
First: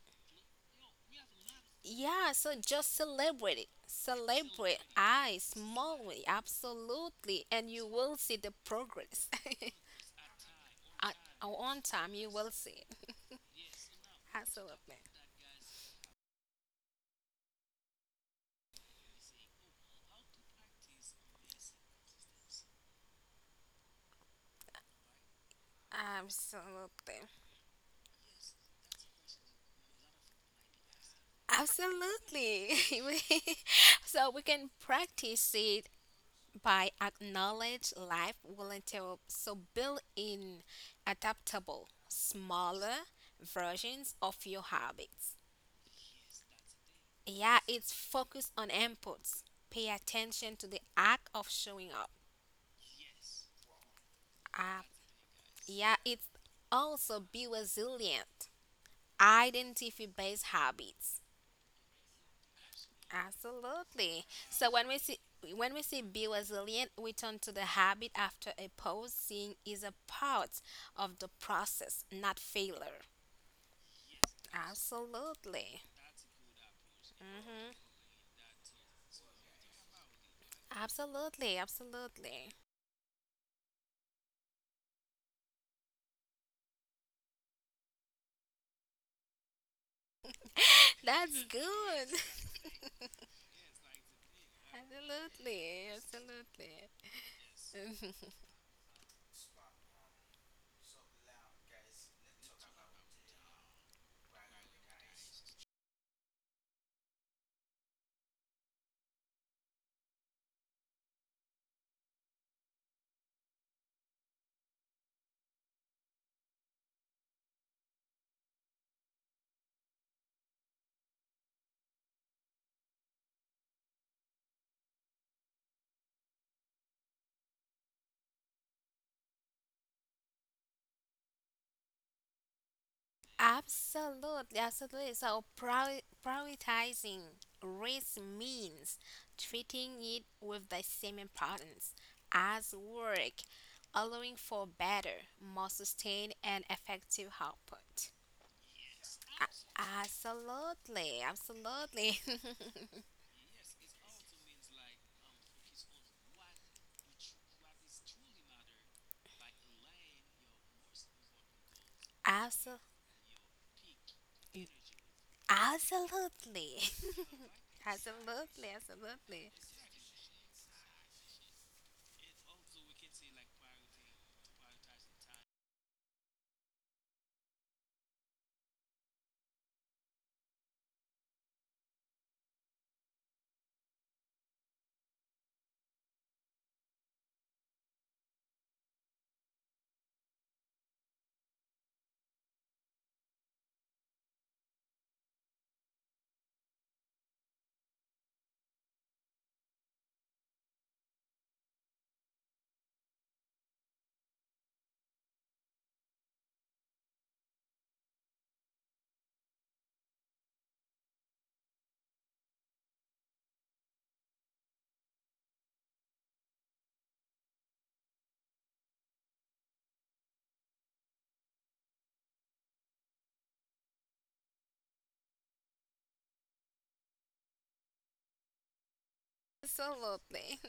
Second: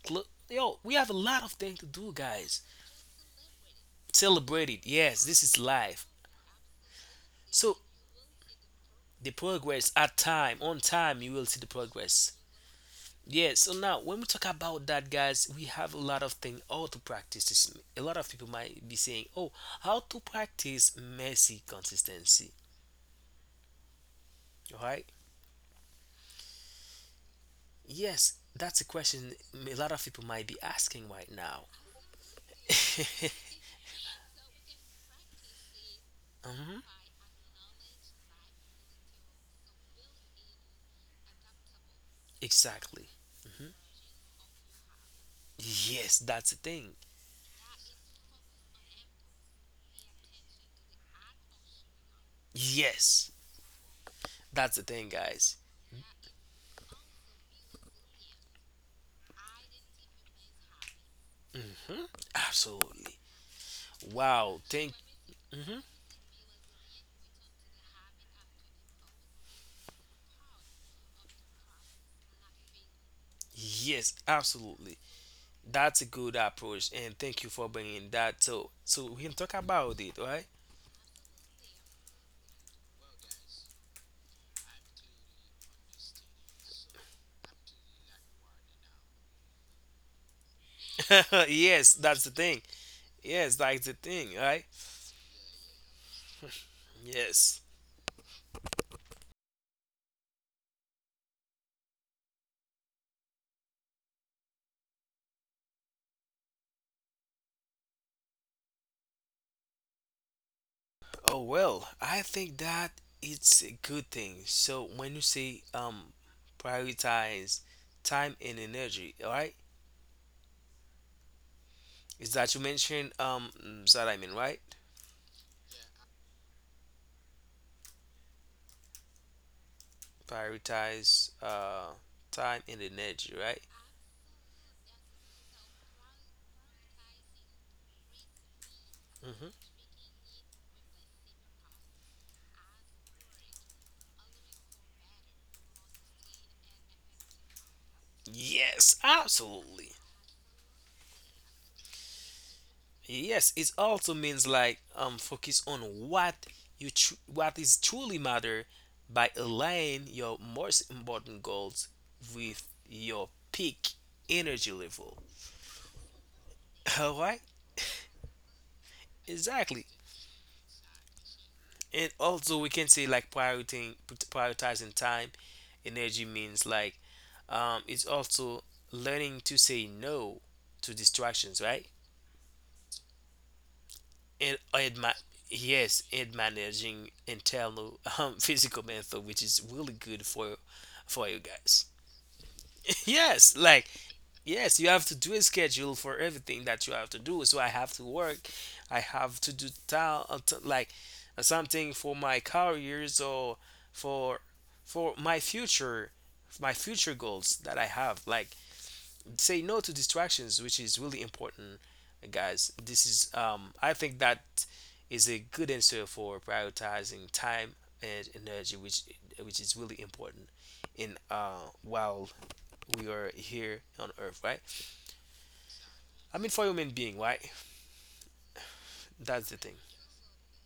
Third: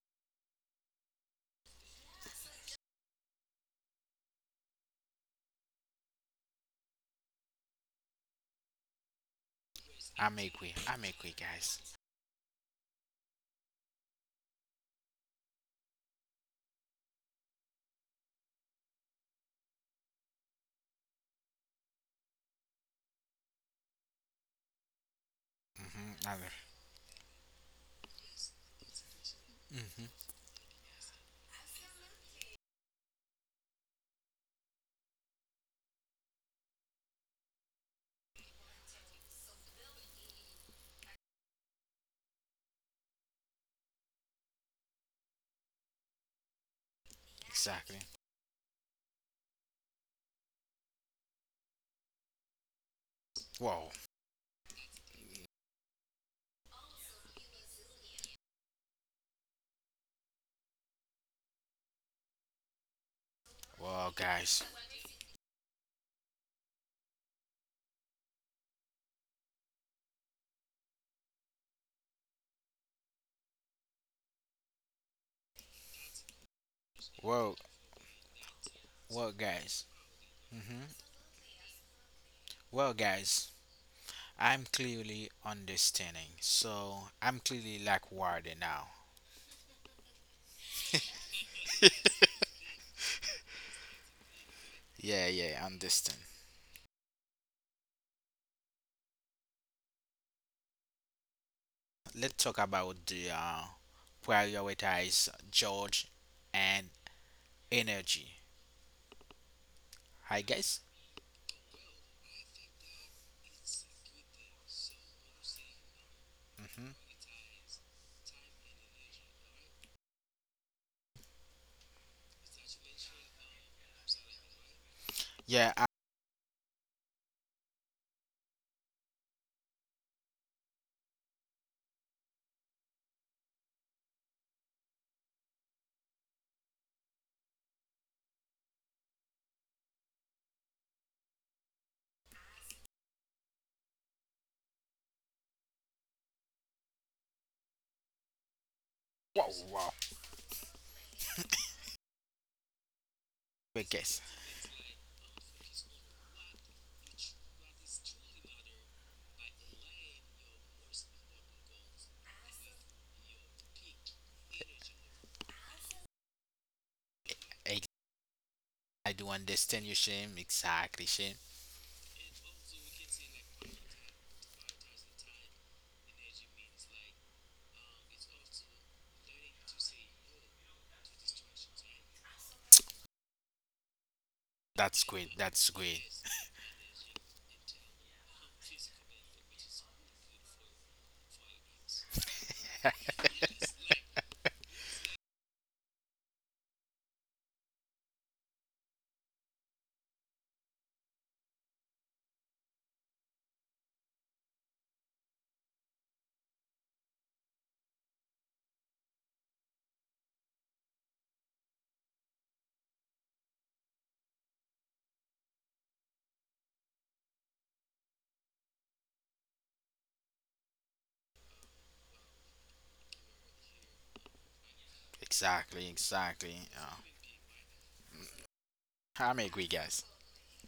[SPEAKER 1] cl- yo, we have a lot of things to do,
[SPEAKER 2] Yeah, so
[SPEAKER 1] guys.
[SPEAKER 2] just celebrate it.
[SPEAKER 1] Celebrate
[SPEAKER 2] Celebrate
[SPEAKER 1] it. Yes,
[SPEAKER 2] I
[SPEAKER 1] this is life.
[SPEAKER 2] smallly, absolutely, and
[SPEAKER 1] So
[SPEAKER 2] you will see the progress.
[SPEAKER 1] the progress at
[SPEAKER 3] I'm
[SPEAKER 1] time
[SPEAKER 3] agree.
[SPEAKER 1] on
[SPEAKER 3] I'm
[SPEAKER 2] At
[SPEAKER 1] time, you
[SPEAKER 3] agree,
[SPEAKER 1] will
[SPEAKER 2] our
[SPEAKER 1] see the
[SPEAKER 3] guys.
[SPEAKER 2] own time, you
[SPEAKER 1] progress.
[SPEAKER 2] will see it.
[SPEAKER 1] Yeah, so now when we talk about
[SPEAKER 2] Absolutely.
[SPEAKER 1] that, guys, we have a lot of things how to practice this. A lot of people might be saying, "Oh, how to practice messy consistency?" Right?
[SPEAKER 3] Mm-hmm.
[SPEAKER 2] Absolutely.
[SPEAKER 1] Yes, that's a question a lot
[SPEAKER 3] Mm-hmm.
[SPEAKER 1] of people might be asking right now.
[SPEAKER 2] Absolutely. We- so we can practice it by
[SPEAKER 1] Hmm.
[SPEAKER 2] acknowledge life will entail so build in adaptable smaller
[SPEAKER 1] Exactly.
[SPEAKER 2] versions of your habits,
[SPEAKER 1] Yes, that's the thing.
[SPEAKER 2] yeah, it's
[SPEAKER 3] Exactly.
[SPEAKER 2] focused on inputs, pay attention to the act of showing up.
[SPEAKER 1] Yes,
[SPEAKER 3] Whoa.
[SPEAKER 1] that's
[SPEAKER 2] uh,
[SPEAKER 1] the thing, guys.
[SPEAKER 2] yeah, it's also be resilient, identify based habits.
[SPEAKER 1] Absolutely.
[SPEAKER 3] Whoa,
[SPEAKER 2] Absolutely.
[SPEAKER 3] guys.
[SPEAKER 1] Wow.
[SPEAKER 2] So
[SPEAKER 1] Thank.
[SPEAKER 2] when we see be resilient, we turn to the habit after a pause, seeing is a part of the process, not failure.
[SPEAKER 1] Yes, absolutely.
[SPEAKER 2] Absolutely.
[SPEAKER 1] That's a good approach, and thank you
[SPEAKER 3] Whoa.
[SPEAKER 1] for
[SPEAKER 2] Hmm.
[SPEAKER 1] bringing that. So, so we
[SPEAKER 3] Whoa,
[SPEAKER 1] can talk
[SPEAKER 3] guys.
[SPEAKER 1] about it, right?
[SPEAKER 3] Mm-hmm.
[SPEAKER 2] Absolutely. Absolutely.
[SPEAKER 3] Well, guys, I'm clearly understanding. So I'm clearly like worried now.
[SPEAKER 2] That's
[SPEAKER 1] Yes,
[SPEAKER 2] good.
[SPEAKER 1] that's the thing. Yes, that's the thing, right?
[SPEAKER 3] Yeah, yeah,
[SPEAKER 2] Absolutely.
[SPEAKER 3] understand.
[SPEAKER 1] Yes.
[SPEAKER 2] Absolutely.
[SPEAKER 3] Let's talk about the prioritize George and energy. Hi guys.
[SPEAKER 1] Oh well, I think that it's a good thing. So when you say
[SPEAKER 3] hmm
[SPEAKER 1] prioritize time and energy, all right? Is that you mentioned that I mean, right?
[SPEAKER 3] Yeah.
[SPEAKER 1] Prioritize time and energy, right?
[SPEAKER 2] Absolutely, absolutely. So prioritizing risk means
[SPEAKER 1] Hmm.
[SPEAKER 2] treating it with the same importance as work, allowing for better, more sustained, and effective output.
[SPEAKER 1] Yes,
[SPEAKER 3] Wow.
[SPEAKER 2] A-
[SPEAKER 3] Wow.
[SPEAKER 1] absolutely.
[SPEAKER 2] absolutely, absolutely,
[SPEAKER 1] Yes, it
[SPEAKER 3] Wait,
[SPEAKER 1] also
[SPEAKER 3] guys.
[SPEAKER 1] means like focus on what you what is truly matter, by aligning your most important goals with
[SPEAKER 2] Absol-
[SPEAKER 1] your peak energy level.
[SPEAKER 2] absolutely, absolutely,
[SPEAKER 1] All right,
[SPEAKER 3] I I do
[SPEAKER 2] absolutely,
[SPEAKER 3] understand
[SPEAKER 1] exactly.
[SPEAKER 3] you, Shane. Exactly, Shane.
[SPEAKER 1] And also we can say like prioritizing time, energy means like it's also learning to say no to distractions, right? and, and
[SPEAKER 3] That's
[SPEAKER 1] ma-
[SPEAKER 3] great. That's great.
[SPEAKER 1] yes, and managing internal physical mental, which is really good for you guys. Yes, like yes, you have to do a schedule for everything that you have to do. So I have to work, I have to do like something for my careers or for for my future goals that I have. Like say no to distractions, which is really important, guys. This is I think that is a good answer for prioritizing time and energy, which is really important in while we are here on earth, right?
[SPEAKER 3] Exactly,
[SPEAKER 1] I mean,
[SPEAKER 3] exactly.
[SPEAKER 1] for human being, right?
[SPEAKER 3] I'm
[SPEAKER 1] That's the
[SPEAKER 3] agree,
[SPEAKER 1] thing.
[SPEAKER 3] guys.
[SPEAKER 2] absolutely,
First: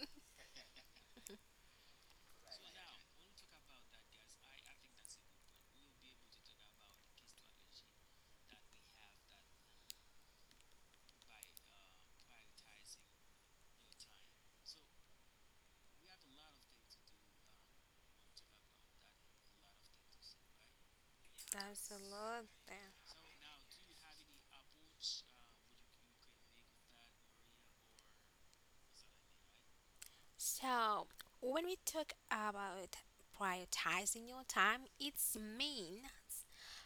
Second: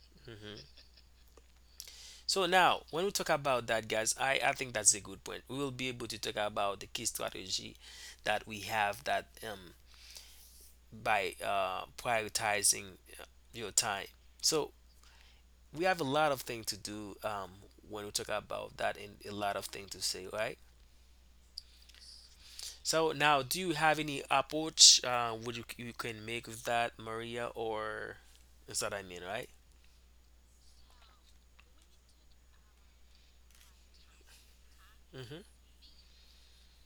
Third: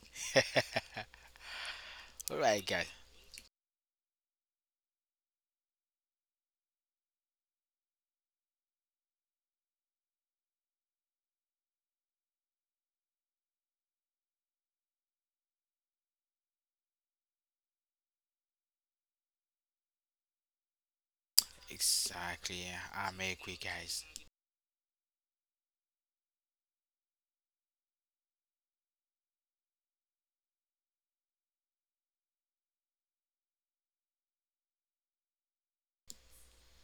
[SPEAKER 3] All
[SPEAKER 1] So
[SPEAKER 3] right,
[SPEAKER 1] now
[SPEAKER 3] guys.
[SPEAKER 1] when we talk about that, guys, I think that's a good point. We will be able to talk about the key strategy that we have, that by prioritizing uh, your time. So we have a lot of things to do, when we talk about that, and a lot of things to say, right?
[SPEAKER 3] Exactly,
[SPEAKER 2] absolutely.
[SPEAKER 1] So
[SPEAKER 3] I'm
[SPEAKER 1] now do
[SPEAKER 3] agree,
[SPEAKER 1] you have
[SPEAKER 3] guys.
[SPEAKER 1] any approach would you can make with that, Maria, or is that I mean, right?
[SPEAKER 2] So, when we talk about prioritizing your time, it's
[SPEAKER 1] Hmm.
[SPEAKER 2] mean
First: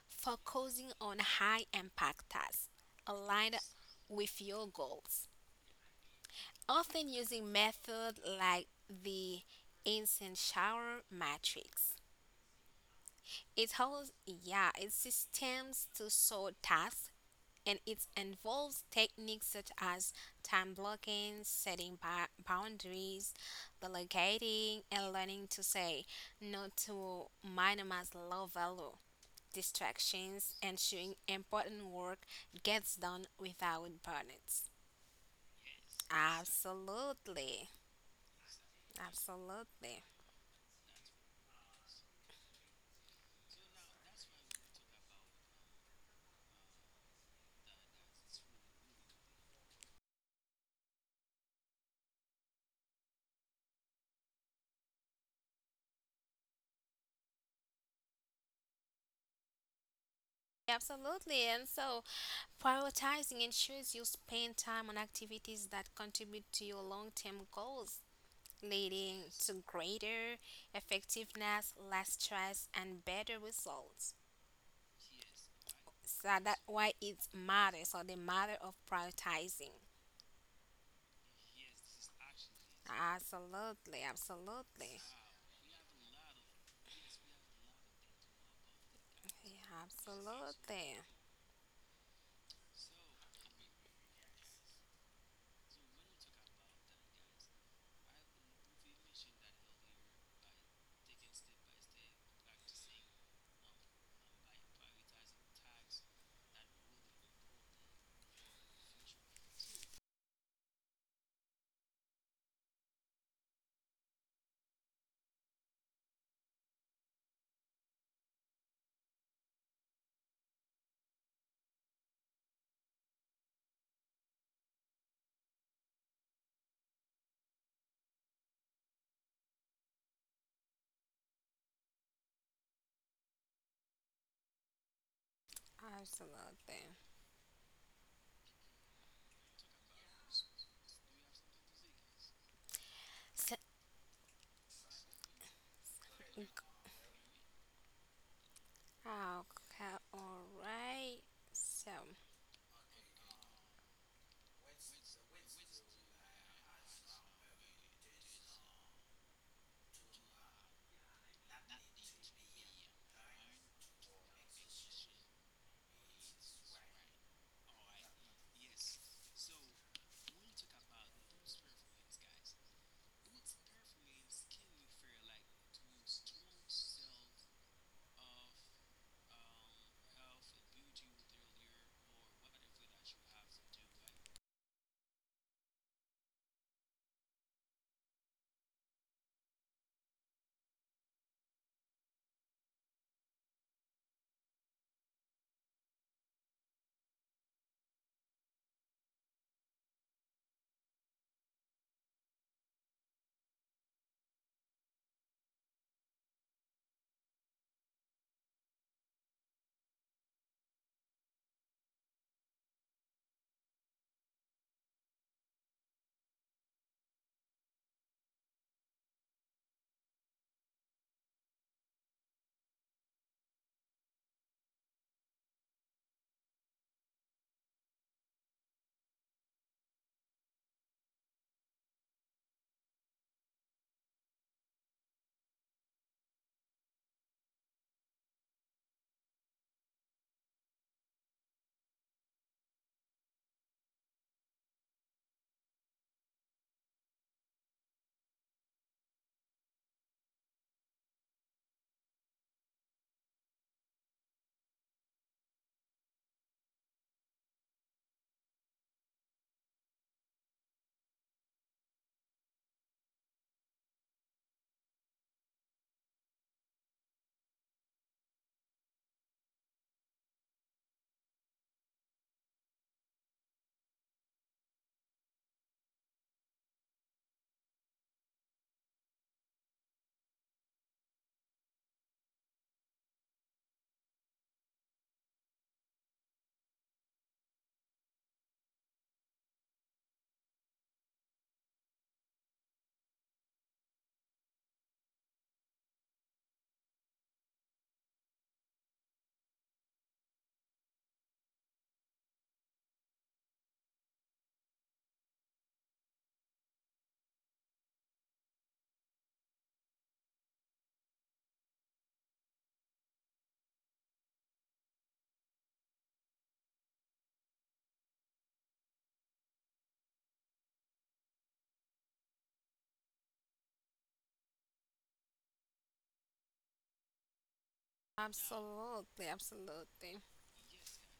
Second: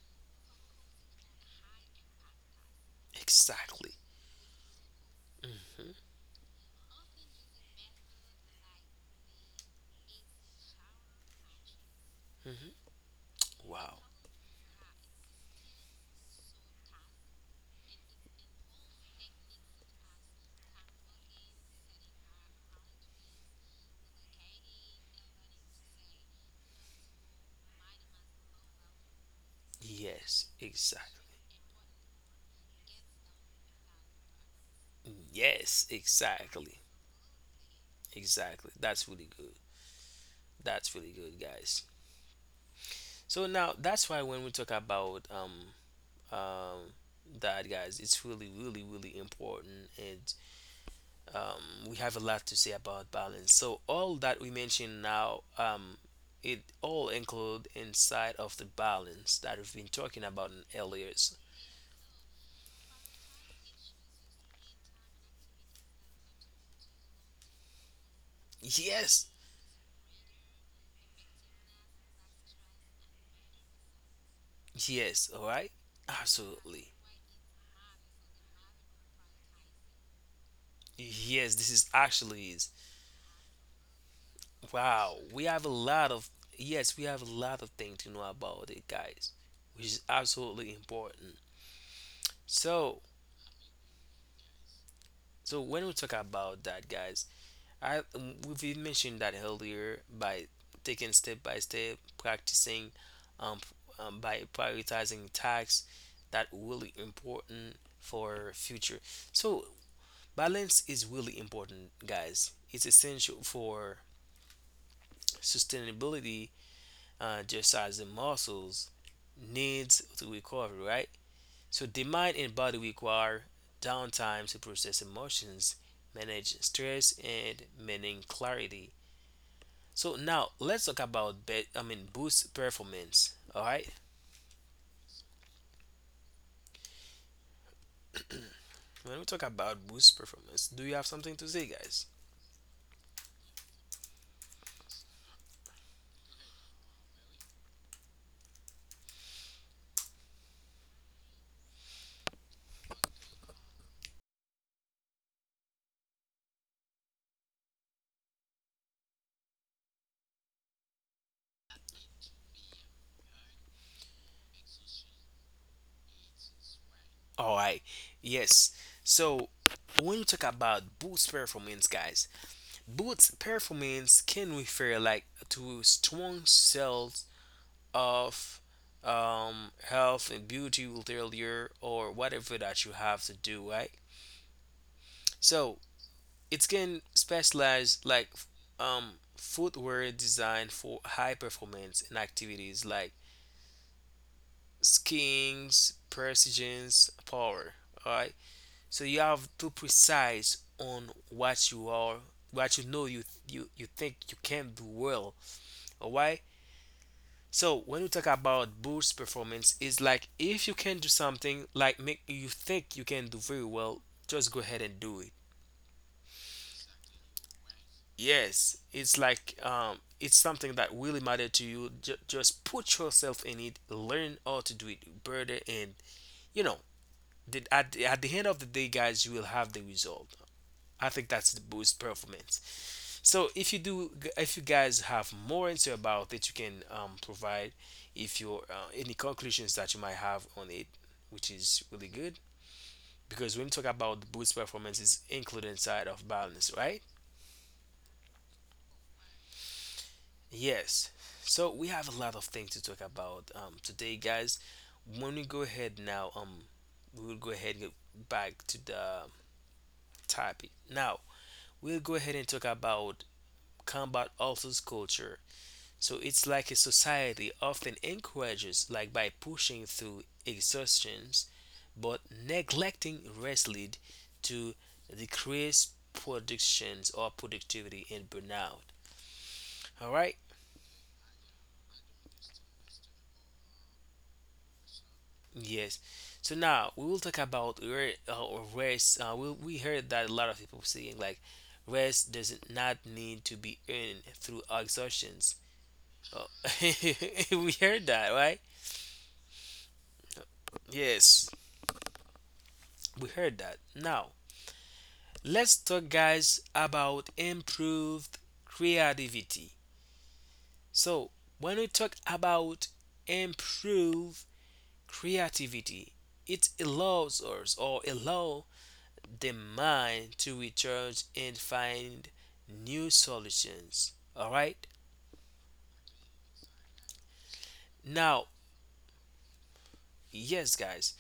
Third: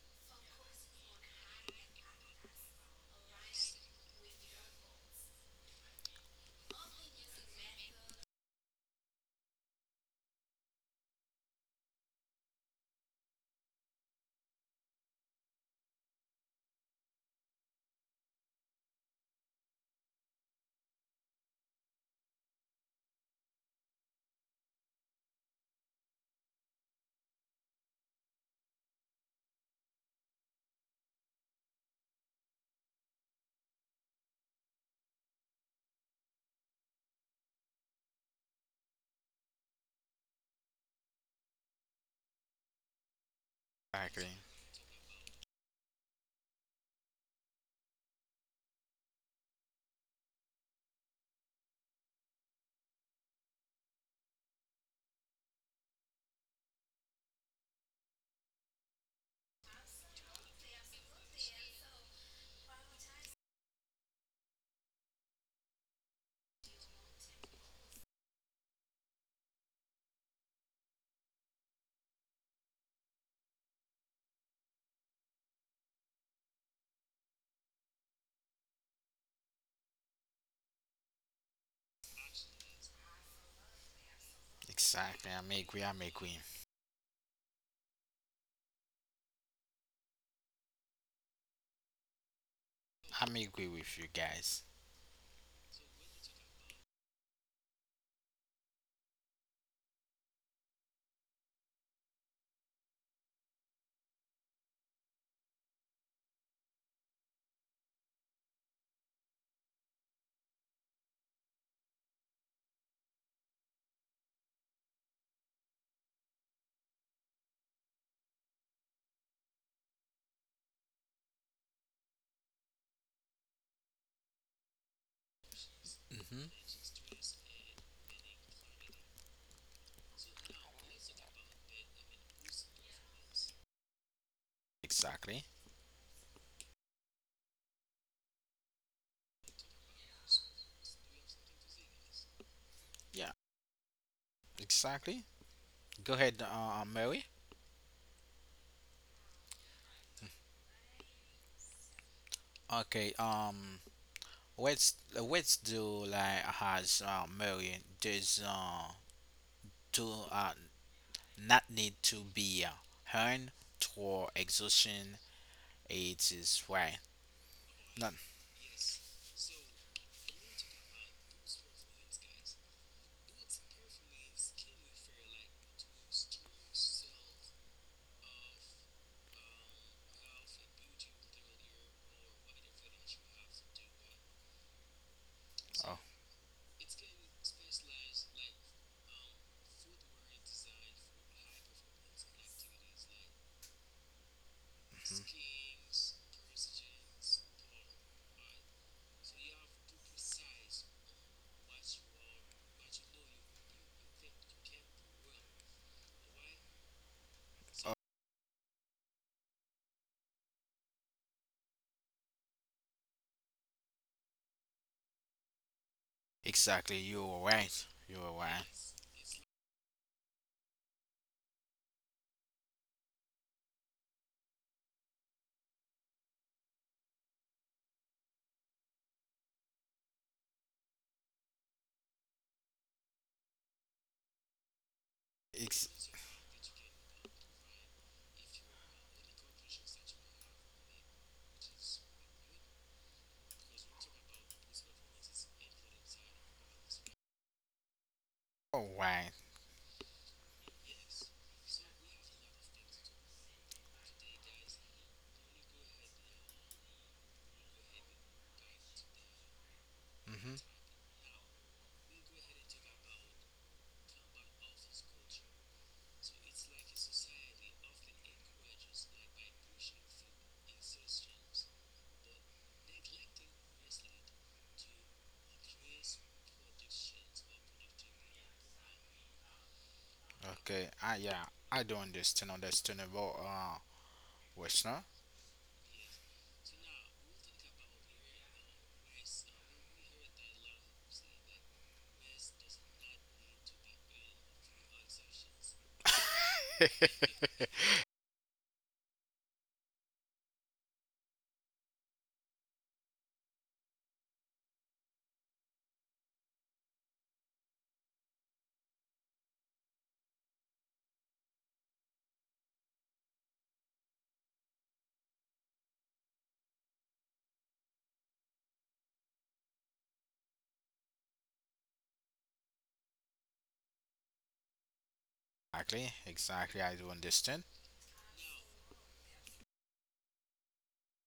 [SPEAKER 2] focusing on high impact tasks aligned
[SPEAKER 1] Exactly.
[SPEAKER 2] with your goals.
[SPEAKER 1] Hmm.
[SPEAKER 2] Often using method like the instant shower matrix.
[SPEAKER 1] Hmm.
[SPEAKER 2] It
[SPEAKER 1] Wow.
[SPEAKER 2] holds yeah, it systems to sort tasks and it involves techniques such as time blocking, setting boundaries, delegating, and learning to say no to minimize low value
[SPEAKER 1] Yes,
[SPEAKER 2] distractions, ensuring
[SPEAKER 1] exactly.
[SPEAKER 2] important work gets done without burnouts.
[SPEAKER 1] Yes, exactly.
[SPEAKER 2] Absolutely,
[SPEAKER 1] Exactly, that's really good.
[SPEAKER 2] absolutely.
[SPEAKER 1] That's really good, guys. So now that's why
[SPEAKER 3] Exactly,
[SPEAKER 1] when we talk about um that guys, it's really really really important, and um, we have a lot to say about balance. So all that we mentioned now, it all include inside of the balance that we've been talking about in earlier.
[SPEAKER 2] Absolutely, and so prioritizing ensures you spend time on activities that contribute to your long term goals leading
[SPEAKER 1] Yes,
[SPEAKER 2] to greater effectiveness, less stress, and better results.
[SPEAKER 1] yes, all right,
[SPEAKER 2] So that's
[SPEAKER 1] absolutely.
[SPEAKER 2] why it matters, or the matter of prioritizing.
[SPEAKER 1] Yes, this is actually is.
[SPEAKER 2] Absolutely, absolutely.
[SPEAKER 1] Wow,
[SPEAKER 3] exactly.
[SPEAKER 1] we
[SPEAKER 3] I'm
[SPEAKER 1] have a
[SPEAKER 3] agree. I'm
[SPEAKER 1] lot of
[SPEAKER 3] agree.
[SPEAKER 1] yes, we have a lot of things to know about it, guys,
[SPEAKER 2] Yeah,
[SPEAKER 1] which is absolutely
[SPEAKER 2] absolutely,
[SPEAKER 1] important. So,
[SPEAKER 3] I'm agree with you guys.
[SPEAKER 1] so when we talk about that, guys, I we've mentioned that earlier by taking step by step, practicing, um, by prioritizing tasks that really important for future. So balance is really important, guys. It's essential for sustainability, just as the muscles needs to recover, right? So the mind and body require downtime to process emotions,
[SPEAKER 3] Mhm.
[SPEAKER 1] manage stress, and maintain clarity. So now let's talk about bet, I mean boost performance. All right.
[SPEAKER 3] Exactly.
[SPEAKER 2] absolutely.
[SPEAKER 1] When we talk about boost performance, do you have something to say, guys?
[SPEAKER 3] Yeah.
[SPEAKER 2] So,
[SPEAKER 3] Exactly. Go ahead, Mary.
[SPEAKER 2] okay, all right. So,
[SPEAKER 3] Okay. Let's do like has Mary does to not need to be earned toward exhaustion. It is right.
[SPEAKER 1] All right.
[SPEAKER 3] None.
[SPEAKER 1] Yes. So when we talk about boost performance, guys, boost performance can refer like to strong cells of health and beauty failure, or whatever that you have to do, right? So it can specialize like footwear designed for high performance and activities like skiing, precision, power. All right. So you have to precise on what you are, what you know you think you can do well. All right. So
[SPEAKER 3] Oh,
[SPEAKER 1] when you talk about boost performance, it's like if you can do something like make you think you can do very well, just go ahead and do it.
[SPEAKER 3] exactly, you were right. You were right.
[SPEAKER 1] Yes, it's like it's something that really matter to you. Just put yourself in it, learn how to do it better, and you know, at the end of the day, guys, you will have the result. I think that's the boost performance. So if you do, if you guys have more answer
[SPEAKER 3] It's
[SPEAKER 1] about it, you can provide if you any conclusions that you might have on it, which is really good, because when we talk about boost performance, it's included inside of balance, right?
[SPEAKER 3] all right.
[SPEAKER 1] Yes. So we have a lot of things to talk about today, guys. When we go ahead now, we will go ahead and get back to the
[SPEAKER 3] Mm-hmm.
[SPEAKER 1] topic. Now we'll go ahead and talk about combat ulcers culture. So it's like a society often encourages, like by pushing through exhaustions, but neglecting rest lead to decreased productions or productivity and burnout. All right.
[SPEAKER 3] Okay. Ah, yeah. I do understand. Understandable. Western.
[SPEAKER 1] Yes. So now we will talk about re- or rest. We heard that a lot of people saying like rest does not need to be earned through exertions. Uh,
[SPEAKER 3] Exactly.
[SPEAKER 1] we heard that, right? Yes, we heard that. Now let's talk, guys, about improved creativity. So when we talk about improve creativity, it allows us or allow the mind to recharge and find new solutions. All right.
[SPEAKER 3] Exactly. I do understand.
[SPEAKER 1] Now,
[SPEAKER 2] absolutely, absolutely.
[SPEAKER 1] yes, guys.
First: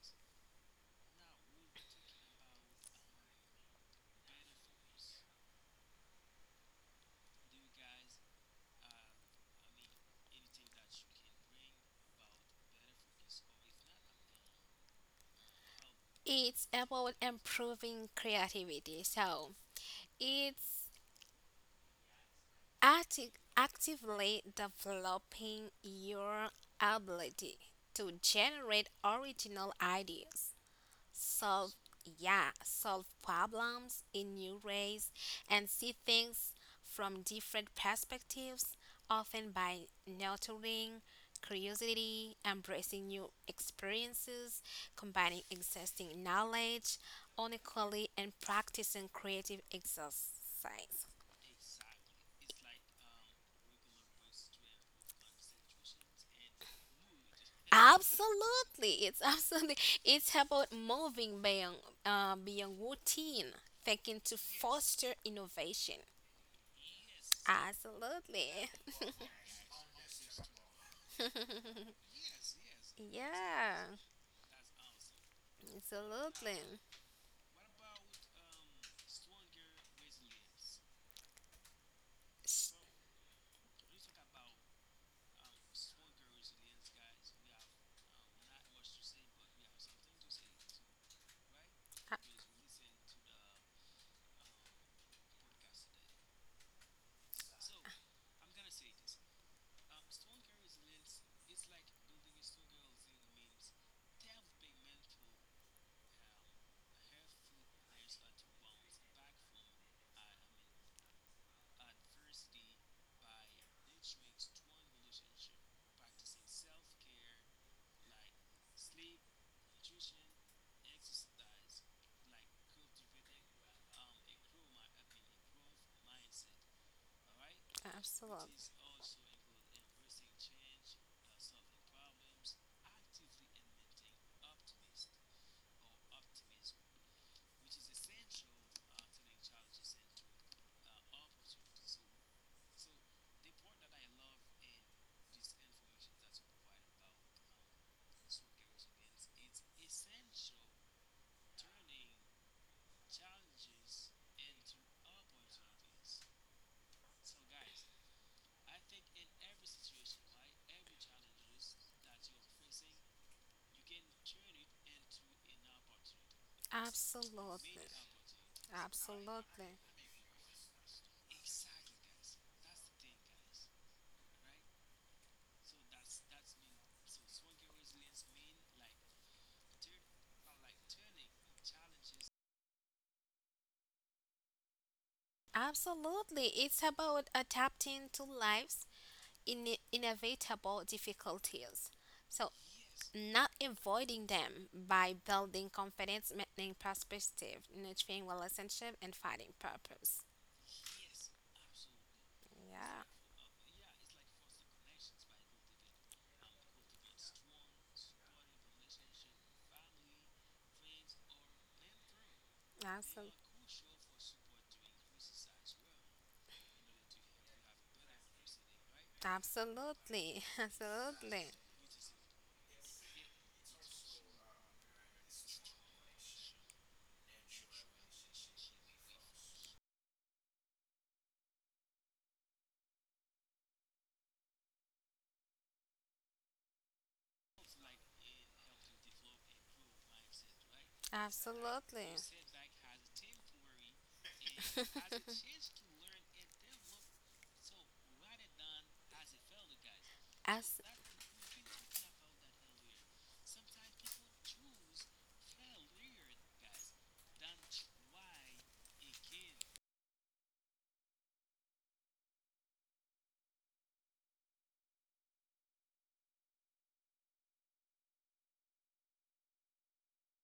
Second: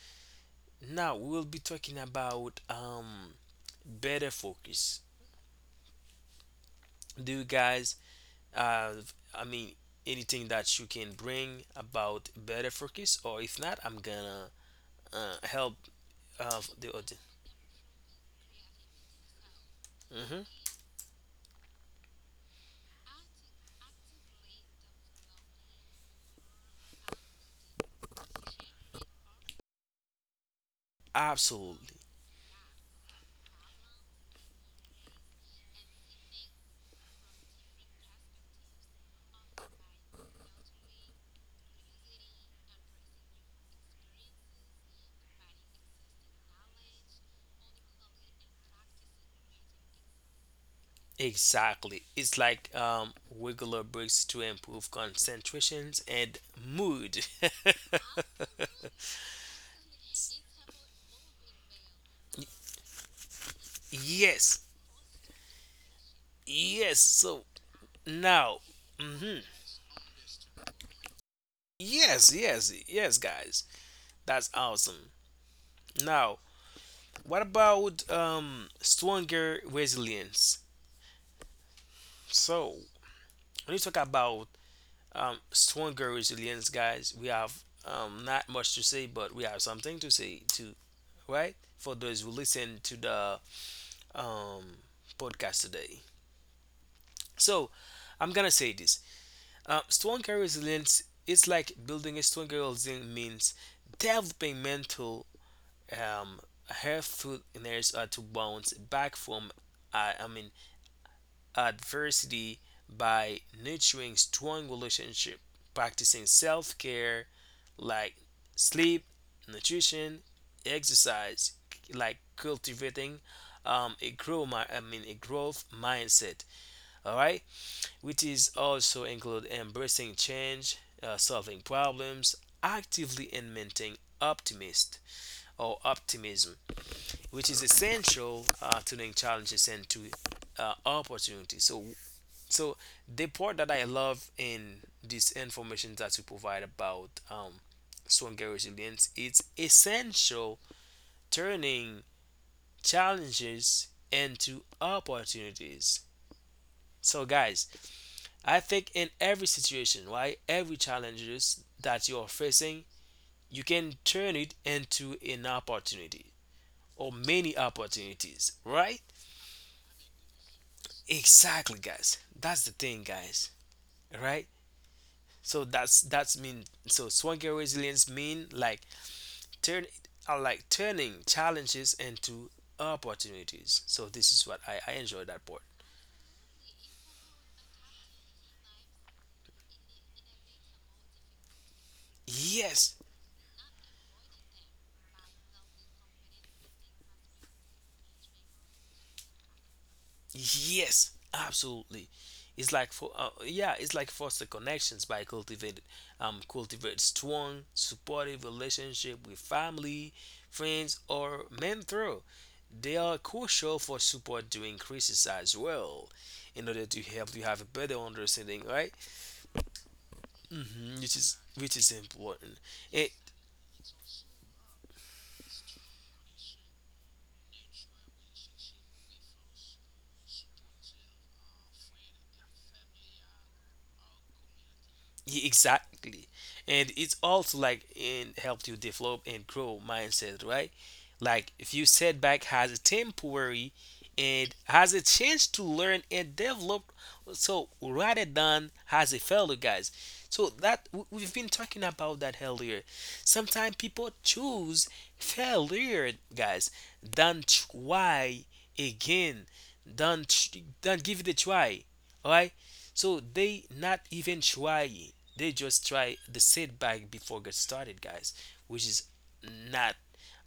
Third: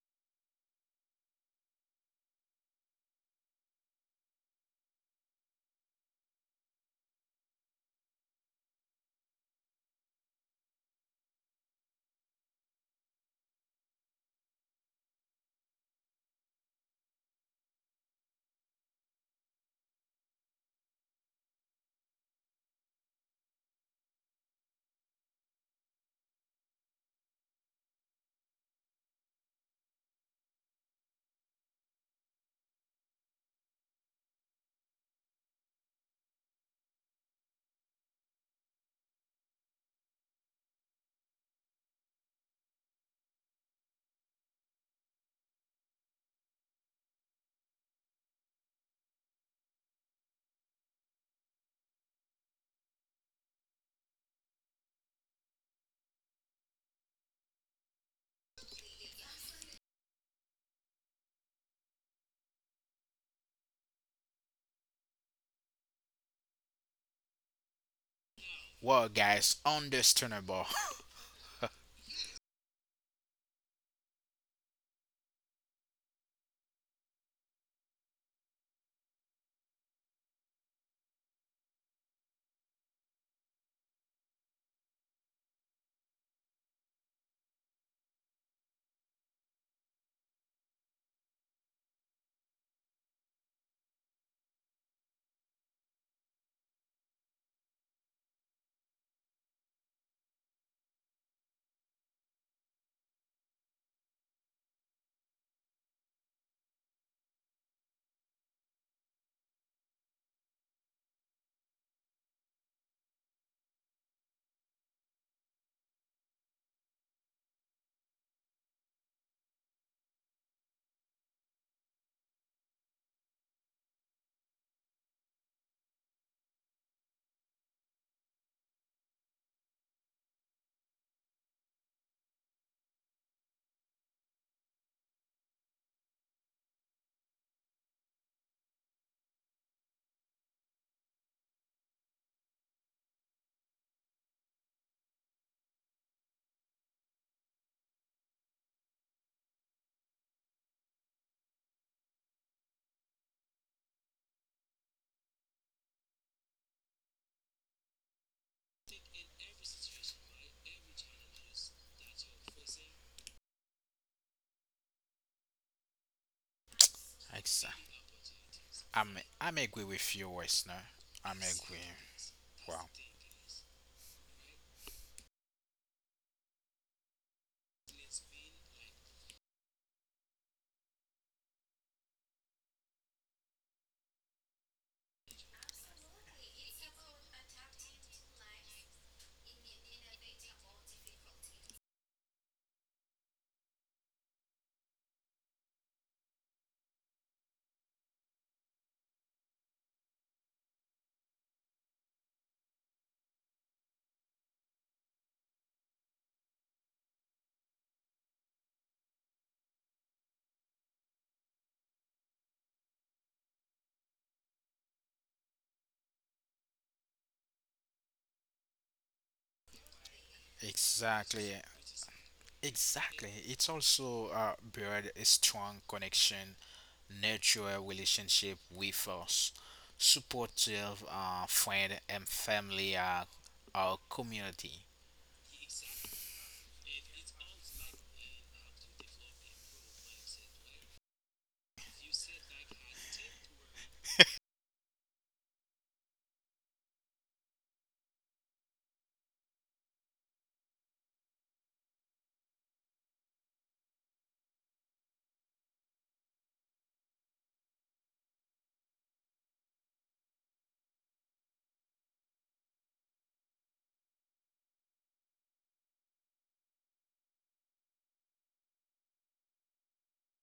[SPEAKER 1] Now we'll be talking about better focus. Do you guys have? I mean, anything that you can bring about better focus, or if not, I'm gonna help
[SPEAKER 2] It's
[SPEAKER 1] the
[SPEAKER 2] about
[SPEAKER 1] audience.
[SPEAKER 2] improving creativity. So
[SPEAKER 1] Hmm.
[SPEAKER 2] it's actively developing your ability to generate original ideas, solve
[SPEAKER 1] Absolutely.
[SPEAKER 2] yeah, solve problems in new ways and see things from different perspectives, often by nurturing curiosity, embracing new experiences, combining existing knowledge unequally, and practicing creative exercise,
[SPEAKER 1] Exactly. It's like regular breaks to improve concentrations and mood.
[SPEAKER 2] absolutely. It's absolutely, it's about moving beyond beyond routine thinking to
[SPEAKER 1] yes,
[SPEAKER 2] foster innovation.
[SPEAKER 1] yes. So now,
[SPEAKER 2] Absolutely.
[SPEAKER 3] Well,
[SPEAKER 1] hmm,
[SPEAKER 3] guys, understandable.
[SPEAKER 1] yes, yes, yes, guys.
[SPEAKER 2] Yeah,
[SPEAKER 1] That's awesome. Now,
[SPEAKER 2] absolutely.
[SPEAKER 1] what about stronger resilience?
[SPEAKER 2] S-
[SPEAKER 1] So, when you talk about stronger resilience, guys, we have not much to say, but we have something to say too, right? For
[SPEAKER 2] a-
[SPEAKER 1] those who listen to the um, podcast today. So I'm gonna say this: strong career resilience is like building a strong career resilience means developing mental um, health through in areas to bounce back from uh, I mean adversity by nurturing strong relationship, practicing self care like sleep, nutrition, exercise, like cultivating a grow my I mean a growth mindset, all right, which is
[SPEAKER 2] Absolutely.
[SPEAKER 1] also include embracing change, solving problems actively and maintaining optimist or optimism, which is essential to the challenges and to opportunities. So the part that I love in this information that we provide about stronger resilience, it's essential turning challenges into opportunities. So guys, I think in every situation, right, every challenges that you are facing, you can turn it into an opportunity or many
[SPEAKER 2] Absolutely.
[SPEAKER 3] Exactly.
[SPEAKER 1] opportunities, right?
[SPEAKER 3] I'm. I'm
[SPEAKER 2] Absolutely.
[SPEAKER 3] agree with you, Western. I'm
[SPEAKER 1] Exactly,
[SPEAKER 3] agree.
[SPEAKER 1] guys. That's the
[SPEAKER 3] Wow.
[SPEAKER 1] thing, guys. Right? So that's mean. So swagger resilience mean like turn like turning challenges into opportunities. So this is what I enjoy that part.
[SPEAKER 2] Absolutely. It's about adapting to life's in inevitable difficulties. So
[SPEAKER 1] Yes.
[SPEAKER 2] not avoiding them by building confidence, maintaining perspective, nurturing relationship, and finding purpose.
[SPEAKER 1] Yes, absolutely. It's like
[SPEAKER 2] Yeah,
[SPEAKER 1] for yeah, it's like foster connections by cultivate strong supportive relationship with family, friends, or mentor. They are
[SPEAKER 2] absolutely.
[SPEAKER 1] crucial for support during crisis as well, in order to help you have a better understanding, right?
[SPEAKER 2] Absolutely,
[SPEAKER 1] Hmm. Which is
[SPEAKER 2] absolutely,
[SPEAKER 3] Exactly.
[SPEAKER 1] which is important. And
[SPEAKER 3] Exactly. It's also build a strong connection, nurture a relationship with us, supportive friend and family, our community.
[SPEAKER 1] yeah, exactly. And it's also like and helped you develop and grow mindset, right? Like if you
[SPEAKER 2] absolutely,
[SPEAKER 1] setback has a temporary and has a chance to learn and develop, so rather than has a failure, guys. So
[SPEAKER 2] As,
[SPEAKER 1] that we've been talking about that earlier. Sometimes people choose failure, guys, than try again, than than give it a try. Alright? So they not even try. They just try the setback before get started, guys, which is not,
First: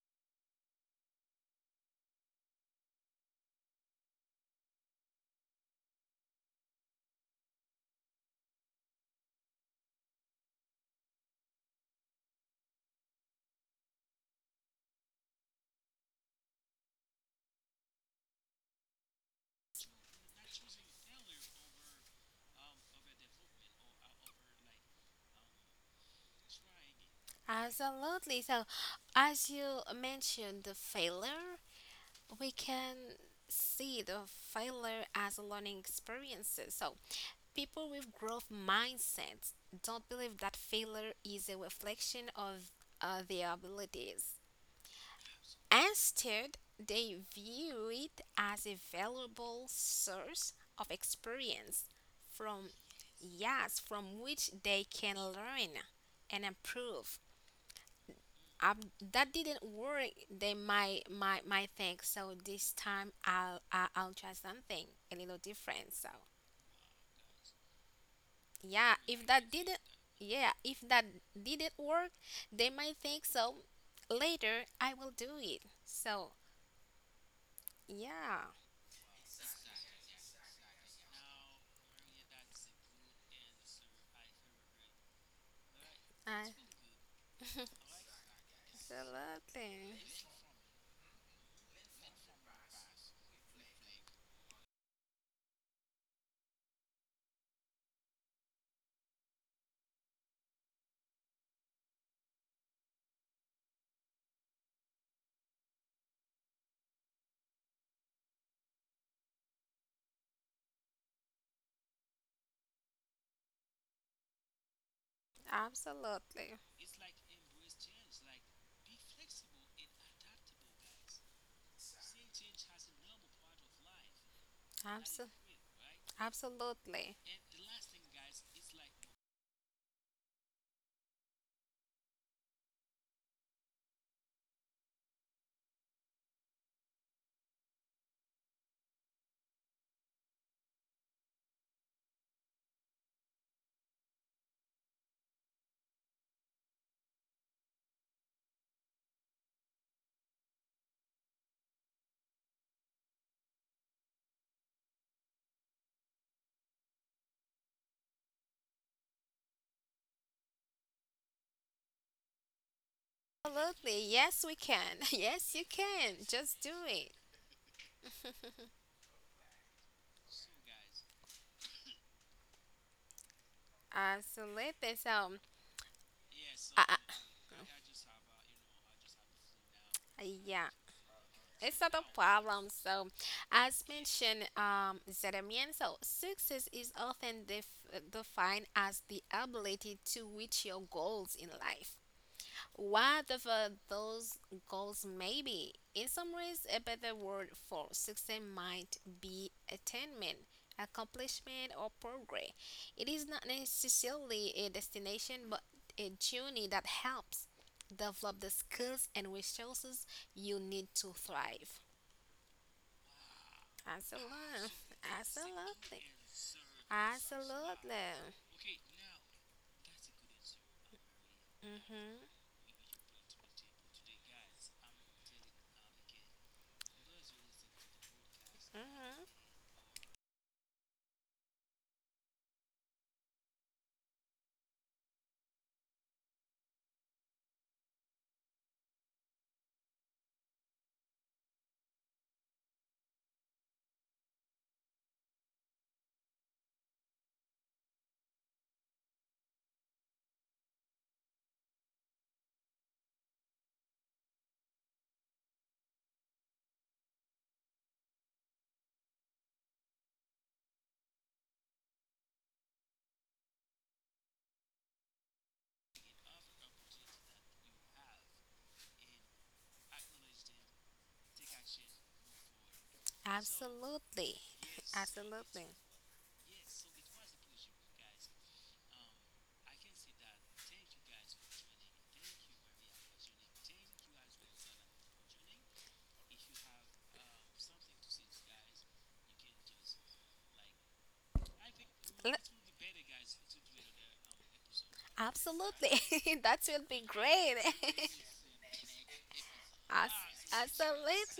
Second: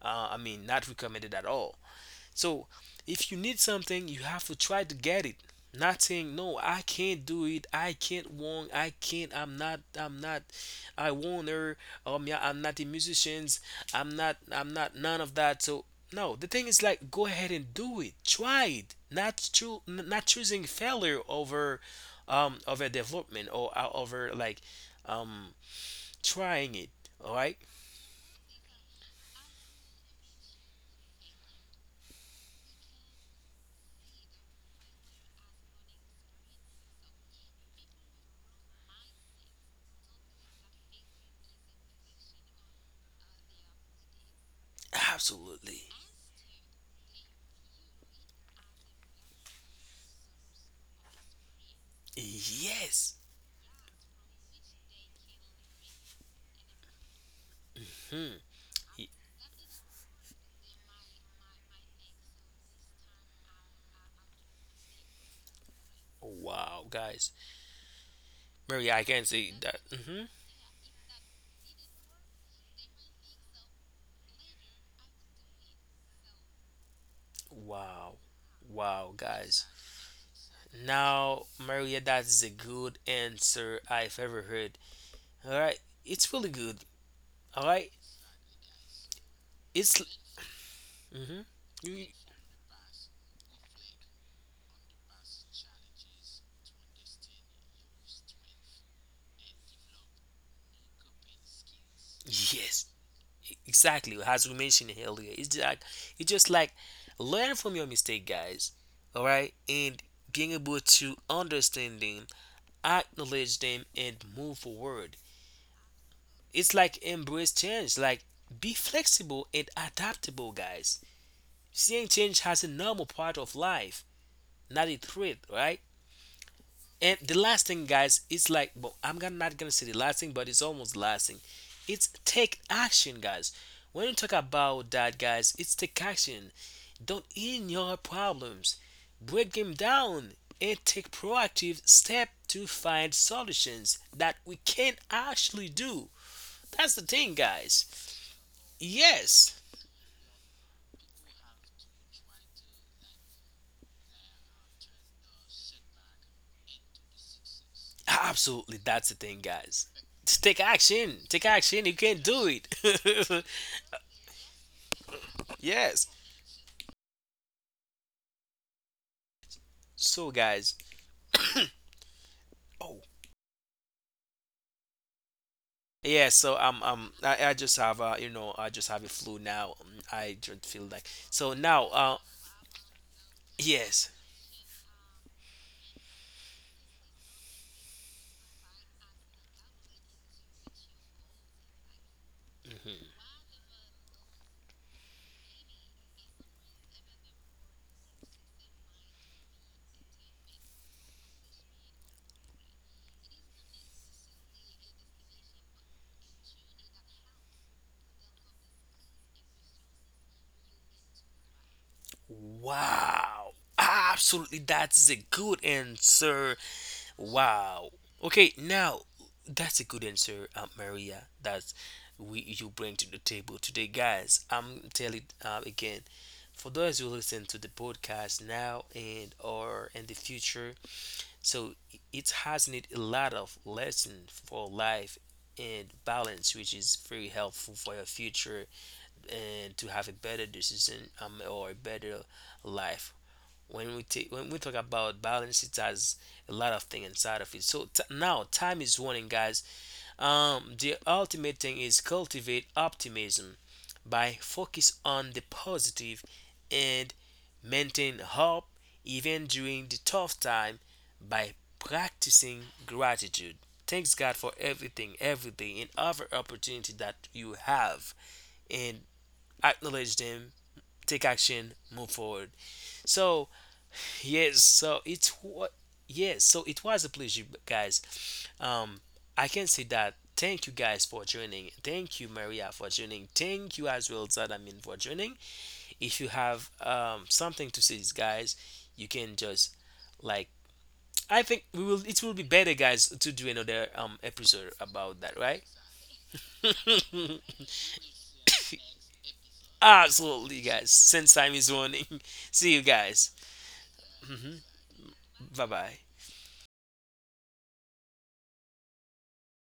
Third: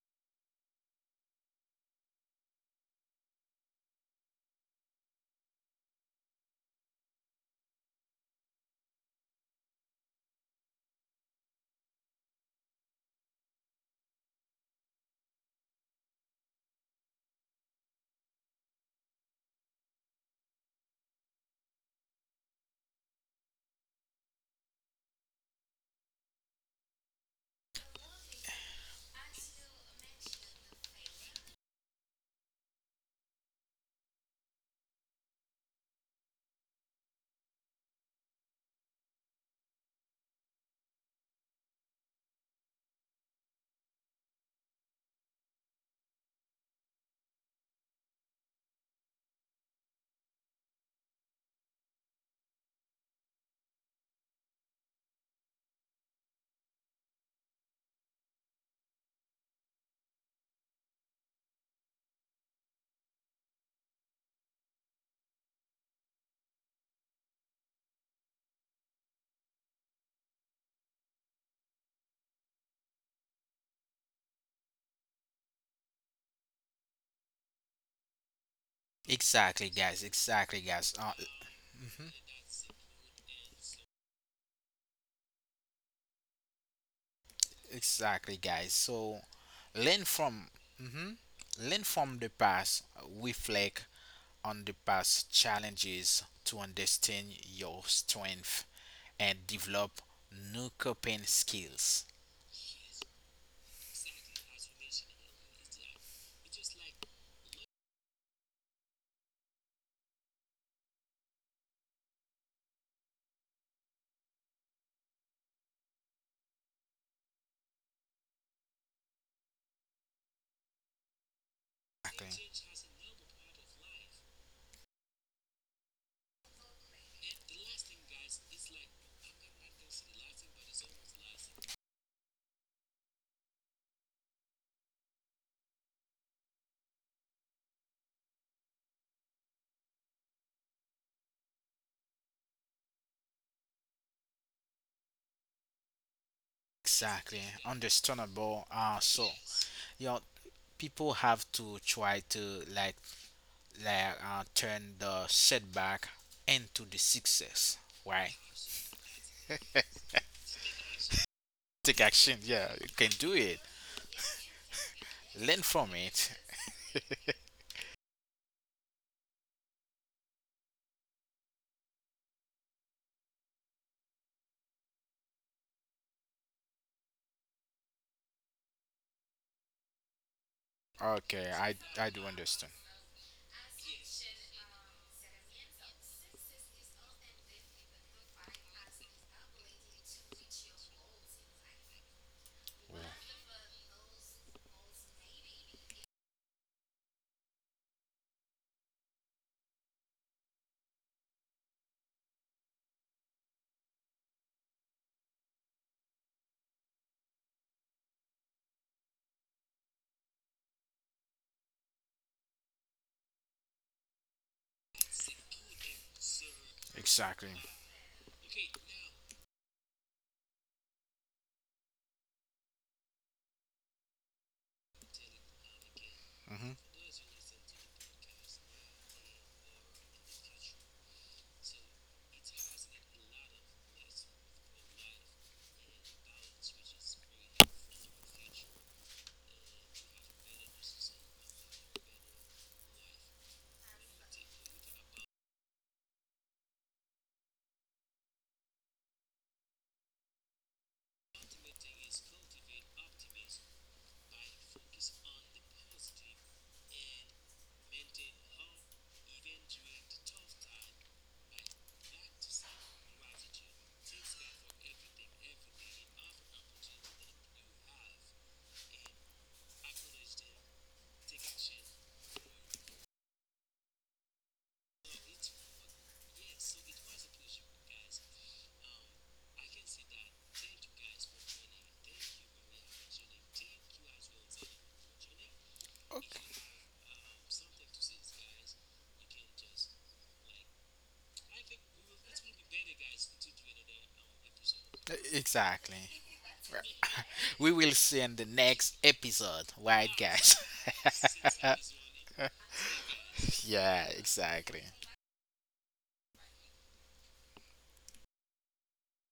[SPEAKER 1] I mean, not recommended at all. So if you need something, you have to try to get it. Not saying no, I can't do it. I can't want. I can't. I'm not. I'm not. I am not. I am not. I want not. Or yeah, I'm not a musician. I'm not. I'm not. None of that. So no, the thing is like go ahead and do it. Try it. Not not choosing failure over, over development or over like, um, trying it. All right.
[SPEAKER 2] absolutely. So, as you mentioned, the failure, we can see the failure as a learning experiences. So, people with growth mindsets don't believe that failure is a reflection of their abilities.
[SPEAKER 1] Absolutely.
[SPEAKER 2] Instead, they view it as a valuable source of experience from
[SPEAKER 1] Yes.
[SPEAKER 2] yes, from which they can learn and improve.
[SPEAKER 1] Hmm.
[SPEAKER 2] Um, that didn't work. They might think so. This time I'll try something a little different. So
[SPEAKER 1] Wow, guys. Mary,
[SPEAKER 2] yeah,
[SPEAKER 1] I can
[SPEAKER 2] if
[SPEAKER 1] see
[SPEAKER 2] that
[SPEAKER 1] that.
[SPEAKER 2] didn't
[SPEAKER 1] Hmm.
[SPEAKER 2] yeah, if that didn't work, they might think so later I will do it. So,
[SPEAKER 1] Wow.
[SPEAKER 2] yeah.
[SPEAKER 1] Wow, guys.
[SPEAKER 3] Exactly, guys. Exactly, guys.
[SPEAKER 1] Now, Maria,
[SPEAKER 3] Mhm.
[SPEAKER 1] that's a good answer I've ever heard. All right. It's really
[SPEAKER 2] Absolutely.
[SPEAKER 1] good. All right.
[SPEAKER 3] Exactly, guys. So
[SPEAKER 1] It's.
[SPEAKER 3] learn from mhm.
[SPEAKER 1] Hmm.
[SPEAKER 3] learn from the past, reflect on the past challenges to understand your strength and develop new coping skills.
[SPEAKER 1] Yes, exactly. As we mentioned earlier, it's like it's just like learn from your mistake, guys. All right, and being able to understand them, acknowledge them, and move forward.
[SPEAKER 2] Absolutely.
[SPEAKER 1] It's like embrace change. Like be flexible and adaptable, guys. Seeing change as a
[SPEAKER 3] Exactly.
[SPEAKER 1] normal part of life, not a threat,
[SPEAKER 2] Absolutely.
[SPEAKER 1] right? And
[SPEAKER 2] Absolutely.
[SPEAKER 1] the last thing, guys, it's like well, I'm gonna not gonna say the last thing, but it's almost last thing. It's take action, guys. When you talk about that, guys, it's take action. Don't ignore problems. Break them down and take proactive step to find solutions that we can actually do. That's the thing,
[SPEAKER 3] Exactly.
[SPEAKER 1] guys.
[SPEAKER 3] Understandable. So
[SPEAKER 1] Yes.
[SPEAKER 3] you know, people have to try to turn the setback into the success. Right?
[SPEAKER 1] Absolutely, that's the thing, guys. Just take action. Take action. You
[SPEAKER 3] Take
[SPEAKER 1] can
[SPEAKER 3] action.
[SPEAKER 1] do
[SPEAKER 3] Yeah, you can do
[SPEAKER 1] it.
[SPEAKER 3] it.
[SPEAKER 2] Absolutely. Yes, we can. Yes,
[SPEAKER 3] Learn
[SPEAKER 2] you
[SPEAKER 3] from
[SPEAKER 1] Yes.
[SPEAKER 2] can.
[SPEAKER 3] it.
[SPEAKER 2] Just do it.
[SPEAKER 1] So, guys. Oh,
[SPEAKER 2] Absolutely. So,
[SPEAKER 1] yeah. So,
[SPEAKER 2] I,
[SPEAKER 1] I just have, I just have a flu now. Mm, I just
[SPEAKER 2] yeah.
[SPEAKER 1] feel like
[SPEAKER 3] Okay,
[SPEAKER 1] so
[SPEAKER 3] I
[SPEAKER 2] It's
[SPEAKER 1] now.
[SPEAKER 2] not a
[SPEAKER 3] I do understand.
[SPEAKER 2] problem. So, as
[SPEAKER 1] Yes.
[SPEAKER 2] mentioned, Zedemian, so success is often defined as the ability to reach your goals in life.
[SPEAKER 1] Mm-hmm.
[SPEAKER 2] Whatever those goals may be, in some ways, a better word for success might be attainment, accomplishment, or progress. It is not necessarily a destination, but a journey that helps develop the skills and resources you need to thrive.
[SPEAKER 1] Wow. Absolutely,
[SPEAKER 2] Absolutely.
[SPEAKER 1] that's a good
[SPEAKER 2] Absolutely.
[SPEAKER 1] answer.
[SPEAKER 3] Exactly.
[SPEAKER 1] Wow.
[SPEAKER 2] Absolutely.
[SPEAKER 1] Okay, now that's a good answer, Maria. That we
[SPEAKER 2] Hmm.
[SPEAKER 1] you bring to the table today, guys. I'm telling again, for
[SPEAKER 3] hmm
[SPEAKER 1] those who listen to the podcast now and
[SPEAKER 2] Hmm.
[SPEAKER 1] or in the future, so it has need a lot of lesson for life and balance, which is very helpful for your future and to have a better decision, or a better life. When we take when we talk about balance, it has a lot of things inside of it. So now time is running, guys. The ultimate thing is cultivate optimism by focus on the positive and maintain hope even during the tough time by practicing gratitude, thanks god for everything, everything and every opportunity that you have, and acknowledge them, take action, move forward. So
[SPEAKER 2] Absolutely.
[SPEAKER 1] yes, so it's
[SPEAKER 2] Absolutely.
[SPEAKER 1] what. Yes, so it was a pleasure, guys. Um, I can say that. Thank you guys for joining. Thank you, Maria, for joining. Thank you as well, Zadamin, for joining. If you have something to say, guys, you can just like I think we will. It will
[SPEAKER 2] L-
[SPEAKER 1] be better, guys, to do another episode about that, right?
[SPEAKER 2] Absolutely.
[SPEAKER 3] Exactly.
[SPEAKER 2] That will be great.
[SPEAKER 3] We will see in the next episode,
[SPEAKER 2] Abs-
[SPEAKER 3] right,
[SPEAKER 1] Absolutely,
[SPEAKER 3] guys?
[SPEAKER 1] guys.
[SPEAKER 2] Absolutely.
[SPEAKER 1] Since time is running, see you guys.
[SPEAKER 3] Yeah, exactly.
[SPEAKER 1] Bye bye.